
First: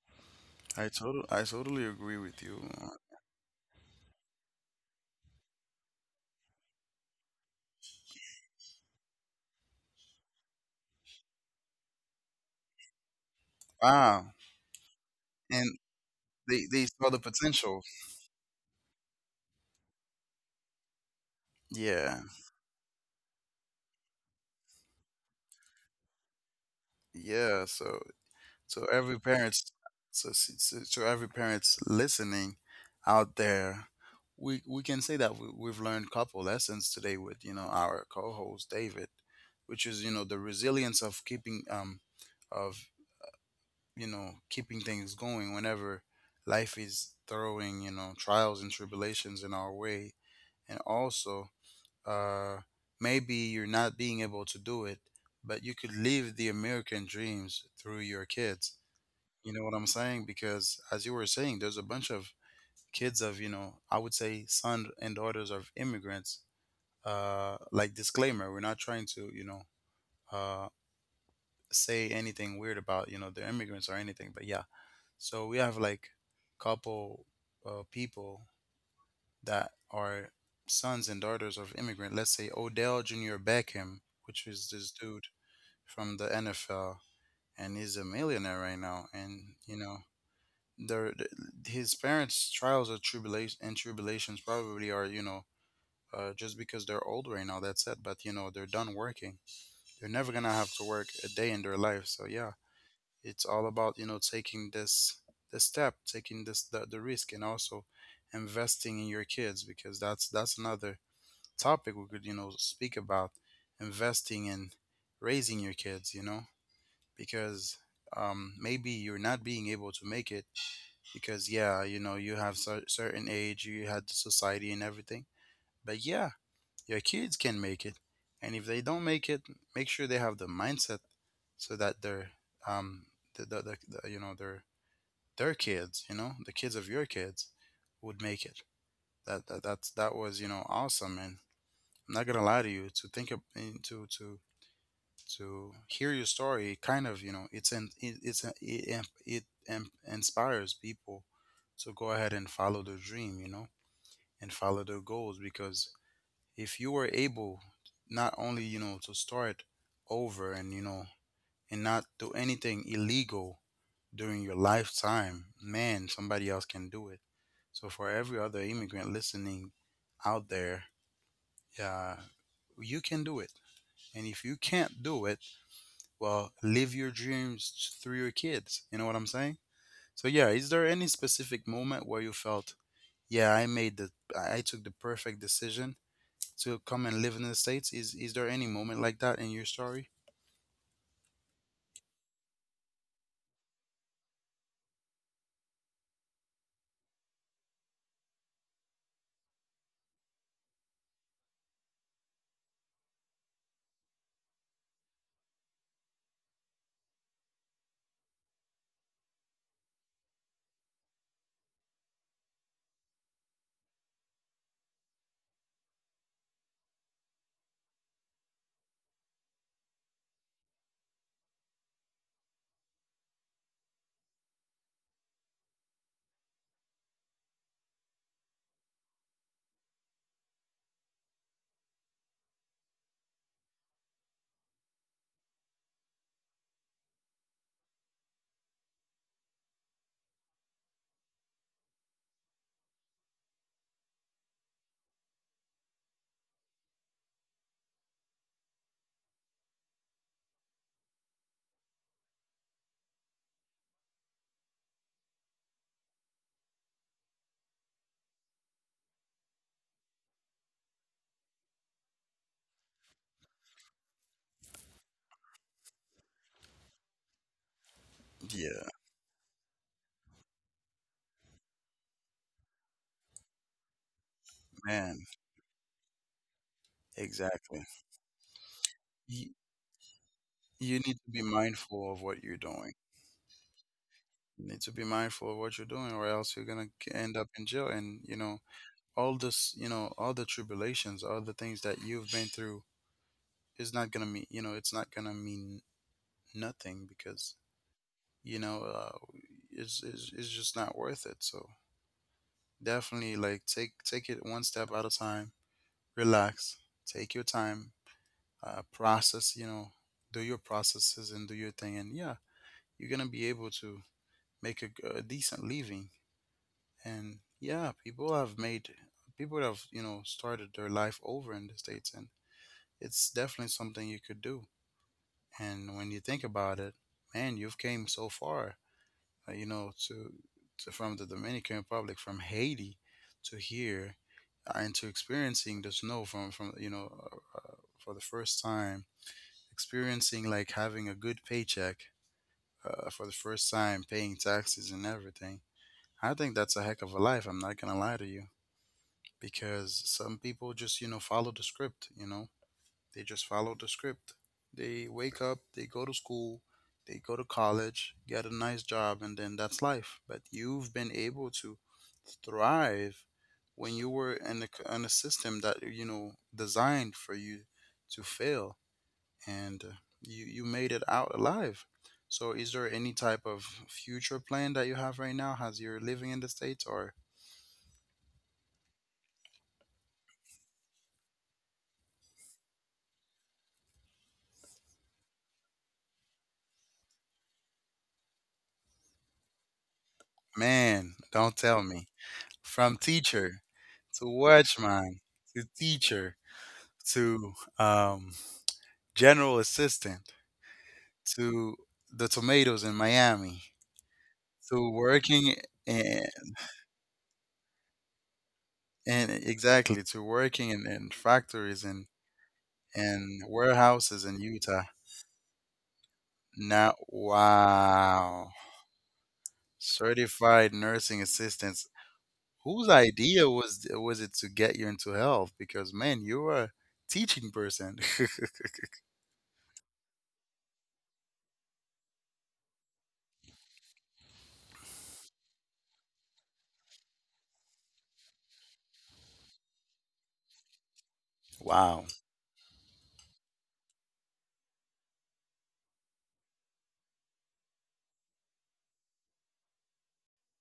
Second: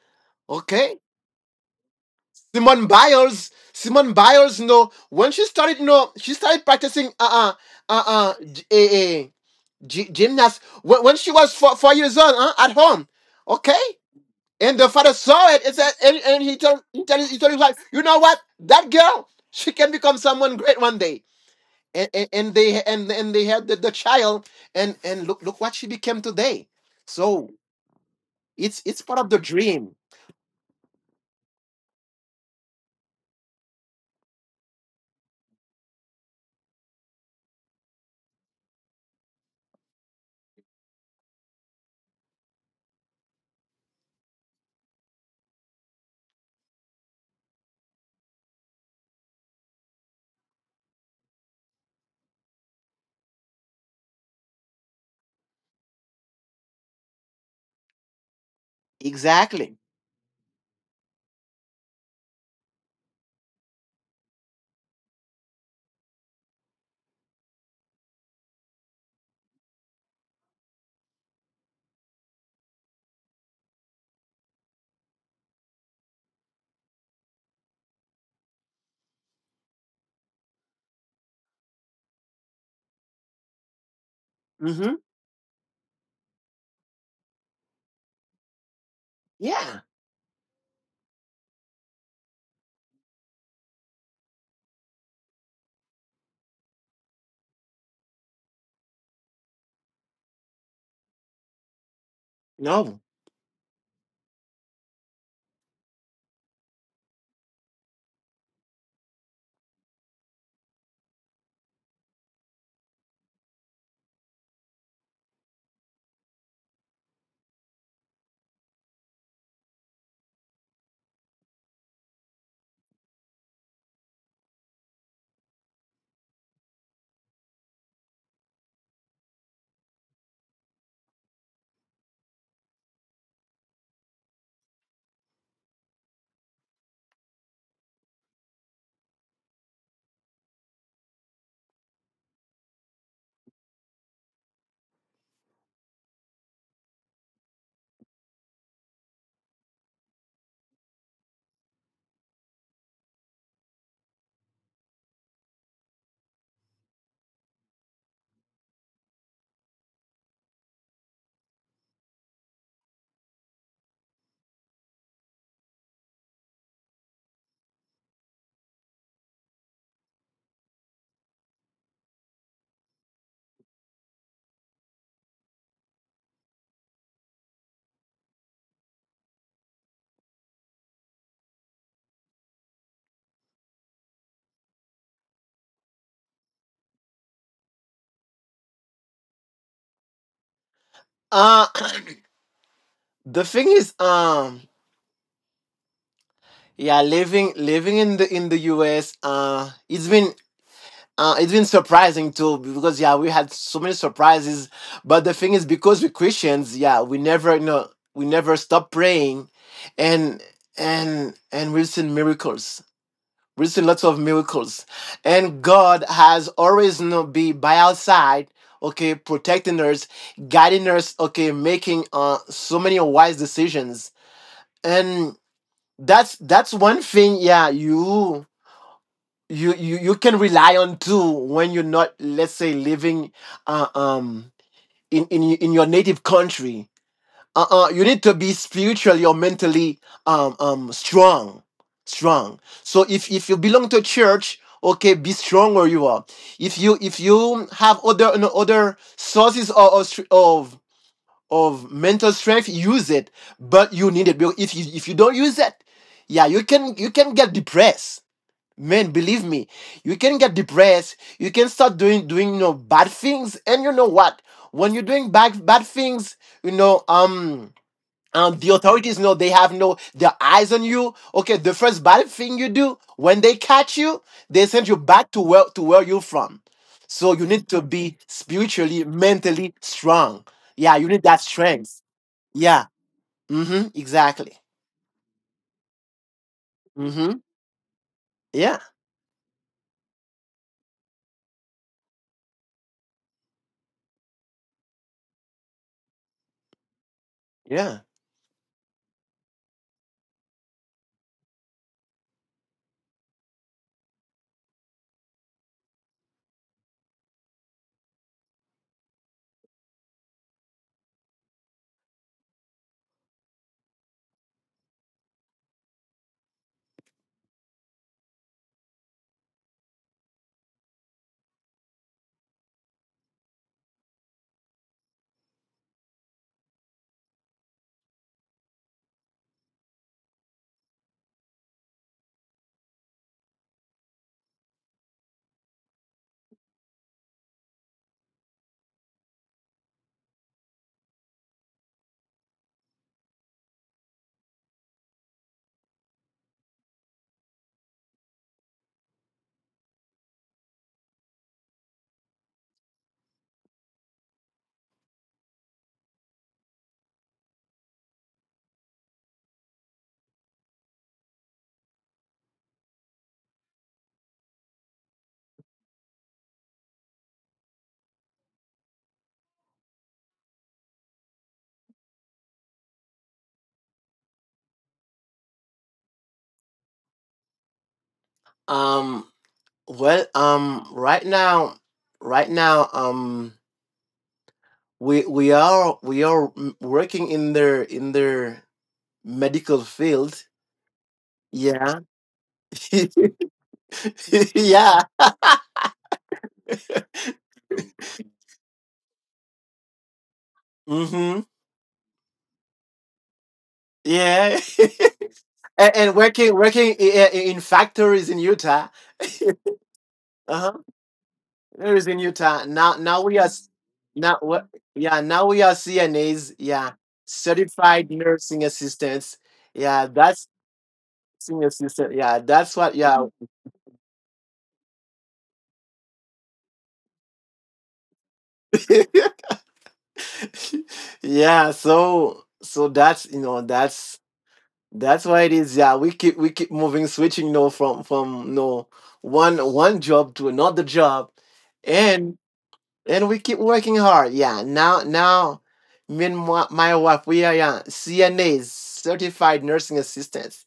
A: i
B: Okay?
A: totally i totally agree with you.
B: Simone Biles, you know, when she started, you know, she started practicing, uh, uh, g- eh, eh, gymnast when she was four years old, huh, at home, okay.
A: Wow.
B: And the father saw it
A: And
B: and said, and he
A: they
B: told,
A: they saw the
B: his wife,
A: potential.
B: you know what, that girl, she can become someone great one day. And,
A: Yeah,
B: and, and they and and they had the, child, and look what she became today. So
A: yeah, so.
B: it's
A: So
B: it's part
A: every
B: of the
A: parents,
B: dream,
A: so s- so, so every parents listening out there, we can say that we've learned couple lessons today with our co-host David, which is the resilience of keeping of keeping things going whenever life is throwing trials and tribulations in our way, and also uh maybe you're not being able to do it, but you could live the American dreams through your kids. You know what
B: exactly.
A: I'm saying? Because as you were saying, there's a bunch of kids of, you know, I would say son and daughters of immigrants. Like disclaimer, we're not trying to, uh, say anything weird about, you know, they're immigrants or anything. But yeah, so we have like couple people that are sons and daughters of immigrant. Let's say Odell Jr. Beckham, which is this
B: Hmm.
A: dude from the NFL, and he's a millionaire right now. And you
B: Yeah.
A: know, their th- his parents' trials or tribulation and tribulations probably are, you know, just because they're old right now. That's it. But you know they're done working. They're never gonna have to work a day in their life. So yeah,
B: No.
A: it's all about you know taking this the step, taking the risk, and also investing in your kids, because that's another topic we could, you know, speak about: investing in raising your kids. You know, because maybe you're not being able to make it, because yeah, you know, you have certain age, you had society and everything, but yeah, your kids can make it. And if they don't make it, make sure they have the mindset so that they're, um the, the, the, the you know, their kids, you know, the kids of your kids would make it. That, that's that was, you know, awesome. And I'm not gonna lie to you, to think of, eh, to to to hear your story, it kind of, you know, it's inspires people to go ahead and follow their dream, you know, and follow their goals. Because if you were able not only, you know, to start over and, you know, and not do anything illegal during your lifetime, man, somebody else can do it. So for every other immigrant listening out there, yeah, you can do it. And if you can't do it, well, live your dreams through your kids. You know what I'm saying? So yeah, is there any specific moment where you felt yeah, I took the perfect decision to come and live in the states? Is there any moment like that in your story?
B: Uh the thing is, yeah, living in the US, it's been, it's been surprising too, because yeah, we had so many surprises. But the thing is, because we're Christians, yeah, we never stop praying, and and we've seen miracles. We've seen lots of miracles, and God has always, be by our side, okay, protecting us, guiding us, okay, making, so many wise decisions. And that's one thing, yeah, you can rely on too when you're not, let's say, living, uh, um in your native country. Uh-uh you need to be spiritually or mentally, um um strong strong. So if you belong to a church, okay, be strong where you are. If you if you have other, no, other sources of mental strength, use it. But you need it. If you don't use it, yeah, you can get depressed. Man, believe me, you can get depressed. You can start doing, bad things. And you know what? When you're doing bad things, you know, the
A: Yeah.
B: authorities, know they have no their eyes on you. Okay, the first bad thing you do, when they catch you, they send you
A: Man.
B: back to where, you're from. So you need
A: Exactly.
B: to be spiritually,
A: You
B: mentally strong. Yeah,
A: you,
B: you
A: need
B: need
A: to be
B: that strength.
A: mindful of what you're
B: Yeah.
A: doing.
B: Mm-hmm. Exactly.
A: You need to be mindful of what you're doing, or else you're gonna
B: Mm-hmm.
A: end up in jail, and you know,
B: Yeah.
A: all this, you know, all the tribulations, all the things that you've been through, is not gonna mean, you know, it's not gonna mean nothing. Because
B: Yeah.
A: you know uh, it's, it's just not worth it. So definitely, like, take it one step at a time. Relax. Take your time. Process. You know, do your processes and do your thing. And yeah, you're gonna be able to make a, a decent living. And yeah, people have, you know, started their life over in the states, and it's definitely something you could do. And when you think about it, man, you've came so far, uh, you know, to, to from the Dominican Republic, from Haiti, to here, and to experiencing the snow from you know, for the first time, experiencing like having a good paycheck, for the first time, paying taxes and everything. I think that's a heck of a life. I'm not gonna lie to you, because some people just, you know, follow the script. You know, they just follow the script. They wake up, they go to school, they go to college, get a nice job, and then that's life. But you've been able to thrive when you were in a, in a system that, you know, designed for you to fail. And you you made it out alive. So is there any type of future plan that you have right now as you're living in the states? Or
B: Um. Well. Right now. Right now. Um. We are working in their medical field.
A: man, don't tell
B: Yeah.
A: me, from teacher to
B: Yeah.
A: watchman to teacher to, um, general assistant
B: Mm-hmm.
A: to the tomatoes in Miami
B: Yeah.
A: to working
B: And
A: in.
B: working in factories in Utah.
A: And exactly to
B: Uh-huh.
A: working in
B: It
A: factories
B: is in Utah. Now,
A: and
B: now
A: warehouses in
B: what?
A: Utah.
B: Yeah, now we are CNAs. Yeah,
A: Now,
B: certified nursing
A: wow,
B: assistants. Yeah, that's
A: certified nursing
B: nursing
A: assistants.
B: assistant. Yeah, that's what.
A: Whose
B: Yeah,
A: idea was it to get you into health? Because man, you're a teaching person.
B: yeah. So that's that's what it is. Yeah, we keep moving, switching. No, from no one job to another job,
A: Wow.
B: and and we keep working hard. Yeah, now, me and my wife, we are, yeah, CNAs, certified nursing assistants,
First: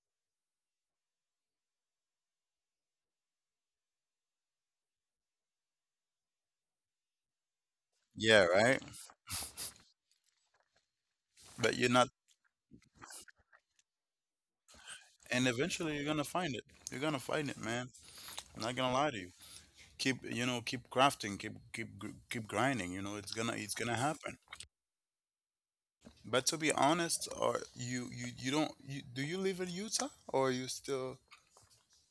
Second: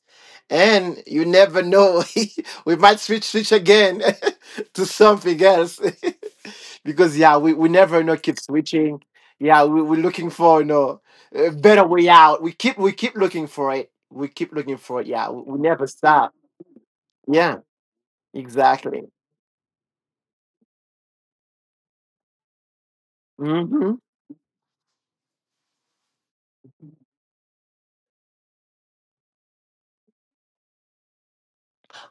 B: and you never know, we might switch again to something else, because yeah, we never know, keep
A: Yeah, right?
B: switching. Yeah, we're looking for, a
A: But
B: better
A: you're
B: way
A: not,
B: out. We keep looking for it. We keep looking for it. Yeah, we,
A: and
B: we never
A: eventually you're gonna
B: stop.
A: find it. You're gonna find
B: Yeah,
A: it, man. I'm not gonna
B: exactly.
A: lie to you. Keep, you know, keep crafting, keep grinding. You know, it's
B: Hmm.
A: gonna happen. But to be honest, or you don't you, do you live in Utah, or are you still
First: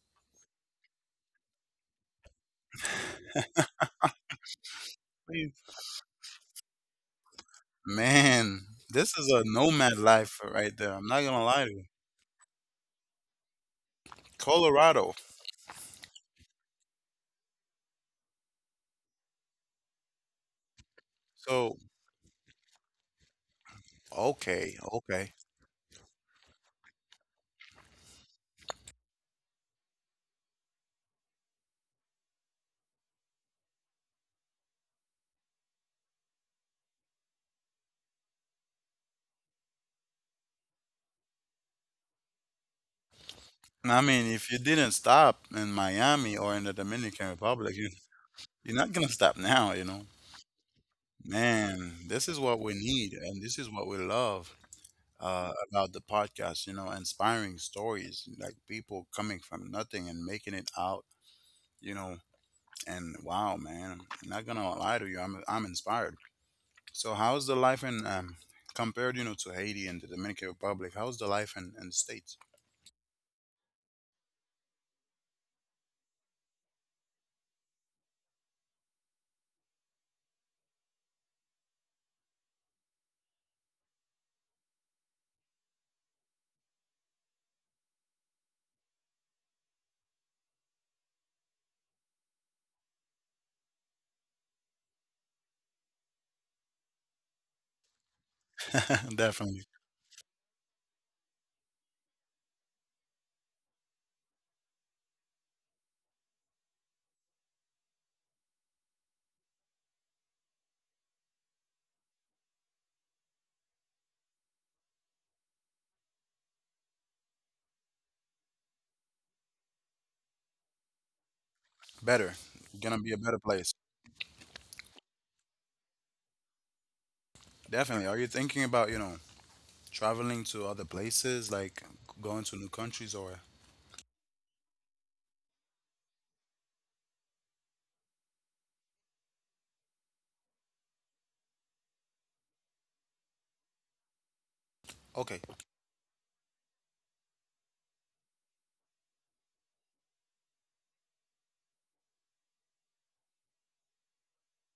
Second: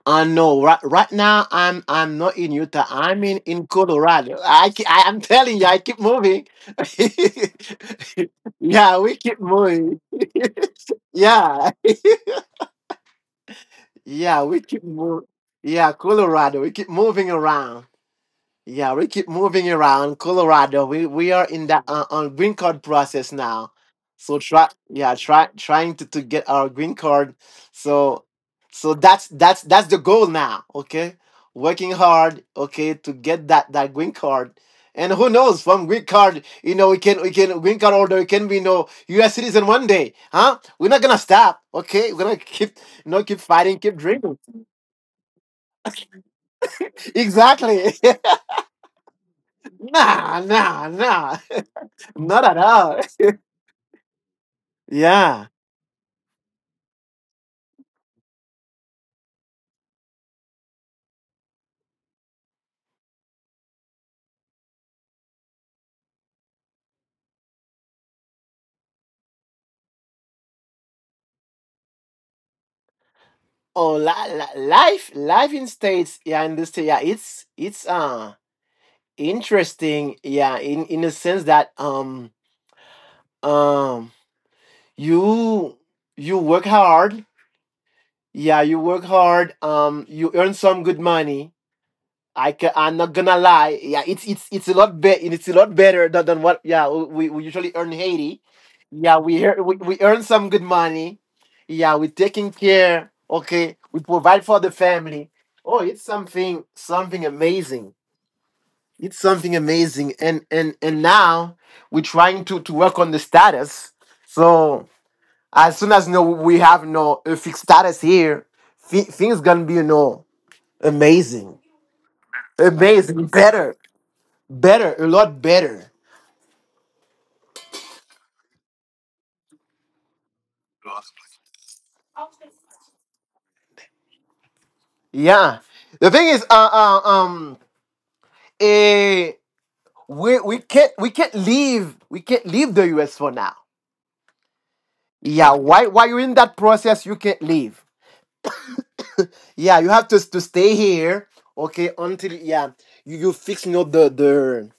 B: I know, right now I'm not in Utah. I'm in Colorado. I am
A: live?
B: telling you, I keep moving.
A: Man,
B: Yeah,
A: this
B: we
A: is
B: keep
A: a nomad
B: moving.
A: life right there. I'm not gonna lie to
B: Yeah,
A: you.
B: yeah, we keep
A: Colorado.
B: moving. Yeah, Colorado. We keep moving around. Yeah, we keep moving around Colorado. We are in
A: So
B: that, on green card process now. So try
A: okay,
B: yeah,
A: okay.
B: try trying to get our green card. So so that's the goal now, okay? Working hard, okay, to get that green card. And who knows, from green card, we can green card holder, we can be no US citizen one day, huh? We're not gonna stop, okay? We're gonna keep, keep fighting, keep
A: I mean,
B: dreaming.
A: if you didn't stop in Miami or in the Dominican Republic,
B: Exactly.
A: you're not gonna stop now, you know.
B: Nah, nah, nah.
A: Man, this is
B: Not at
A: what we
B: all.
A: need, and this is what we love,
B: Yeah.
A: about the podcast. You know, inspiring stories, like people coming from nothing and making it out. You know. And wow, man, I'm not gonna lie to you, I'm inspired. So how's the life in compared, you know, to Haiti and the Dominican Republic? How's the life in the States?
B: Oh, life in states. Yeah, in this. Yeah, it's interesting. Yeah, in the sense that, um you you work hard. Yeah, you work hard. You earn some good money. I can, I'm not gonna lie. Yeah, it's a lot better. It's a lot better than what, yeah, we usually earn in Haiti. Yeah, we,
A: Definitely
B: ear- we we earn some good money. Yeah, we're taking care. Okay, we provide for the family. Oh, it's something amazing. It's something amazing. And now we're trying to work on the status. So as soon as no we have no a fixed status here, things gonna be, amazing,
A: better. Gonna be a
B: amazing,
A: better place.
B: better, a lot better.
A: Definitely. Are you thinking about, you know, traveling to other places, like going to new countries, or?
B: Yeah. The thing is, uh um, eh, we can't leave the U.S. for now.
A: Okay.
B: Yeah. Why While you're in that process, you can't leave. Yeah. You have to stay here. Okay. Until, yeah, you fix, the the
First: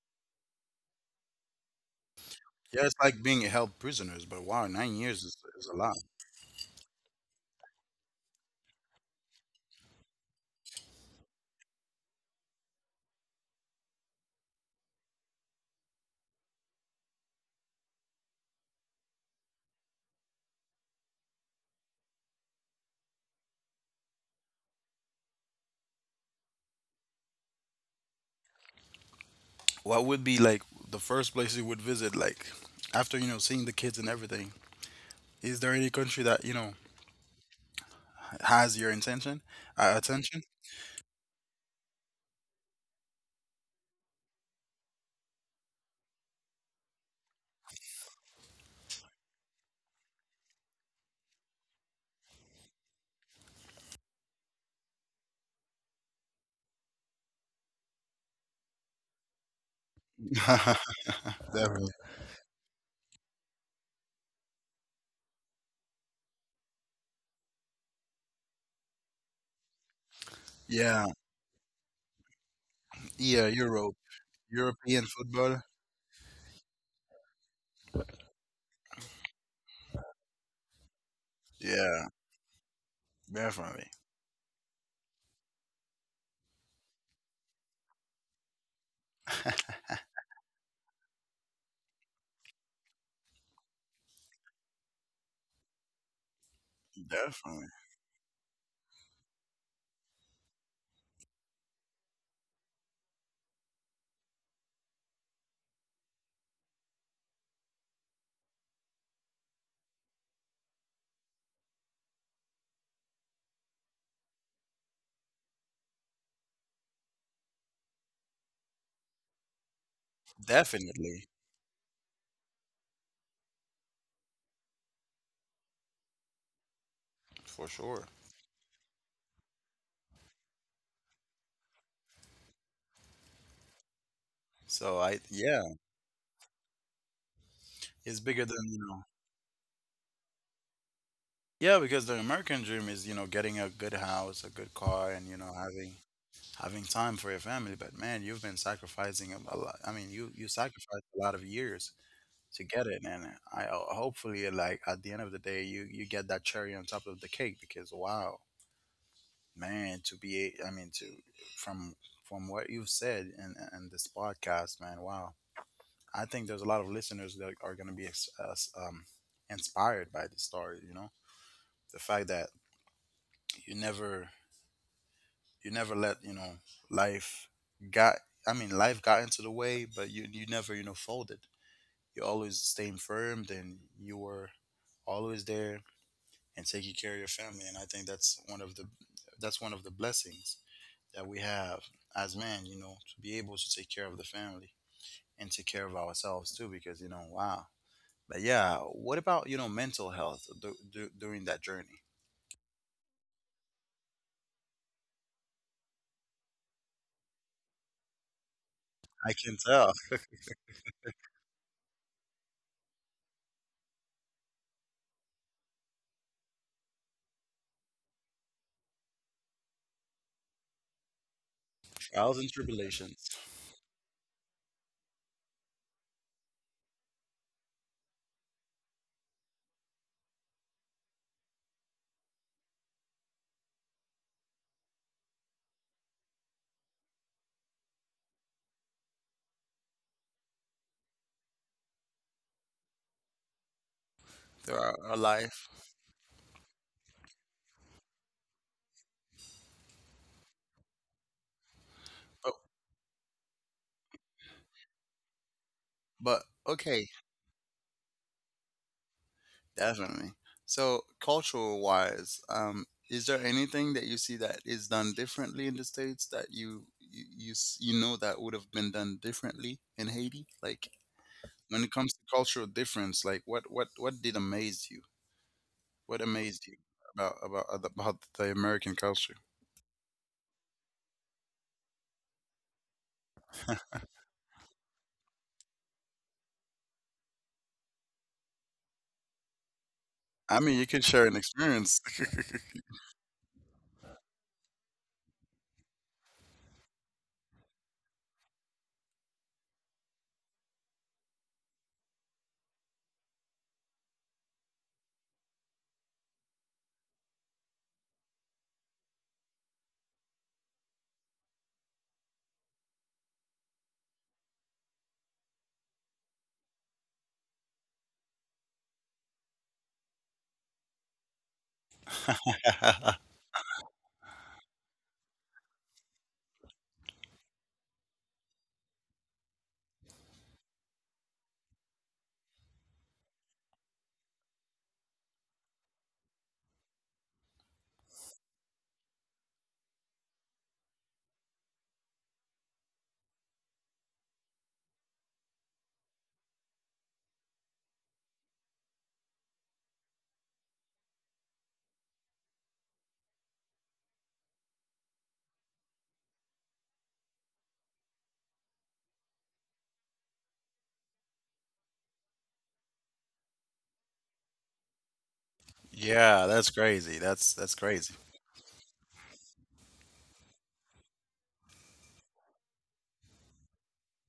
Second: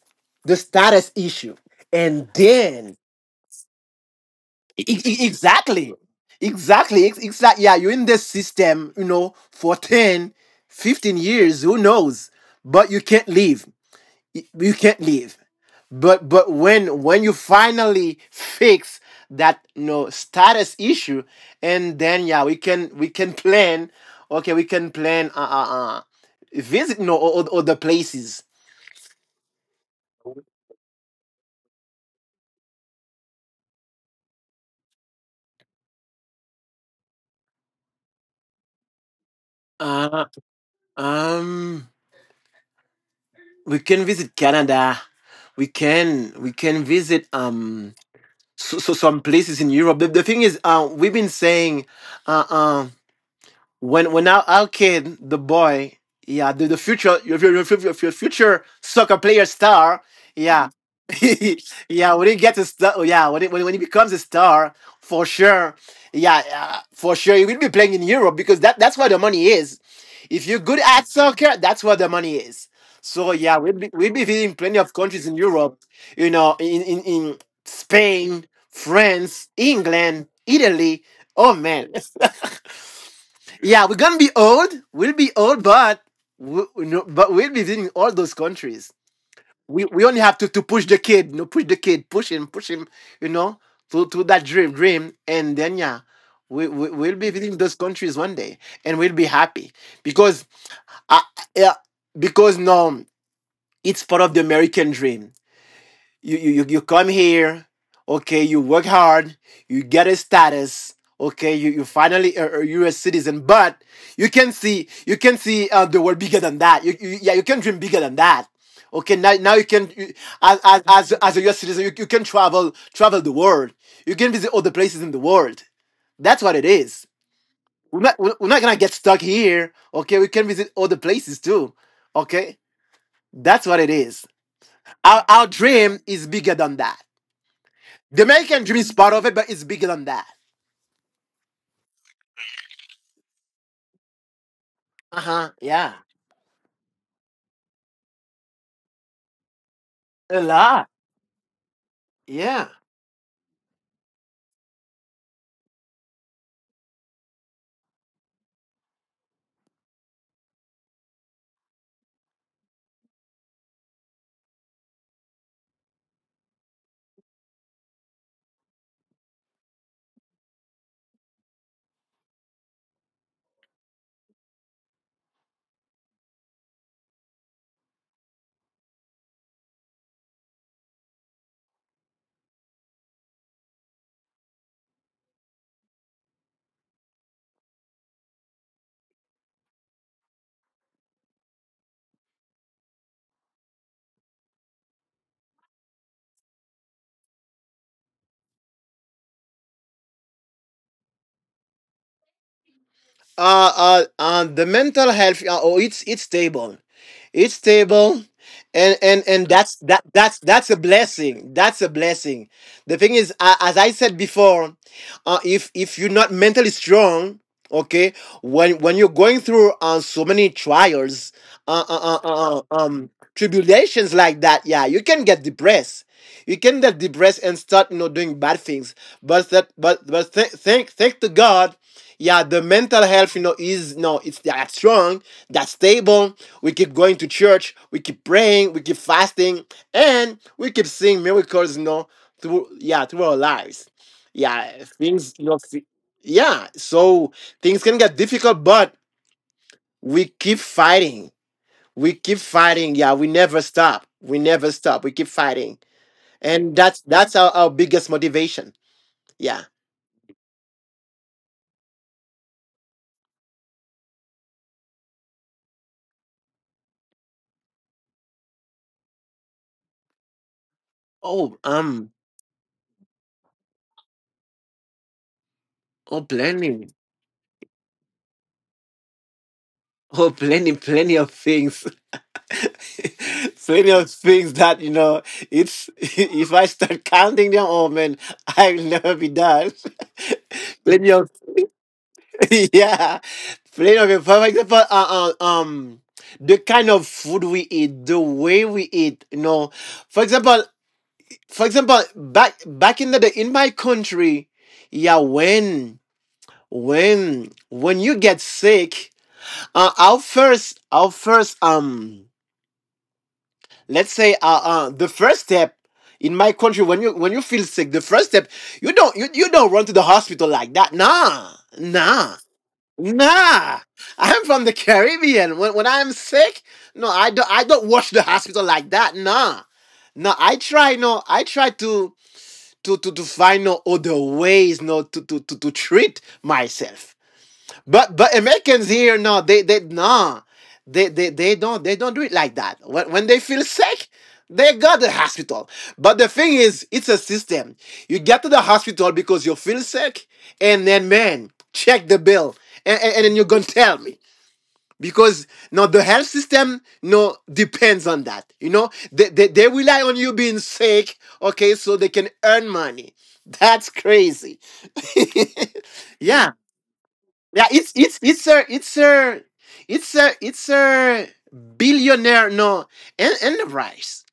B: the status issue, and
A: Yeah, it's
B: then,
A: like being held prisoners, but wow, nine years is a
B: exactly.
A: lot.
B: Exactly, exactly. Yeah, you're in this system, for 10, 15 years, who knows? But you can't leave. You can't leave. But when you finally fix that, status issue, and then, yeah, we can plan. Okay, we can plan. Visit no other places.
A: What would be like the first place you would visit, like after, you know, seeing the kids and everything? Is there any country that, you know, has your intention,
B: Uh
A: attention.
B: um. We can visit Canada. We can visit, so some places in Europe. The thing is, we've been saying, uh um. When our kid, the boy, yeah, the future, your future soccer player star, yeah,
A: Definitely.
B: yeah, when he gets a star, yeah, when he becomes a star, for sure, yeah, for sure, he will be playing in Europe because that's where the money is. If you're good at
A: Yeah,
B: soccer, that's where the money is. So
A: yeah,
B: yeah, we'll be
A: Europe,
B: we'll be visiting plenty of
A: European
B: countries in
A: football.
B: Europe, you know, in Spain, France, England, Italy. Oh man.
A: Yeah,
B: Yeah,
A: definitely,
B: we're gonna be old. We'll be old, but, we, no, but we'll be visiting all those countries. We only have to push the kid, you know, push the kid, push him, you know, to that dream, dream, and then, yeah, we'll be visiting
A: definitely,
B: those countries one day, and we'll be happy because, uh, yeah, because now it's part of the American dream. You come here, okay, you work hard, you get a status, okay, you're a citizen, but you can see, the world bigger than that. You you can dream bigger than that. Okay, now you can, as, as as
A: definitely,
B: as a U S citizen, you can travel the world. You can visit other places in the world. That's what it is.
A: for
B: we're
A: sure.
B: not we're we're not gonna get stuck here, okay? We can visit other places too. Okay, that's what it is.
A: So
B: our,
A: I,
B: our
A: yeah,
B: dream is bigger than that. The
A: it's bigger
B: American
A: than
B: dream
A: you
B: is
A: know.
B: part of it, but it's bigger than that.
A: Yeah, because the American dream is, you know, getting a good house, a good car,
B: Uh
A: and you
B: huh.
A: know
B: Yeah.
A: having time for your family. But man, you've been sacrificing a lot. I mean, you
B: A
A: you
B: lot.
A: sacrificed a lot of years
B: Yeah.
A: to get it. And hopefully, like, at the end of the day, you get that cherry on top of the cake, because wow, man, to be a- I mean to from from what you've said in this podcast, man, wow, I think there's a lot of listeners that are going to be inspired by this story, you know, the fact that you never, you never let, you know, life got I mean life got into the way, but you never, you know, folded. You always stayed firm, and you were always there and taking care of your family. And I think that's one of the, that's one of the blessings that we have as men, you know, to be able to take care of the family and take care of ourselves too, because you know, wow. But yeah, what about, you know, mental health during that journey?
B: The mental health, oh, it's stable. and and
A: I
B: and
A: can
B: that's
A: tell.
B: that that's that's a blessing, that's a blessing. The thing is, as I said before, if you're not mentally strong, okay, when you're going through, so many trials, uh, uh, uh,
A: Trials and
B: uh, uh, um
A: tribulations
B: tribulations like that, yeah, you can get depressed. You can get depressed and start, doing bad things. But, that but th- thank to God. Yeah, the mental health, is no, it's that strong, that stable. We keep going to church, we keep praying, we keep fasting, and we keep seeing miracles, you know, through, yeah, through our lives. Yeah,
A: throughout our
B: things,
A: life.
B: so, things can get difficult, but we keep fighting, we keep
A: But
B: fighting. Yeah, we never stop, we never stop, we keep fighting.
A: but
B: And that's
A: Okay.
B: that's our biggest motivation. Yeah.
A: Definitely. So, cultural wise, is there anything that you see that is done differently in the States that you you know that would have been done differently in Haiti? Like,
B: Oh,
A: when it comes to cultural difference, like, what did amaze you?
B: oh,
A: What amazed you
B: plenty.
A: about the American culture?
B: Oh, plenty, plenty of things. Plenty of things that, you know. It's, if I start counting them, oh man, I'll never be done.
A: I mean, you could
B: Plenty
A: share
B: of,
A: an experience.
B: yeah. But, you For example, the kind of food we eat, the way we eat, you know, for example, for example, back in the day in my country, yeah, when you get sick, our first, let's say, the first step. In my country, when you feel sick, the first step, you don't run to the hospital like that. Nah, nah, nah, I'm from the Caribbean. When I'm sick, no, I don't wash the hospital like that. Nah. No, I try to find no other ways, no, to treat myself. But Americans here, no, they no, they don't do it like that. When they feel sick, they go to the hospital. But the thing is, it's a system. You get to the hospital because you feel sick, and then, man, check the bill, and then you're gonna tell me, because now the health system no depends on that. You know, they rely on you being sick, okay, so they can earn money. That's crazy.
A: Yeah,
B: Yeah.
A: that's crazy.
B: Yeah,
A: That's crazy.
B: it's a it's a it's a it's a billionaire, no, enterprise.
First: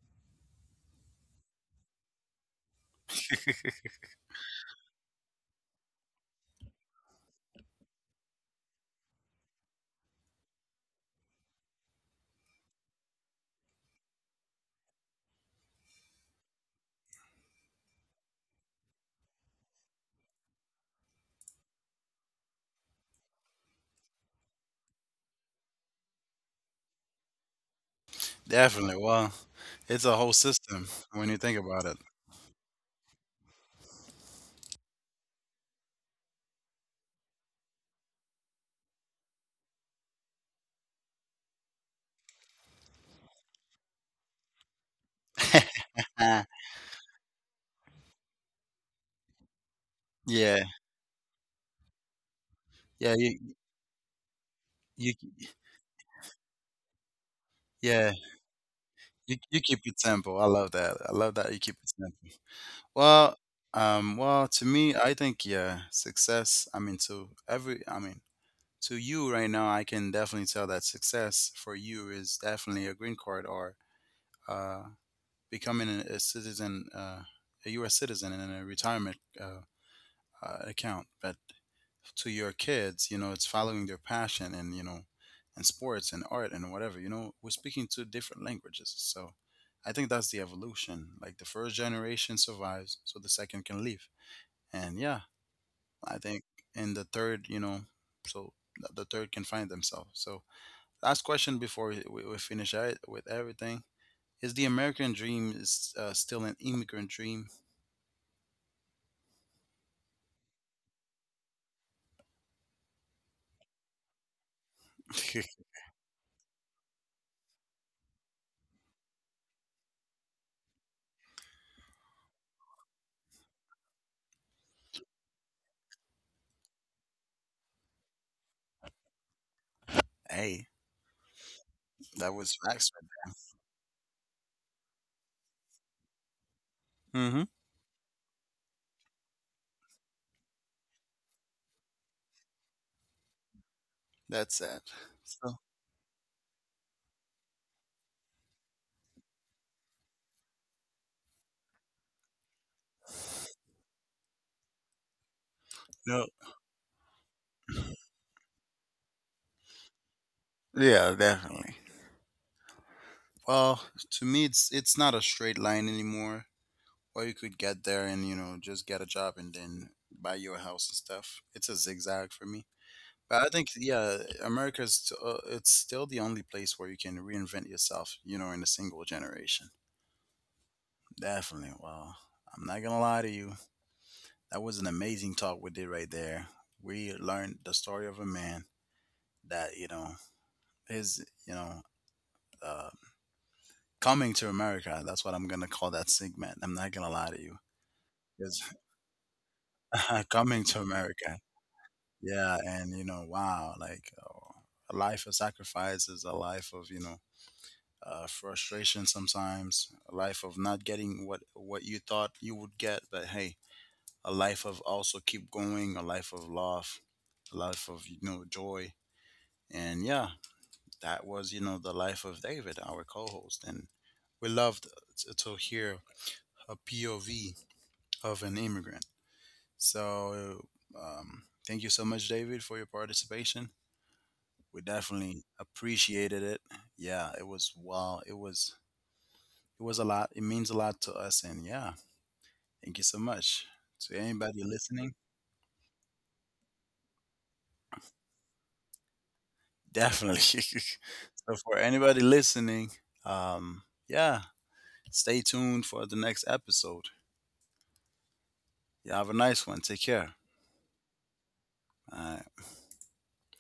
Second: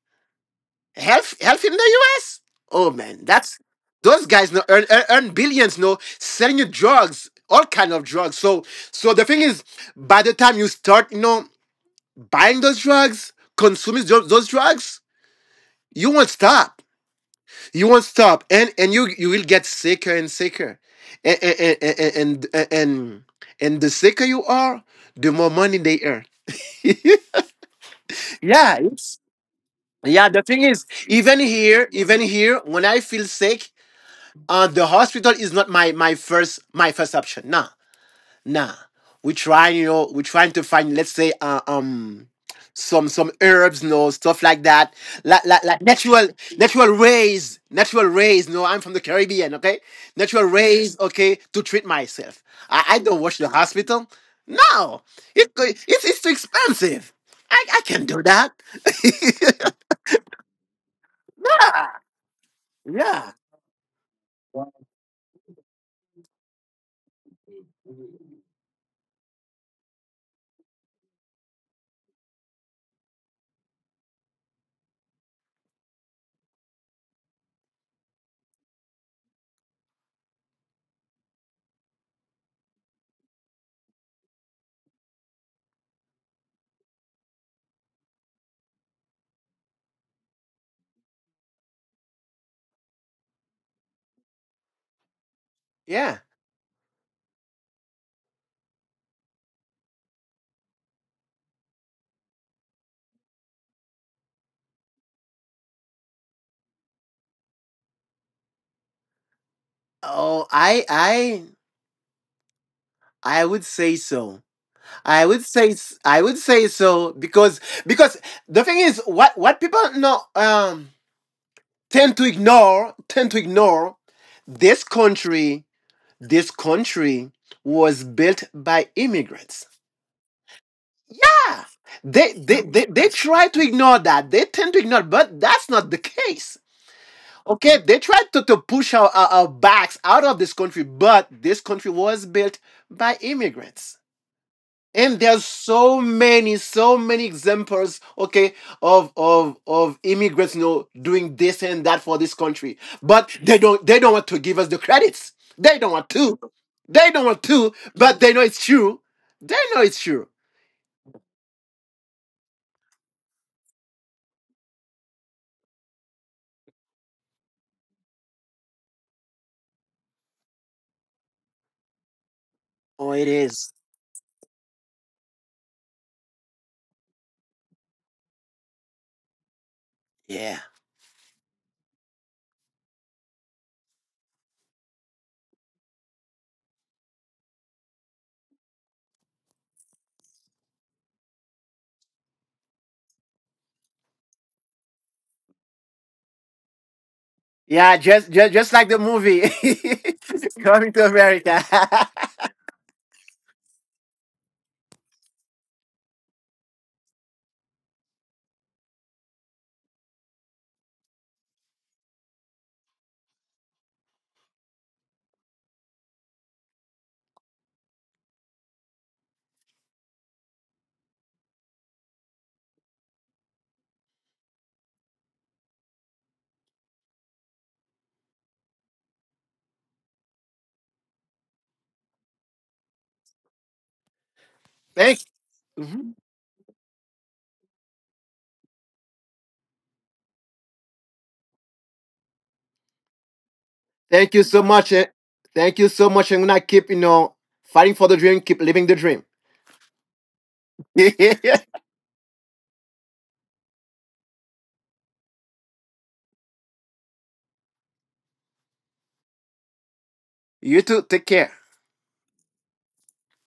B: Health in the U.S. Oh man, that's, those guys no earn billions, no, selling you drugs, all kind of drugs. So the thing is, by the time you start, buying those drugs, consuming those drugs, you won't stop, you won't stop, and you will get sicker and sicker, and and and and and, and the sicker you are, the more money they earn. Yeah,
A: Definitely.
B: it's,
A: Well, it's a
B: yeah.
A: whole
B: The thing is,
A: system when you think about
B: even here, when I feel sick, the hospital is not my first option. Nah. Nah, we try, you know, we trying to find, let's say, some herbs, no, stuff like that, like, like
A: it.
B: like natural natural ways, natural ways. No, I'm from the Caribbean, okay? Natural
A: Yeah.
B: ways, okay, to treat myself. I
A: Yeah,
B: don't watch
A: you,
B: the hospital. No,
A: you
B: it's too expensive. I can't
A: Yeah,
B: do that.
A: you keep it simple. I love that. I love that you keep
B: Yeah,
A: it simple.
B: yeah,
A: Well, to me, I think yeah, success. I mean, to every, I mean, to you right now, I can definitely tell that success for you is definitely a green card, or uh, becoming a citizen, a U.S. citizen in a retirement account. But to your kids, you know, it's following their passion, and you know, and sports and art and whatever. You know, we're speaking two different languages. So I think that's the evolution, like the first generation survives so the second can leave. And yeah, I
B: yeah.
A: think in the third, you know, so the third can find themselves. So last question before we, we finish out with everything: is the American dream is still an immigrant dream?
B: Oh, I would say so. I would say, I would say so, because the thing is, what people no, tend to ignore, tend to ignore, this country, this country was built by immigrants.
A: Hey,
B: Yeah. They
A: that was
B: they, they
A: facts.
B: they try to ignore that. They tend to ignore, but that's not the case.
A: Mm-hmm.
B: Okay, they tried to push our backs out of this country, but this country was built by immigrants.
A: That's it.
B: And there's
A: So
B: so many, so many examples, okay, of immigrants, you know, doing this and that for this country, but they don't want to give us the credits, they don't want to,
A: no.
B: they don't want to, but they know it's true, they know it's true.
A: Yeah, definitely. Well, to me, it's not a straight line anymore. Or you could get there and you know just get a job and then buy your house and stuff. It's a zigzag for me.
B: Oh, it
A: But I think
B: is.
A: yeah, it's still the only place where you can reinvent yourself, you know, in a single generation.
B: Yeah,
A: Definitely. Well, I'm not gonna lie to you. That was an amazing talk we did right there. We learned the story of a man that, you know, his you know, uh, Coming to America, that's what I'm gonna call that segment. I'm not gonna lie to you.
B: yeah, just just,
A: It's
B: just like the movie.
A: Coming to
B: Coming to
A: America.
B: America.
A: Yeah, and you know, wow, like, a life of sacrifice is a life of, you know, frustration sometimes, a life of not getting what you thought you would get, but hey, a life of also keep going, a life of love, a life of, you know, joy. And yeah, that was, you know, the life of David, our co-host, and we loved to hear a POV of an immigrant. So, thank you so much, David, for your participation. We
B: Thanks.
A: definitely appreciated it. Yeah, it was wow. It was a lot. It means a lot to us, and yeah, thank you so much to
B: Thank you
A: anybody
B: so much. Eh.
A: listening.
B: Thank you so much. I'm gonna keep, you know, fighting for the dream, keep living the dream.
A: Definitely. So for anybody listening, um, yeah, stay tuned for the next episode. You have a nice one. Take care.
B: You too. Take care.
A: Uh,